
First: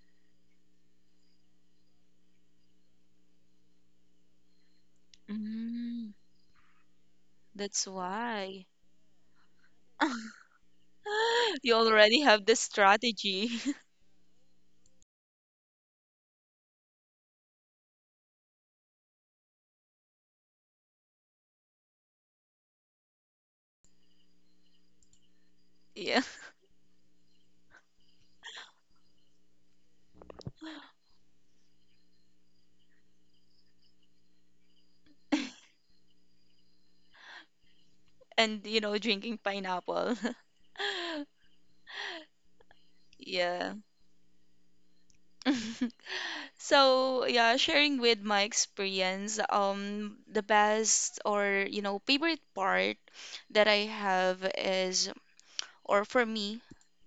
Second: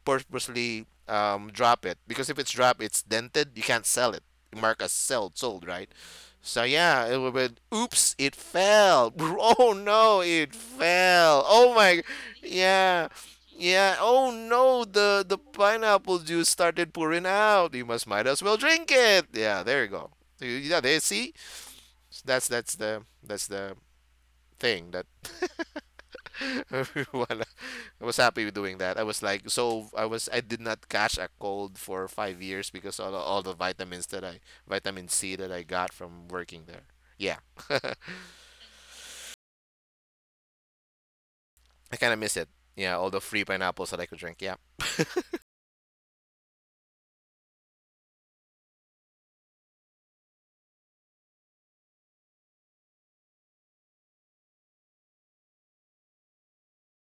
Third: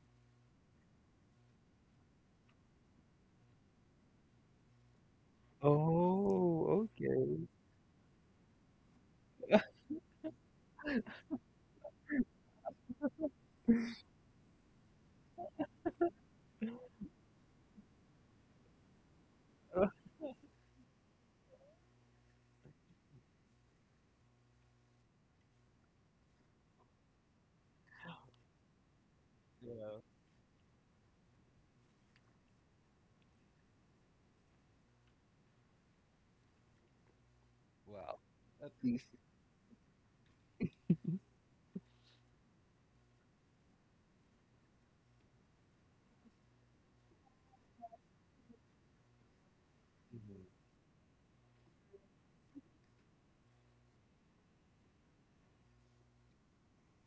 purposely um, drop it, because if it's dropped, it's dented, you can't sell it, mark as sold, sold right?
Mm,
So
Oh,
yeah, it would
okay.
been,
that's
"Oops, it
why.
fell. Oh no, it fell, oh
You
my."
already have the
Yeah,
strategy.
yeah. "Oh no, the the pineapple juice started pouring out, you must, might as well drink it." Yeah, there you go. You- yeah, they see. So that's, that's the that's the thing that
Yeah.
wala. I was happy with doing that. I was like, so I was, I did not catch a cold for five years because all the, all the vitamins that I, vitamin C that I got from working there. Yeah,
Wow.
And,
At
you know,
least.
drinking pineapple.
I kind of miss it. Yeah, all the free
Yeah.
pineapples that I could drink. Yeah.
So, yeah, sharing with my experience, um, the best or, you know, favorite part that I have is, or for me,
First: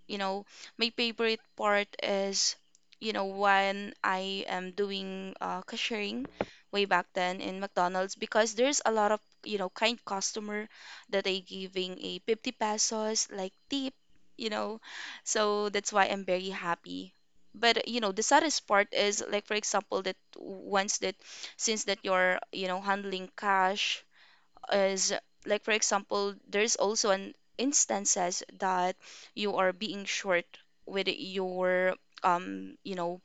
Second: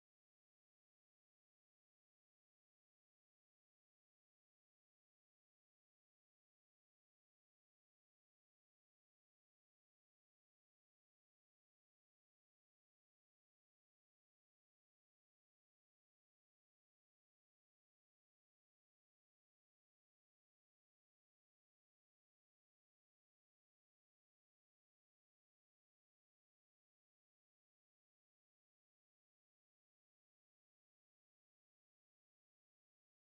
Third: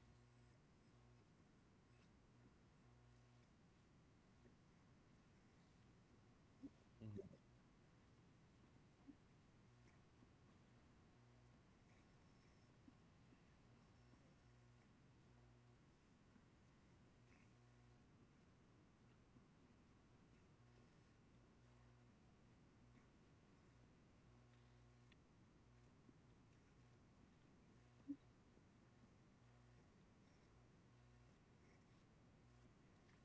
you know, my favorite part is, you know, when I am doing uh, cashiering way back then in McDonald's because there's a lot of, you know, kind customer that they giving a 50 pesos like tip, you know. So that's why I'm very happy. But you know, the saddest part is like for example that once that since that you're, you know, handling cash is like for example there's also an instances that you are being short with your um you know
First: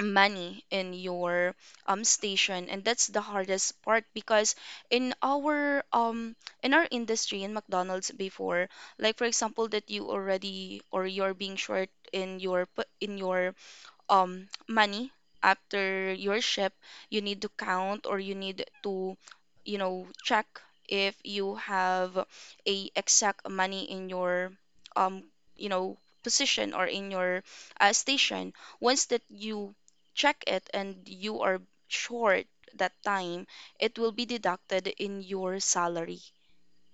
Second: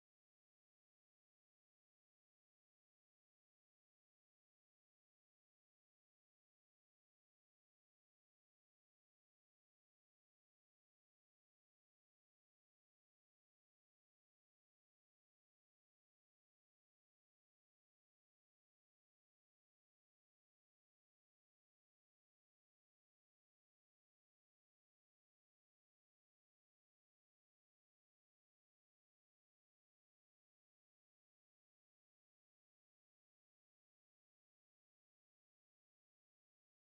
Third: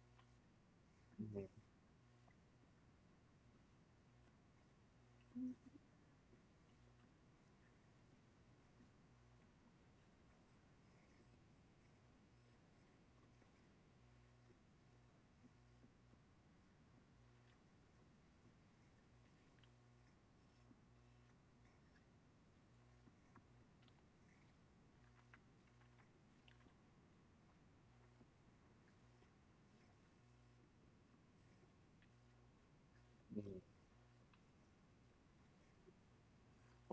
money in your um station, and that's the hardest part because in our um in our industry in McDonald's before, like for example, that you already or you're being short in your p- in your um money after your ship, you need to count or you need to you know check if you have a exact money in your um you know position or in your uh, station. Once that you check it and you are short that time, it will be deducted in your salary.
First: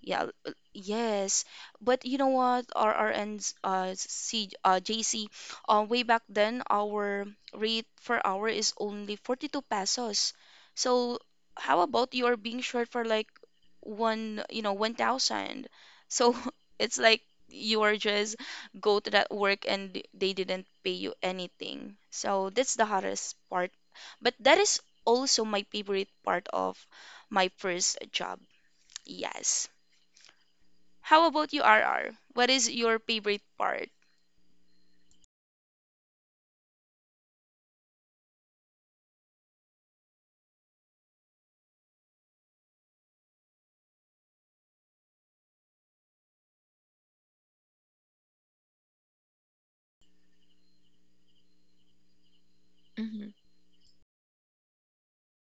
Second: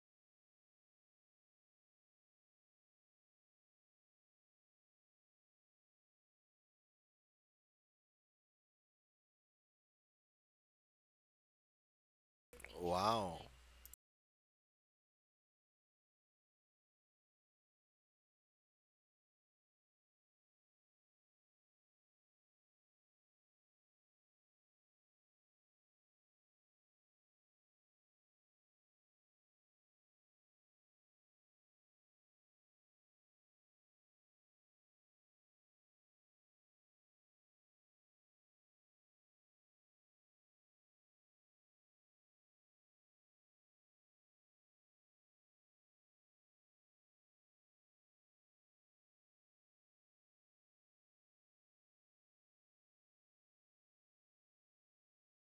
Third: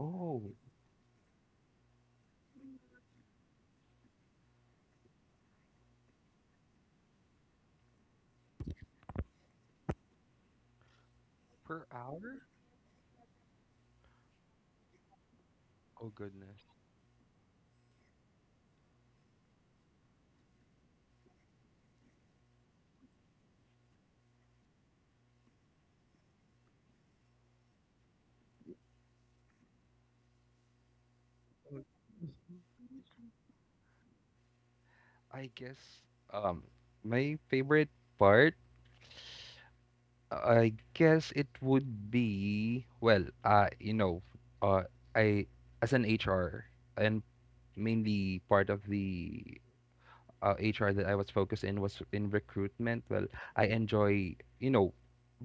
Yeah, l- yes. But you know what, R R Ns, uh, C, uh, J C, uh, way back then, our rate per hour is only forty-two pesos. So how
Per
about you are
hour?
being short for like
Wow.
one, you know, one thousand?
Oh,
So
goodness.
it's like you are just go to that work and they didn't pay you anything. So that's the hardest part. But that is also my favorite part of my first job. Yes. How about you,
Oh,
R R? What is your favorite part?
I guess um my favorite part, I guess it would be, well, uh you know, uh I, as an H R, and mainly part of the uh, H R that I was focused in was in recruitment. Well,
Hmm
I enjoy, you know,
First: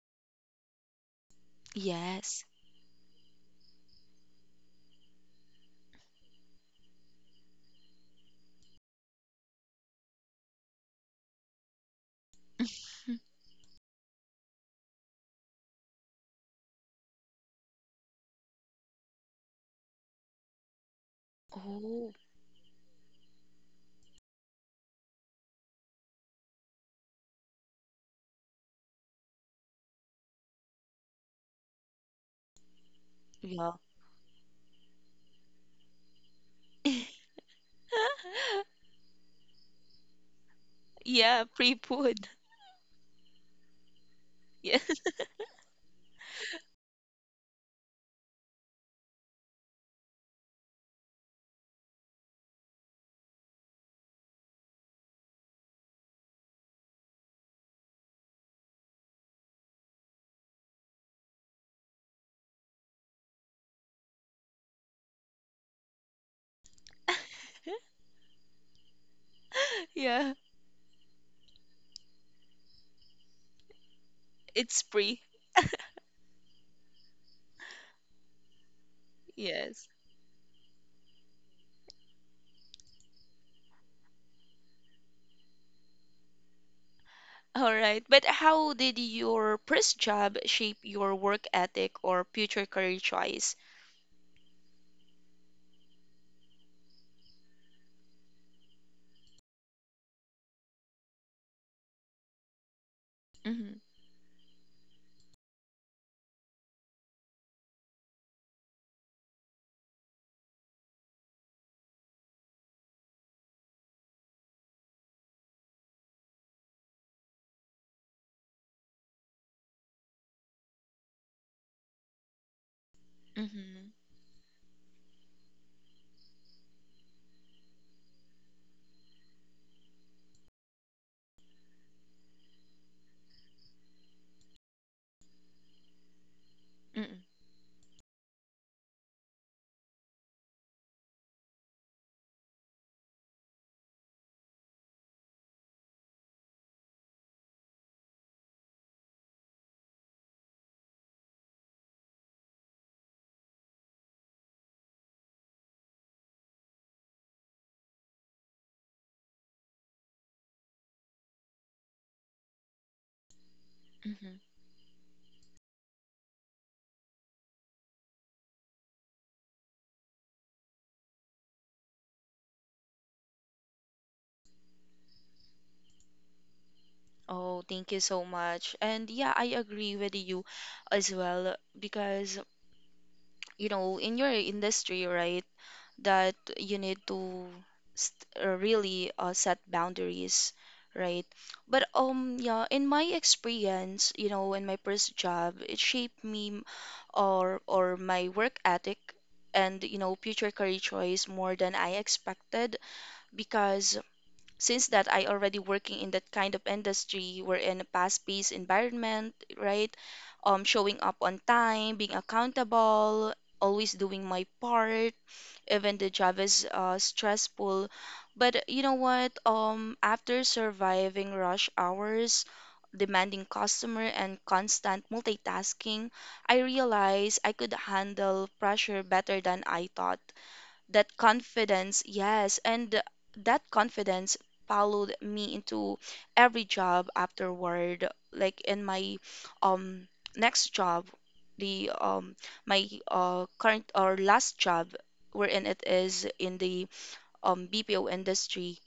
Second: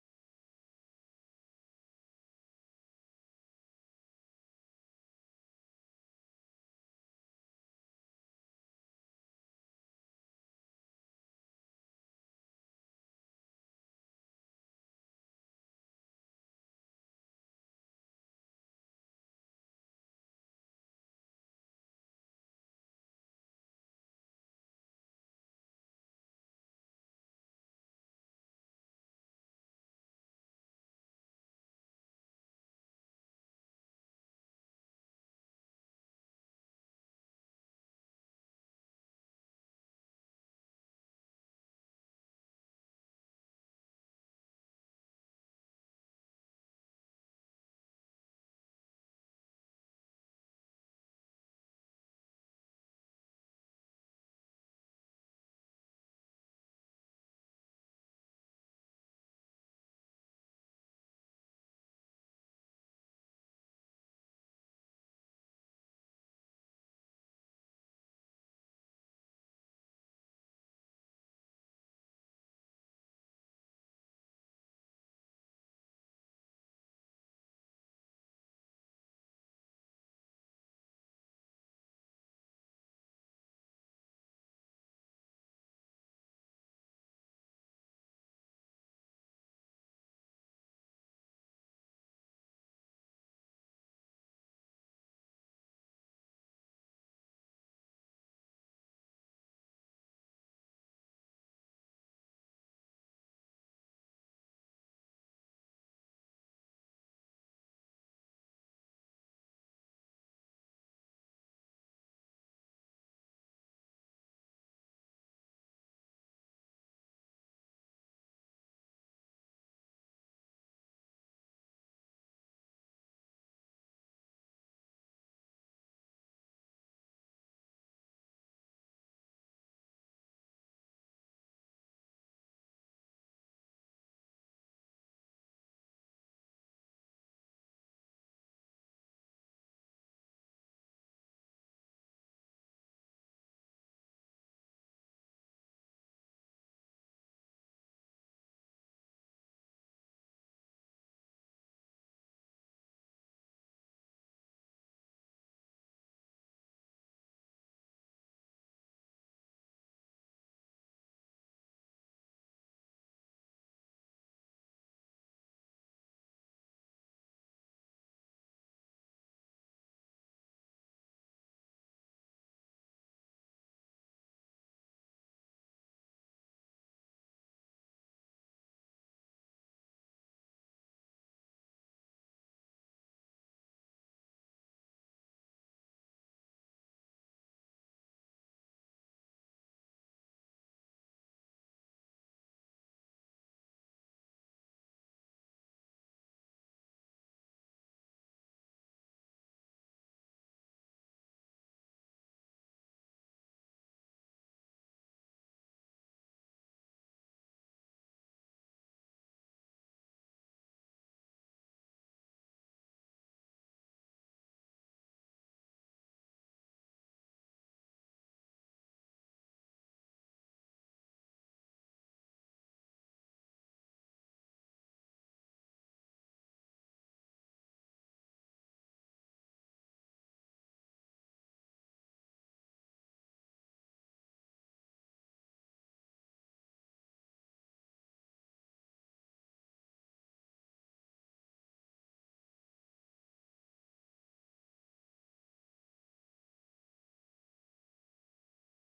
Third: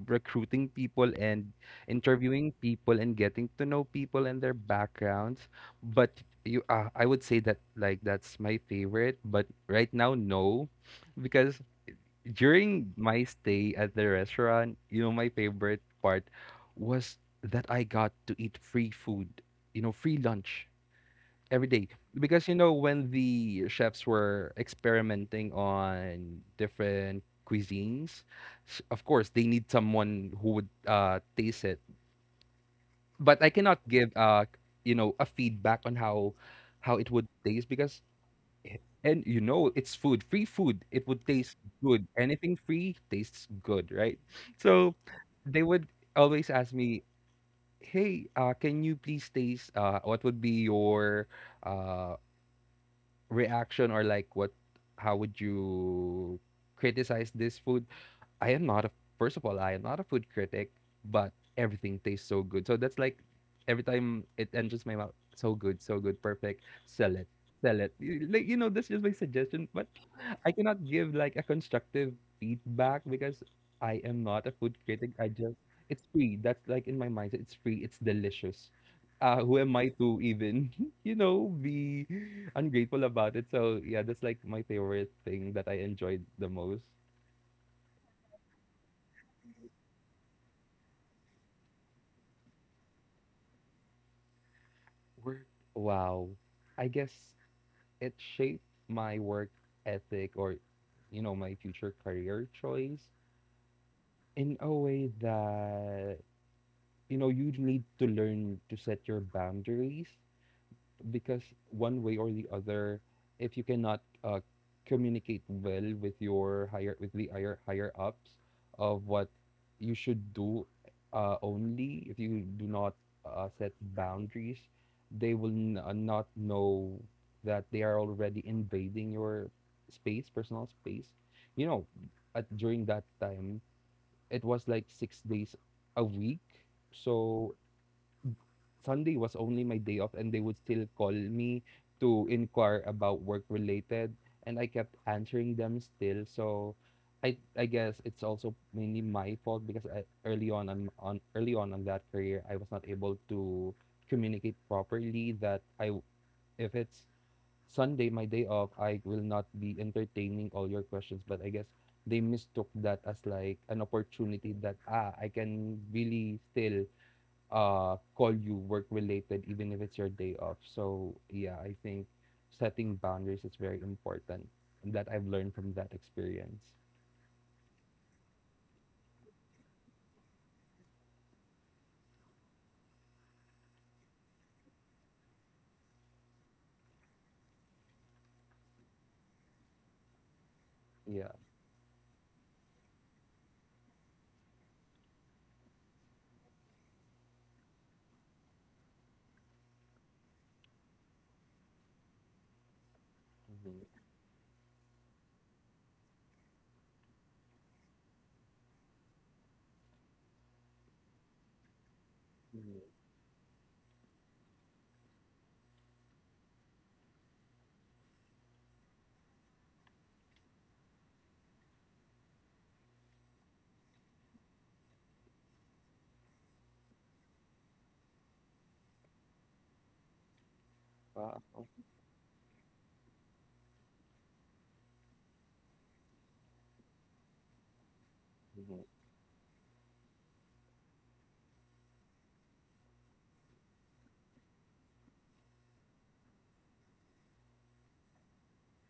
recruiting people and
Yes.
interviewing people and getting to know people and their backgrounds. But you, uh, I would say that, like, that's my favorite. But right now, no, because during my stay at the restaurant, you know, my favorite part was that I got to eat free food, you know, free lunch every day,
Oh,
because you know when the chefs were experimenting on different cuisines, s- of course they need someone who would uh taste it, but I
yeah.
cannot give uh you know a feedback on how how it would taste, because and you know it's food, free food, it would
Yeah,
taste good.
pre-food.
Anything free tastes good, right? So
Yes.
they would always ask me, "Hey, uh can you please taste, uh what would be your uh reaction, or, like, what how would you criticize this food?" I am not a First of all, I am not a food critic, but everything tastes so good. So that's, like, every time it enters my mouth, "So good, so good, perfect. Sell it, sell it." Y- Like, you know, that's just my suggestion, but
Yeah,
I cannot give, like, a constructive feedback because I am not a food
it's
critic.
pre.
I just It's free. That's, like, in my mindset. It's free. It's delicious. Uh, who am I
Yes.
to even, you know, be ungrateful about it? So yeah, that's, like, my favorite thing that I enjoyed the most.
All right. But how did your first job shape your work ethic or future career choice?
Wow. I guess it shaped my work ethic, or, you know, my future career choice,
Mm-hmm.
in a way that, you know, you need to learn to set your boundaries, because one way or the other, if you cannot uh, communicate well with your higher with the higher higher ups of what you should do, uh, only if you do not uh, set
Mm-hmm.
boundaries, they will n- uh, not know that they are already invading your space, personal space. You know, at During that time, it was like six days a week.
Mm-hmm.
So Sunday was only my day off, and they would still call me to inquire about work related, and I kept answering them still. So I I guess it's also mainly my fault because I, early on on on early on on that career, I was not able to communicate properly that I if it's Sunday my day off, I will not be entertaining all your questions. But I guess they mistook that as, like, an
Mm-hmm.
opportunity that, ah I can really still uh call you work related even if it's your day off. So yeah, I think setting boundaries is very important, and that I've learned from that experience.
Oh, thank you so much. And yeah, I agree with you as well because, you know, in your industry, right? That you need to st- uh, really uh, set boundaries, right?
Yeah.
But um yeah, in my experience, you know, in my first job, it shaped me m- or or my work ethic and you know future career choice more than I expected, because since that I already working in that kind of industry, we're in a fast-paced environment, right? Um, showing up on time, being accountable, always doing my part, even the job is uh, stressful. But you know what? Um, after surviving rush hours, demanding customer, and constant multitasking, I realized I could handle pressure better than I thought. That confidence, yes, and that confidence followed me into every job afterward, like in my um next job, the um my uh current or last job, wherein it is in the um B P O industry.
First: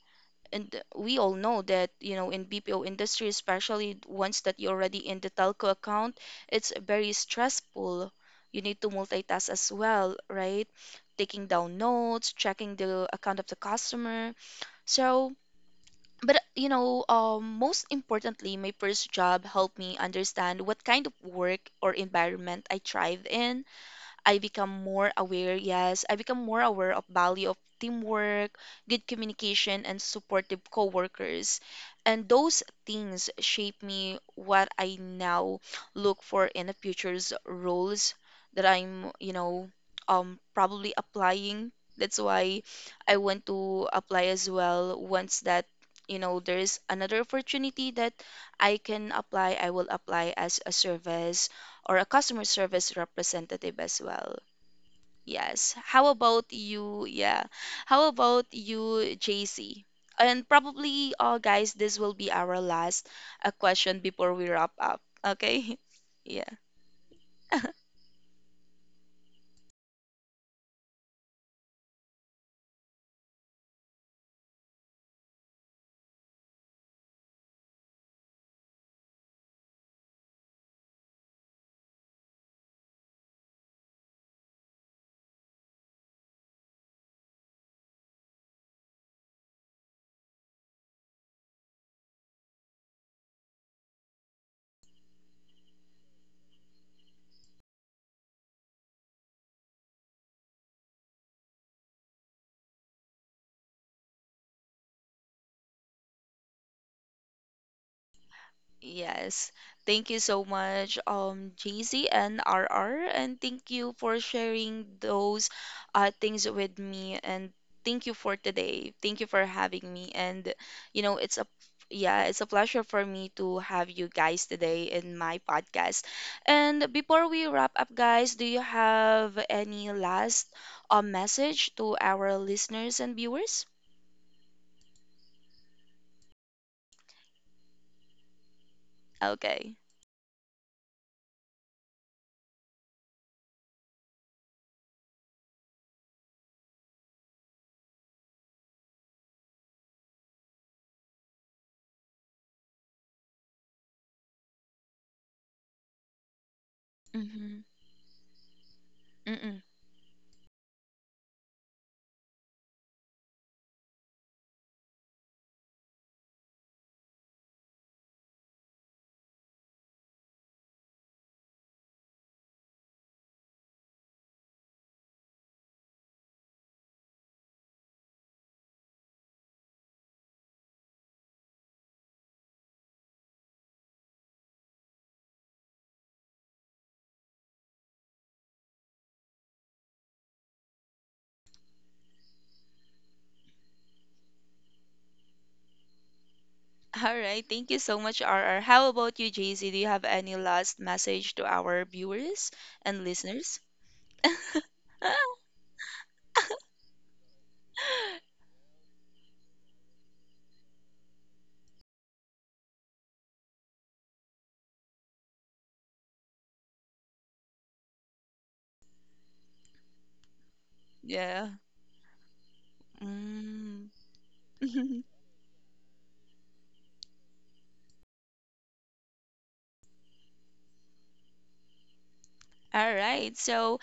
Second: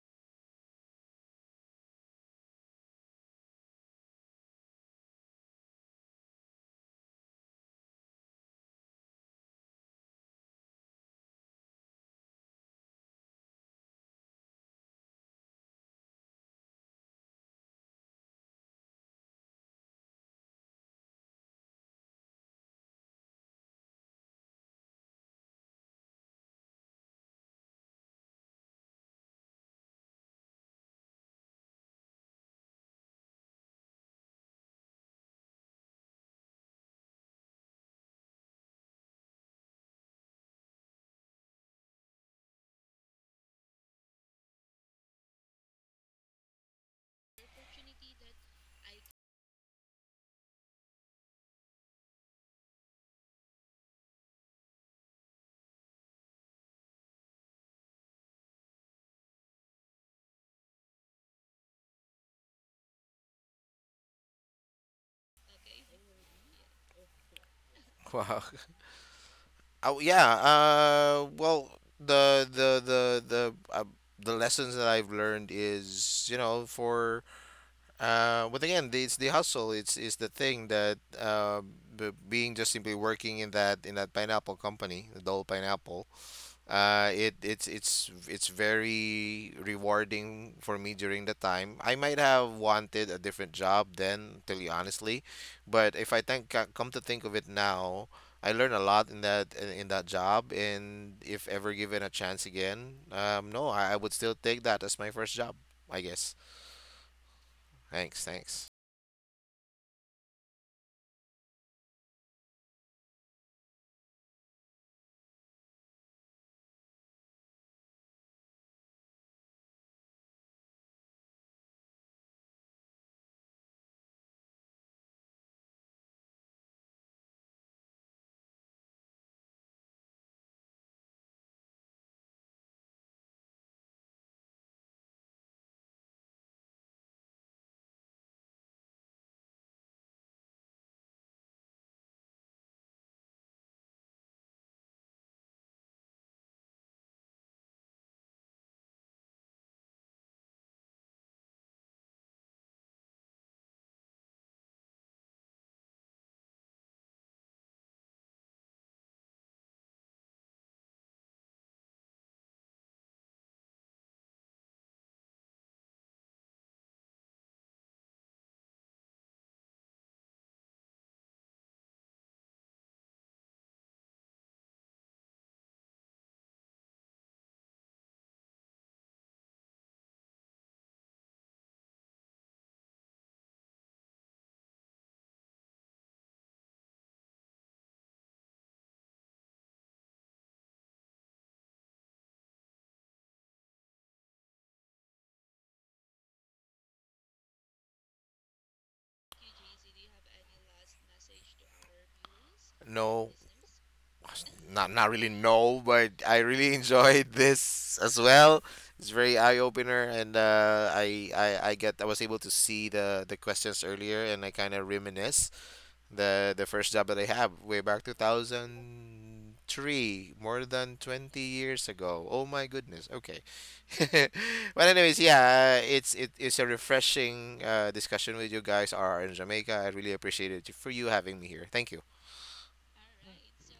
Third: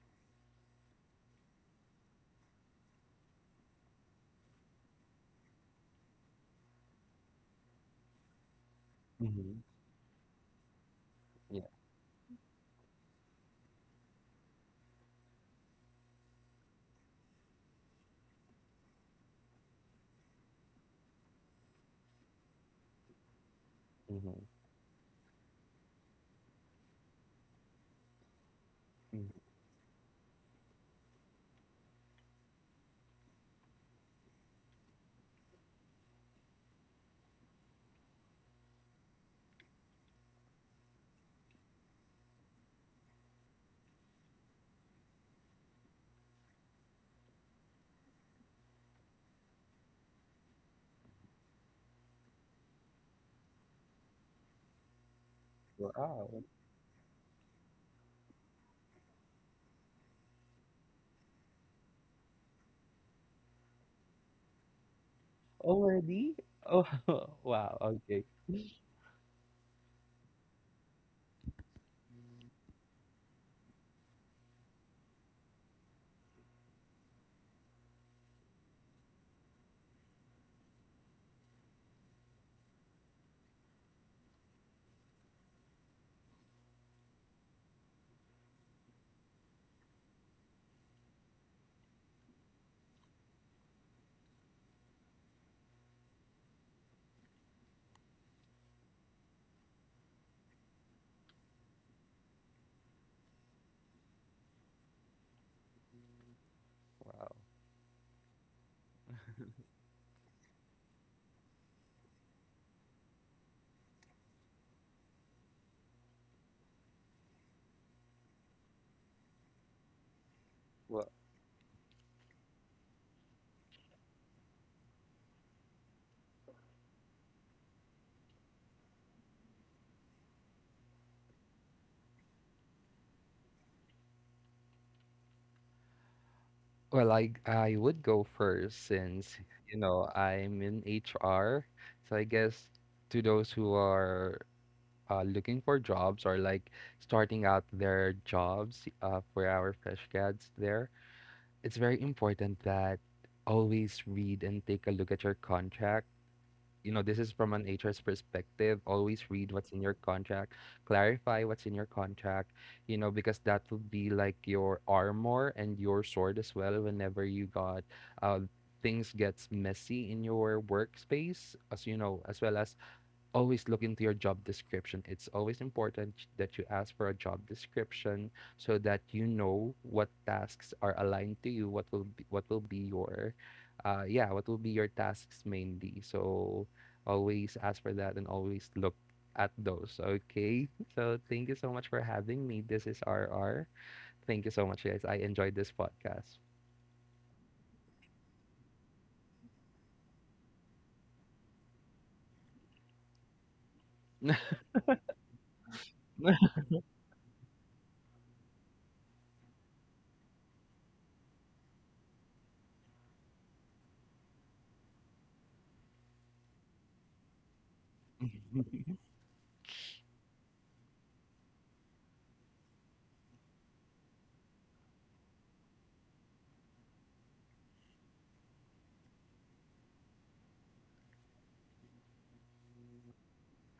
And uh, we all know that you know in B P O industry, especially once that you're already in the telco account, it's very stressful. You need to multitask as well, right? Taking
Yeah.
down notes, checking the account of the customer. So, but you know um, most importantly, my first job helped me understand what kind of work or environment I thrive in. I become more aware, yes, I become more aware of value of teamwork, good
Mhm.
communication and supportive coworkers. And those things shape me what I now look for in the future's roles that I'm, you know, um probably applying. That's why I want to apply as well, once that you know there's another opportunity that I can apply, I will apply as a service or a customer service representative as well. Yes. How
Wow.
about you? Yeah. How about you, J C? And probably, uh, guys, this will be our last uh, question before we wrap up. Okay.
Already?
Yeah.
Oh. Wow. Okay.
Wow. Oh yeah. Uh, well, the the the the uh, the lessons that I've learned is, you know, for Uh, but again, the- it's the hustle. It's is the thing that uh, b being just simply working in that in that pineapple company, the Dole Pineapple. Uh, it it's it's it's very rewarding for me during the time. I might have wanted a different job then, tell you honestly, but if I think, co- come to think of it now, I learned a lot in that in in that job, and if ever given a chance again, um, no, I, I would still take that as my first job, I guess.
Wow.
Thanks, thanks.
Yes. Thank you so much, um, J C and R R, and thank you for sharing those uh, things with me. And thank you for today. Thank you for having me. And you know, it's a yeah, it's a pleasure for me to have you guys today in my podcast. And before we wrap up, guys, do you have any last uh, message to our listeners and viewers?
Well, i i would go first since,
Okay.
you know, I'm in HR. So I guess, to those who are uh, looking for jobs, or, like, starting out their jobs, uh, for our fresh grads there, it's very important that always read and take a look at your contract. You know, this is from
Mm-hmm.
an H R's perspective. Always read what's in your contract, clarify what's in your contract, you know, because that will be, like, your armor and your sword as well whenever you got uh, things gets messy in your workspace, as you know, as well as always look into your job description. It's always important that you ask for a job description so that you know what tasks are aligned to you, what will be, what will be your uh yeah, what will be your tasks mainly. So always ask for that and always look at those. Okay? So thank you so much for having me. This is R R. Thank you so much, guys. I enjoyed this podcast.
All right, thank you so much, R R. How about you, J C? Do you have any last message to our viewers and
No,
listeners?
not not really no, but I really enjoyed this as well. It's very eye opener, and uh, I, I I get I was able to see the the questions earlier, and I kind of reminisce the the first job that I have way back two thousand three, more than twenty
Yeah.
years ago. Oh my goodness. Okay,
Mm.
but anyways, yeah, it's it, it's a refreshing uh, discussion with you guys. Are in Jamaica. I really appreciate it for you having me here. Thank you.
All right. So,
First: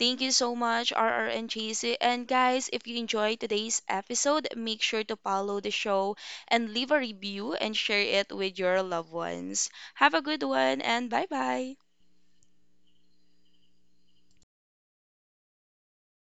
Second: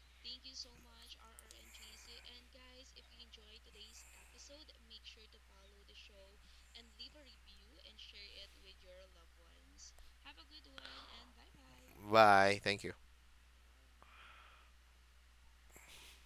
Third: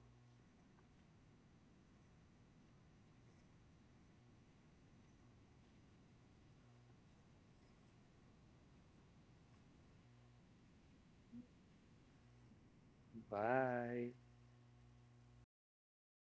thank you so much, R R and J C. And guys, if you enjoyed today's episode, make sure to follow the show and leave a review and share it with your loved ones. Have a good one and bye bye.
Bye. Thank you.